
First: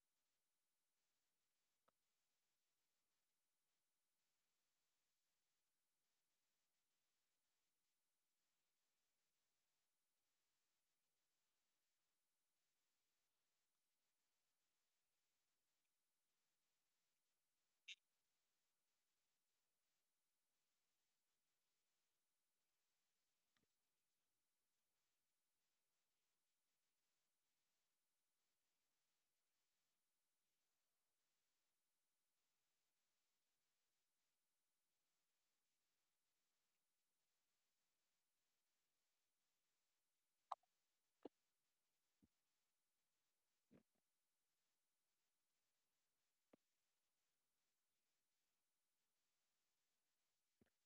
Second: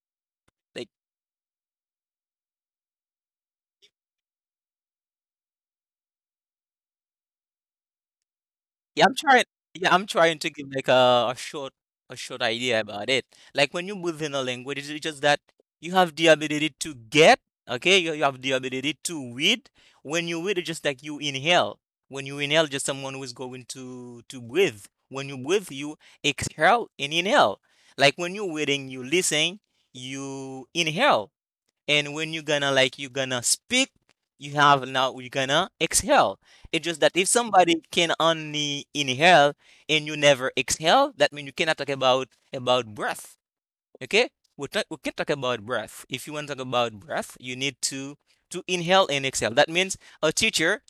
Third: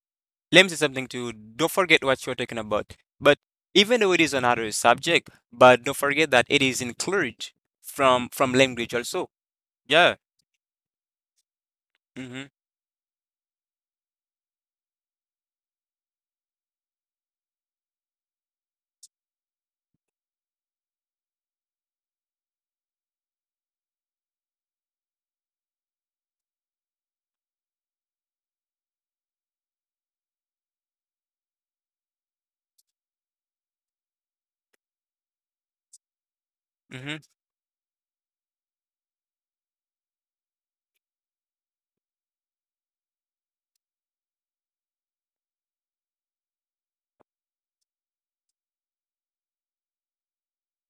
[SPEAKER 3] let me say
[SPEAKER 2] Like
[SPEAKER 3] something too. Don't forget what you're talking about. But even though it is another subject, but don't forget that it is included from language
[SPEAKER 2] Yeah, I'm
[SPEAKER 3] also.
[SPEAKER 2] trying. Yeah, I'm
[SPEAKER 3] Yeah.
[SPEAKER 2] trying to give like a short
[SPEAKER 3] Mhm,
[SPEAKER 2] idea about it. Like when you move in a language, it's just that you have the ability to get, okay? You have the ability to read. When you read, it's just like you inhale. When you inhale, just someone who is going to breathe. When you breathe, you exhale and inhale. Like when you're reading, you listen, you inhale, and when you're gonna like you're gonna speak, you have now you're gonna exhale. It's just that
[SPEAKER 3] mhm,
[SPEAKER 2] if somebody can only inhale and you never exhale, that means you cannot talk about breath. Okay, we can talk about breath. If you want to talk about breath, you need to inhale and exhale. That means a teacher,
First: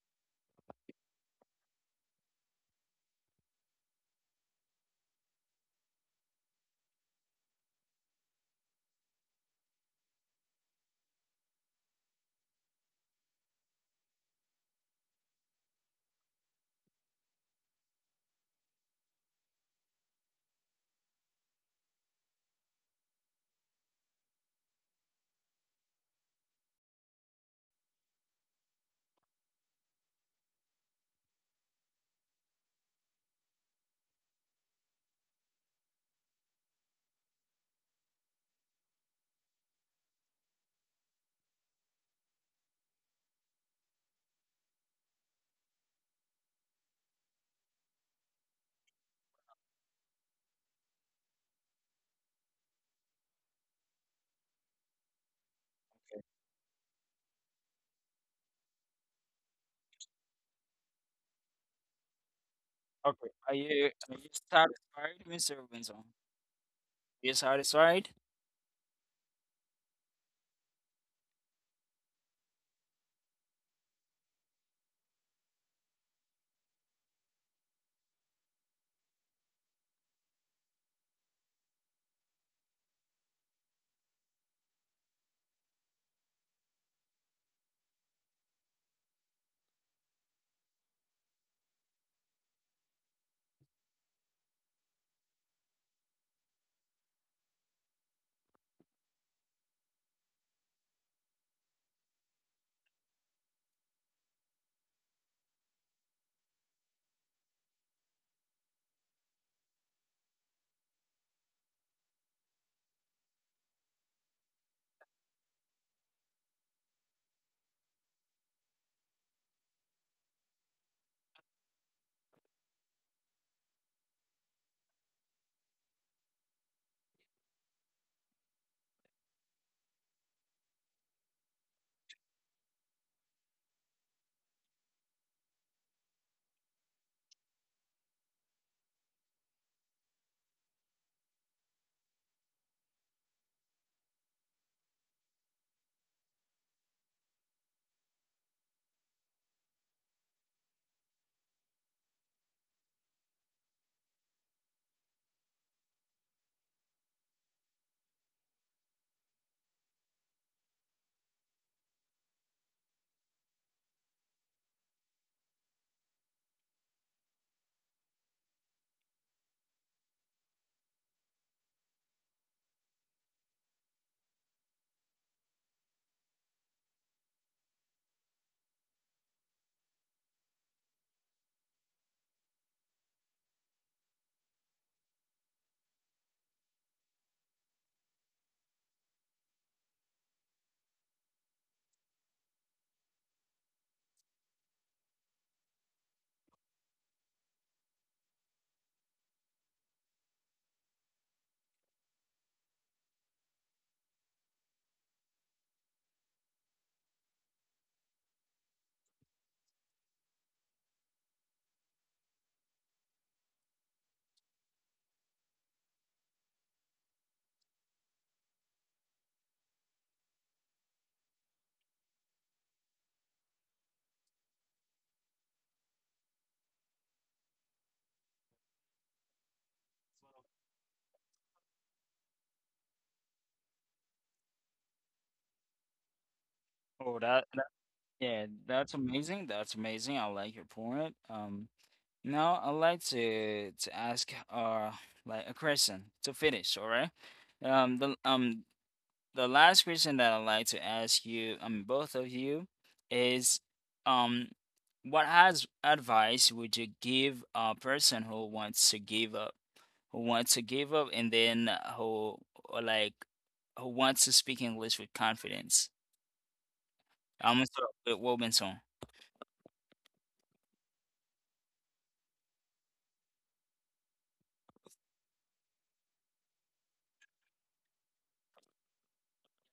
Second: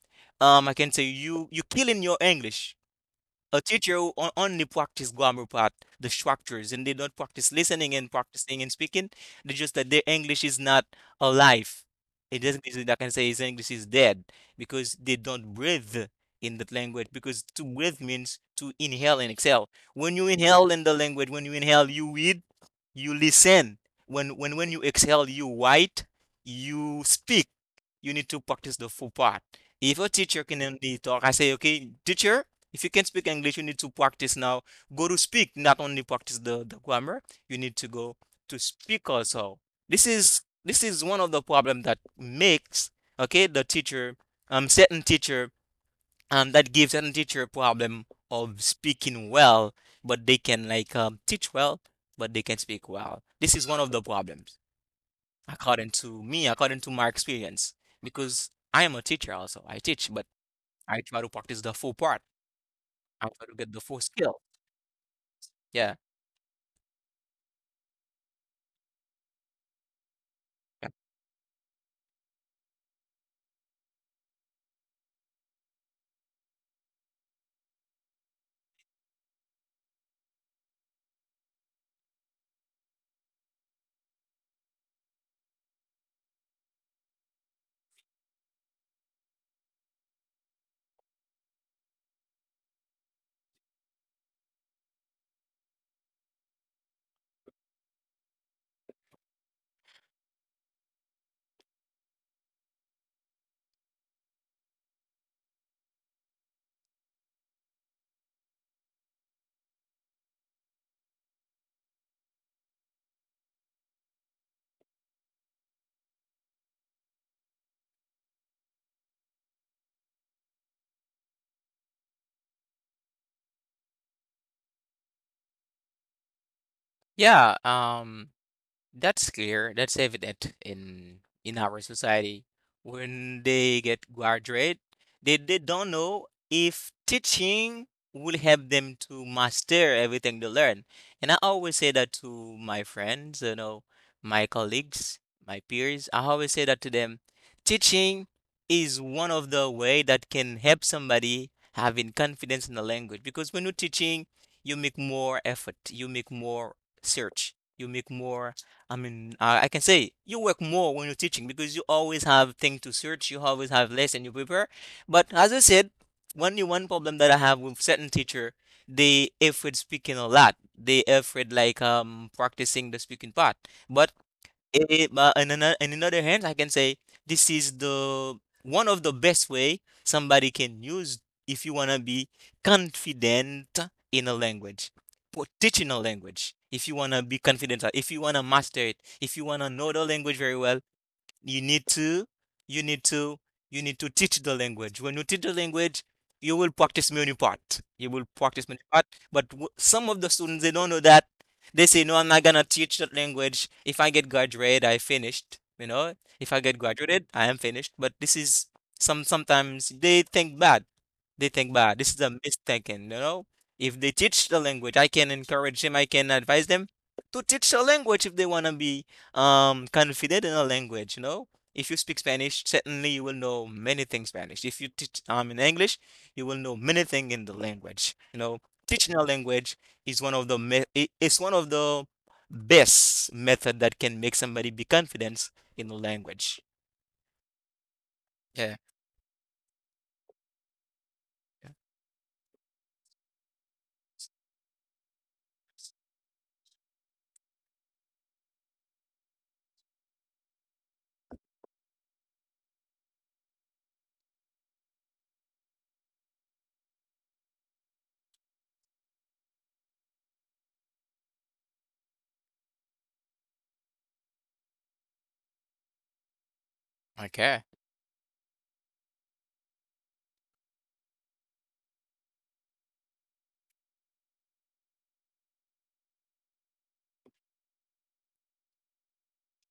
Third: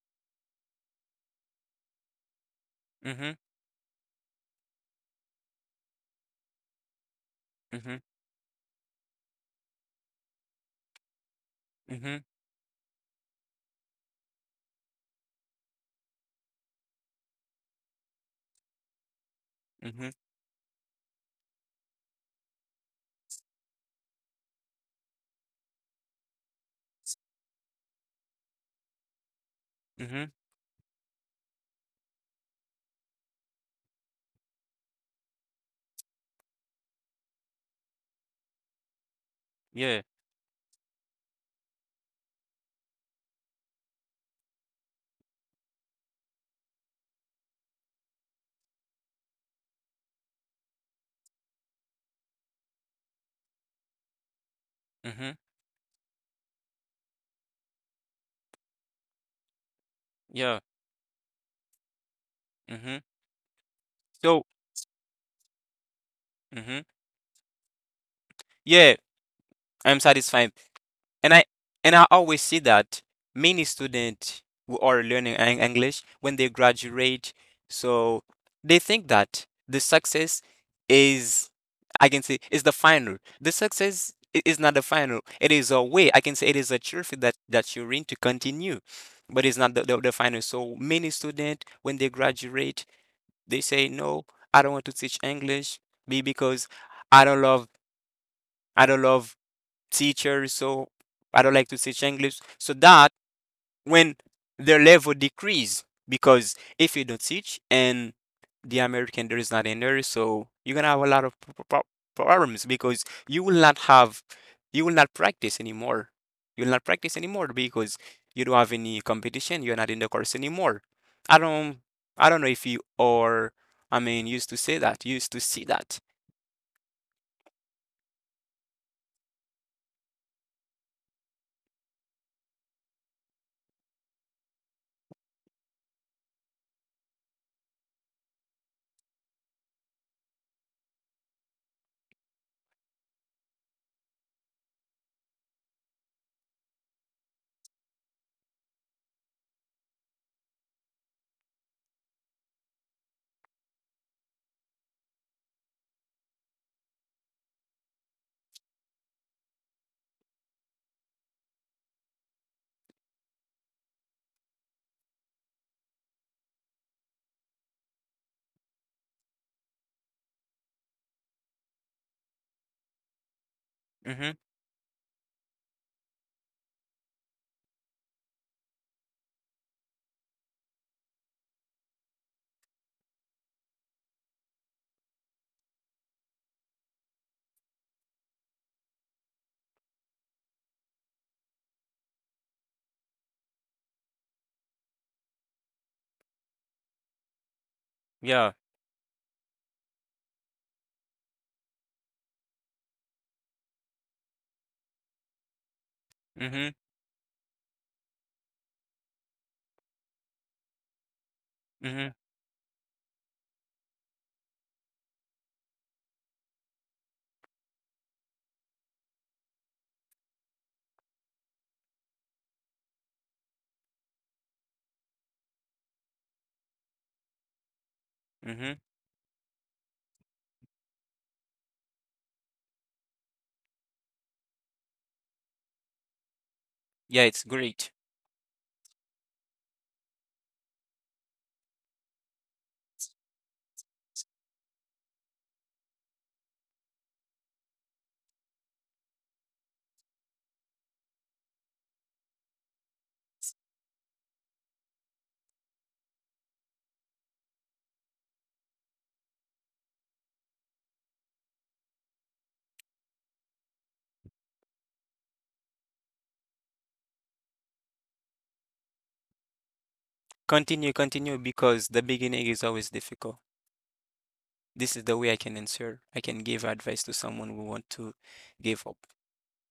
[SPEAKER 2] I can say you you killing your English.
[SPEAKER 3] mhm,
[SPEAKER 2] A teacher who only practice grammar part, the structures, and they don't practice listening
[SPEAKER 3] mhm,
[SPEAKER 2] and practicing and speaking. They just that their English is not alive.
[SPEAKER 3] mhm,
[SPEAKER 2] It doesn't mean that I can say his English is dead because they don't breathe in that language. Because to breathe means to inhale and exhale.
[SPEAKER 3] mhm,
[SPEAKER 2] When you inhale in the language, when you inhale, you read, you listen. When you exhale, you write, you speak. You need to practice the full part. If a
[SPEAKER 3] mhm.
[SPEAKER 2] teacher can only talk, I say, okay, teacher, if you can't speak English, you need to practice now. Go to speak, not only practice the grammar. You need to go to speak also.
[SPEAKER 3] Yeah.
[SPEAKER 2] This is one of the problem that makes okay the teacher certain teacher that gives certain teacher a problem of speaking well, but they can like teach well, but they can speak well. This is one of the problems,
[SPEAKER 3] Mhm.
[SPEAKER 2] according to me, according to my experience, because I am a teacher also. I teach, but
[SPEAKER 3] Yeah.
[SPEAKER 2] I try to practice the full part.
[SPEAKER 3] Mhm.
[SPEAKER 2] I
[SPEAKER 1] Okay.
[SPEAKER 2] try to
[SPEAKER 1] Are
[SPEAKER 2] get the
[SPEAKER 1] you,
[SPEAKER 2] full
[SPEAKER 1] are you
[SPEAKER 2] skill.
[SPEAKER 3] So.
[SPEAKER 1] satisfied, Mr.
[SPEAKER 2] Yeah.
[SPEAKER 1] Winslow?
[SPEAKER 3] Mhm.
[SPEAKER 1] You satisfied?
[SPEAKER 3] Yeah. I'm satisfied.
[SPEAKER 2] Yeah.
[SPEAKER 3] And I and I always see that many students who are learning English when they graduate, so they think that the success is, I can say, is the final. The success is not the final. It is a way. I can say it is a trophy that you're in to continue, but it's not the final. So many students when they graduate, they say no, I don't want to teach English be because I don't love I don't love teacher, so I don't like to teach English. So that when their level decrease, because if you don't teach and the American there is not in there, so you're gonna have a lot of problems because you will not practice anymore. You will not practice anymore because you don't have any competition. You're not in the course anymore. I don't, I don't know if you are. I mean, used to say that, used to see that.
[SPEAKER 2] Yeah, that's clear. That's evident in our society. When they get graduate, they don't know if teaching will help them to master everything they learn. And I always say that to my friends, you know, my colleagues, my peers. I always say that to them. Teaching is one of the way that can help somebody having confidence in the language, because when you're teaching, you make more effort, you make more search, you make more I mean, I can say you work more when you're teaching, because you always have things to search, you always have lesson you prepare. But as I said, one problem that I have with certain teacher, they afraid speaking a lot. They afraid like practicing the speaking part. But
[SPEAKER 3] Mm-hmm.
[SPEAKER 2] it but in another hand, I can say this is the one of the best way somebody can use if you wanna be confident in a language or teaching a language. If you wanna be confident, if you wanna master it, if you wanna know the language very well, you need to you need to you need to teach the language. When you teach the language, you will practice many part, you will
[SPEAKER 3] Yeah.
[SPEAKER 2] practice many part, but some of the students they don't know that. They say no, I'm not gonna teach that language. If I get graduated, I finished, you know. If I
[SPEAKER 3] Mm-hmm.
[SPEAKER 2] get graduated, I am finished. But this is some sometimes they think bad, they think bad.
[SPEAKER 3] Mm-hmm.
[SPEAKER 2] This is a misthinking, you know. If they teach the language, I can encourage them, I can advise them to teach the language if they want to be confident in a language, you know. If you speak Spanish, certainly you will know many things Spanish. If you teach in English, you will know many things in the language, you know.
[SPEAKER 3] Mm-hmm.
[SPEAKER 2] Teaching a language is one of the it's one of the best method that can make somebody be confident in the language.
[SPEAKER 1] Oh,
[SPEAKER 3] Yeah,
[SPEAKER 1] that,
[SPEAKER 3] it's
[SPEAKER 1] that,
[SPEAKER 3] great.
[SPEAKER 1] yeah,
[SPEAKER 2] Yeah.
[SPEAKER 1] that's amazing. That's amazing. I like your point. Now I'd like to ask, like a question to finish. All right. Um, the um the last question that I'd like to ask you, both of you, is um, what has advice would you give a person who wants to give up? Who want to give up? And then who, or like, who wants to speak English with confidence? I'm
[SPEAKER 2] Okay.
[SPEAKER 1] gonna start with Robinson.
[SPEAKER 3] Continue, continue, because the beginning is always difficult. This is the way I can answer. I can give advice to someone who want to give up.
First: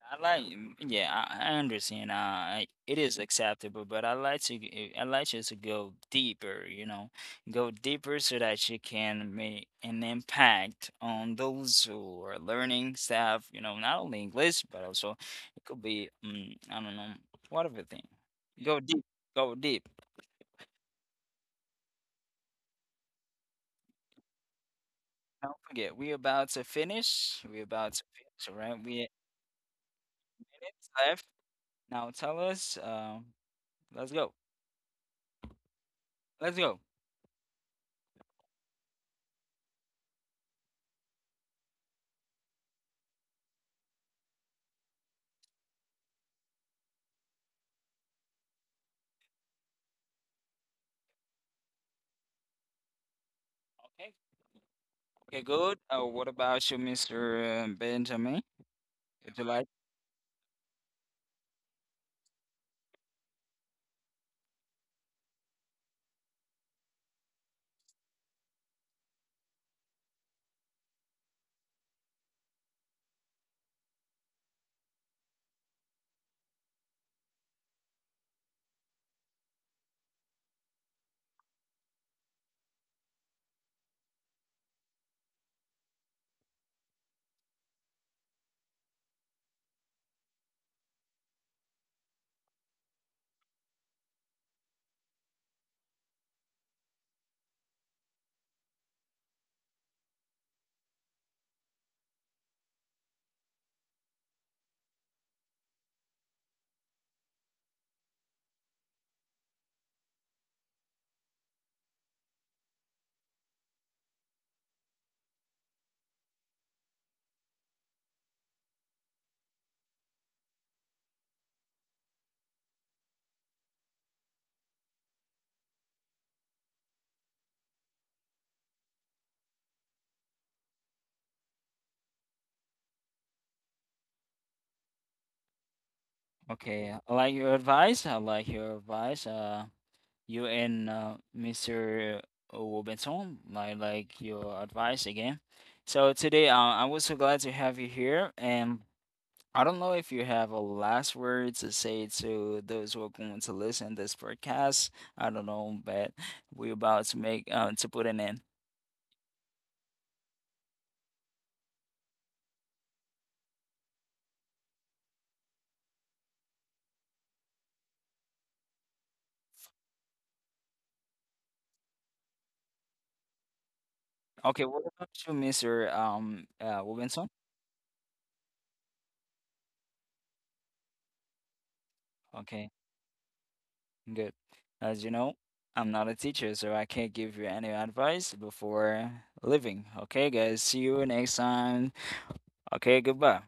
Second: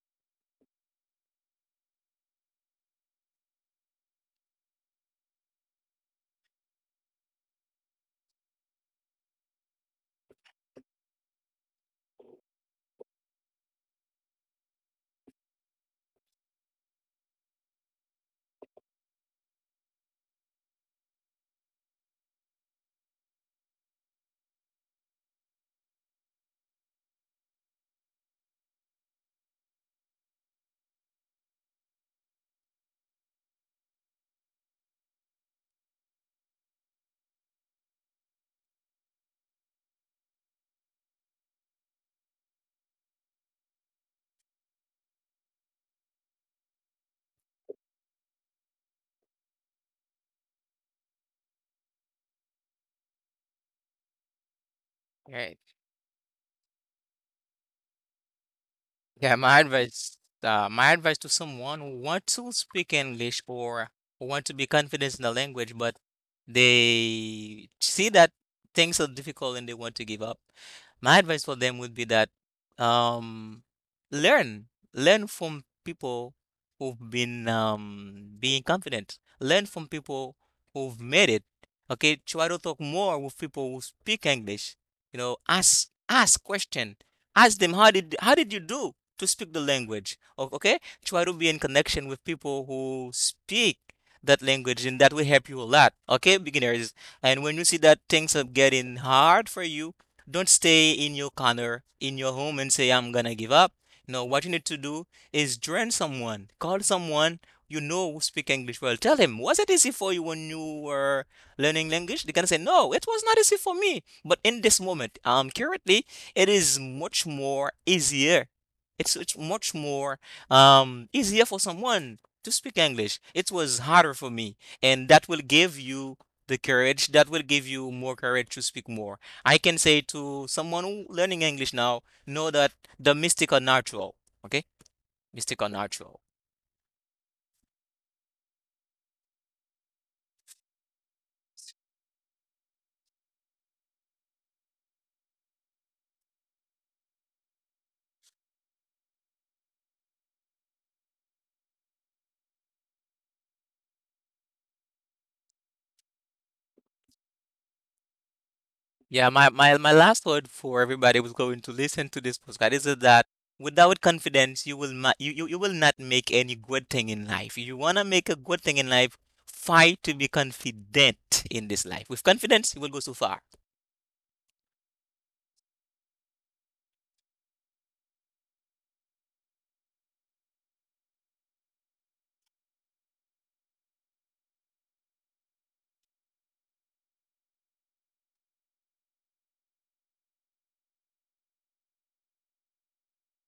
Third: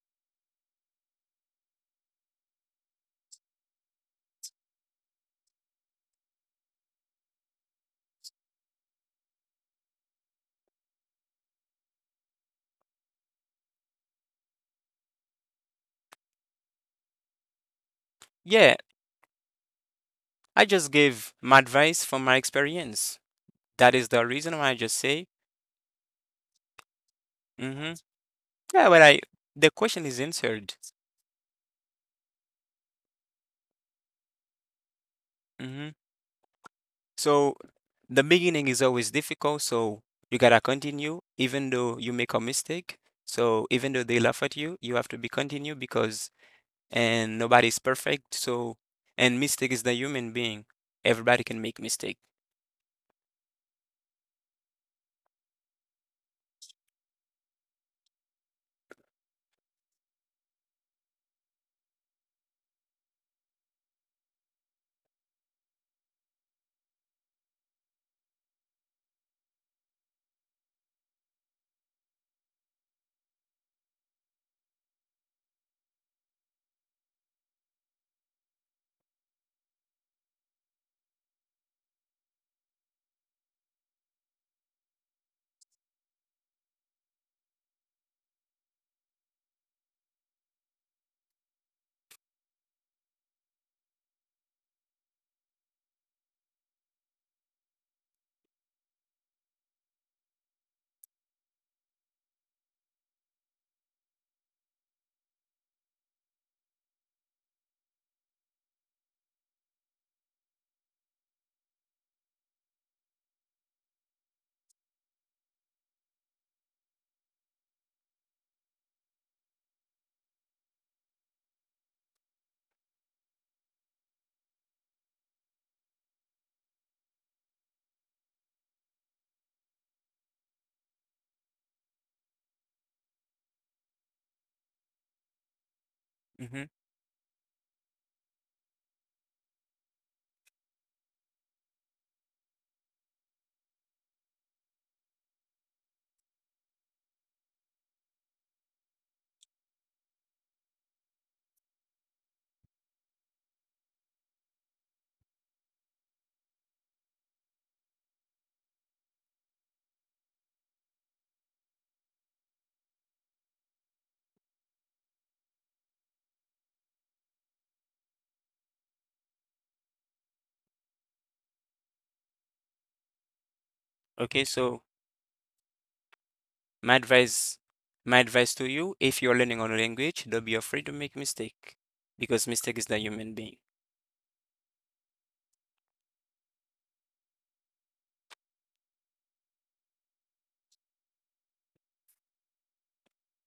[SPEAKER 1] I like, yeah, I understand. It is acceptable, but I like to, I like you to go deeper. You know, go deeper so that you can make an impact on those who are learning stuff. You know, not only English, but also it could be, I don't know, whatever thing.
[SPEAKER 3] Yeah,
[SPEAKER 1] Go deep. Go deep.
[SPEAKER 3] I just give my advice from my experience. That is the reason why I just say,
[SPEAKER 1] Don't forget, we about to finish. We
[SPEAKER 3] mm-hmm.
[SPEAKER 1] about to finish, all right?
[SPEAKER 3] Yeah, but
[SPEAKER 1] We
[SPEAKER 3] I the question is answered.
[SPEAKER 1] minutes left. Now tell us, let's go.
[SPEAKER 3] Mm-hmm.
[SPEAKER 1] Let's go.
[SPEAKER 3] So the beginning is always difficult, so you gotta continue even though you make a mistake. So even though they laugh at you, you have to be continue because and nobody's perfect. So and mistake is the human being. Everybody can make mistake.
[SPEAKER 1] Okay. Okay,
[SPEAKER 2] Great.
[SPEAKER 1] good. What about you, Mr. Benjamin?
[SPEAKER 2] Yeah,
[SPEAKER 1] Would you like?
[SPEAKER 2] my advice to someone who wants to speak English or who want to be confident in the language, but they see that things are difficult and they want to give up. My advice for them would be that um, learn, learn from people who've been being confident. Learn from people who've made it. Okay, try to talk more with people who speak English. You know, ask question, ask them how did you do to speak the language. Okay, try to be in connection with people who speak that language, and that will help you a lot. Okay, beginners, and when you see that things are getting hard for you, don't stay in your corner in your home and say I'm gonna give up. No, what you need to do is join someone, call someone, you know, who speak English well. Tell him was it easy for you when you were learning language. They can say no, it was not easy for me, but in this moment I'm currently it is much more easier. It's much more easier for someone to speak English. It was harder for me, and that will give you the courage. That will give you more courage to speak more. I can say to someone who learning English now, know that the mystic are natural. Okay, mystic are natural.
[SPEAKER 3] Mm-hmm.
[SPEAKER 1] Okay, I like your advice. I like your advice. You and Mr. Robinson, I like your advice again. So today, I was so glad to have you here, and I don't know if you have a last word to say to those who are going to listen this podcast. I don't know, but we're about to make to put an end.
[SPEAKER 2] Yeah, my last word for everybody who's going to listen to this podcast is that without confidence, you will not you will not make any good thing in life. If you wanna make a good thing in life, fight to be confident in this life. With confidence, you will go so far.
[SPEAKER 3] Okay,
[SPEAKER 1] Okay,
[SPEAKER 3] so
[SPEAKER 1] what about you, Mr.
[SPEAKER 3] My
[SPEAKER 1] Robinson?
[SPEAKER 3] advice, my advice to you, if you're learning on a language, don't be afraid to make mistake because
[SPEAKER 1] Okay,
[SPEAKER 3] mistake is the human being.
[SPEAKER 1] good. As you know, I'm not a teacher, so I can't give you any advice before leaving. Okay, guys, see you next time. Okay, goodbye.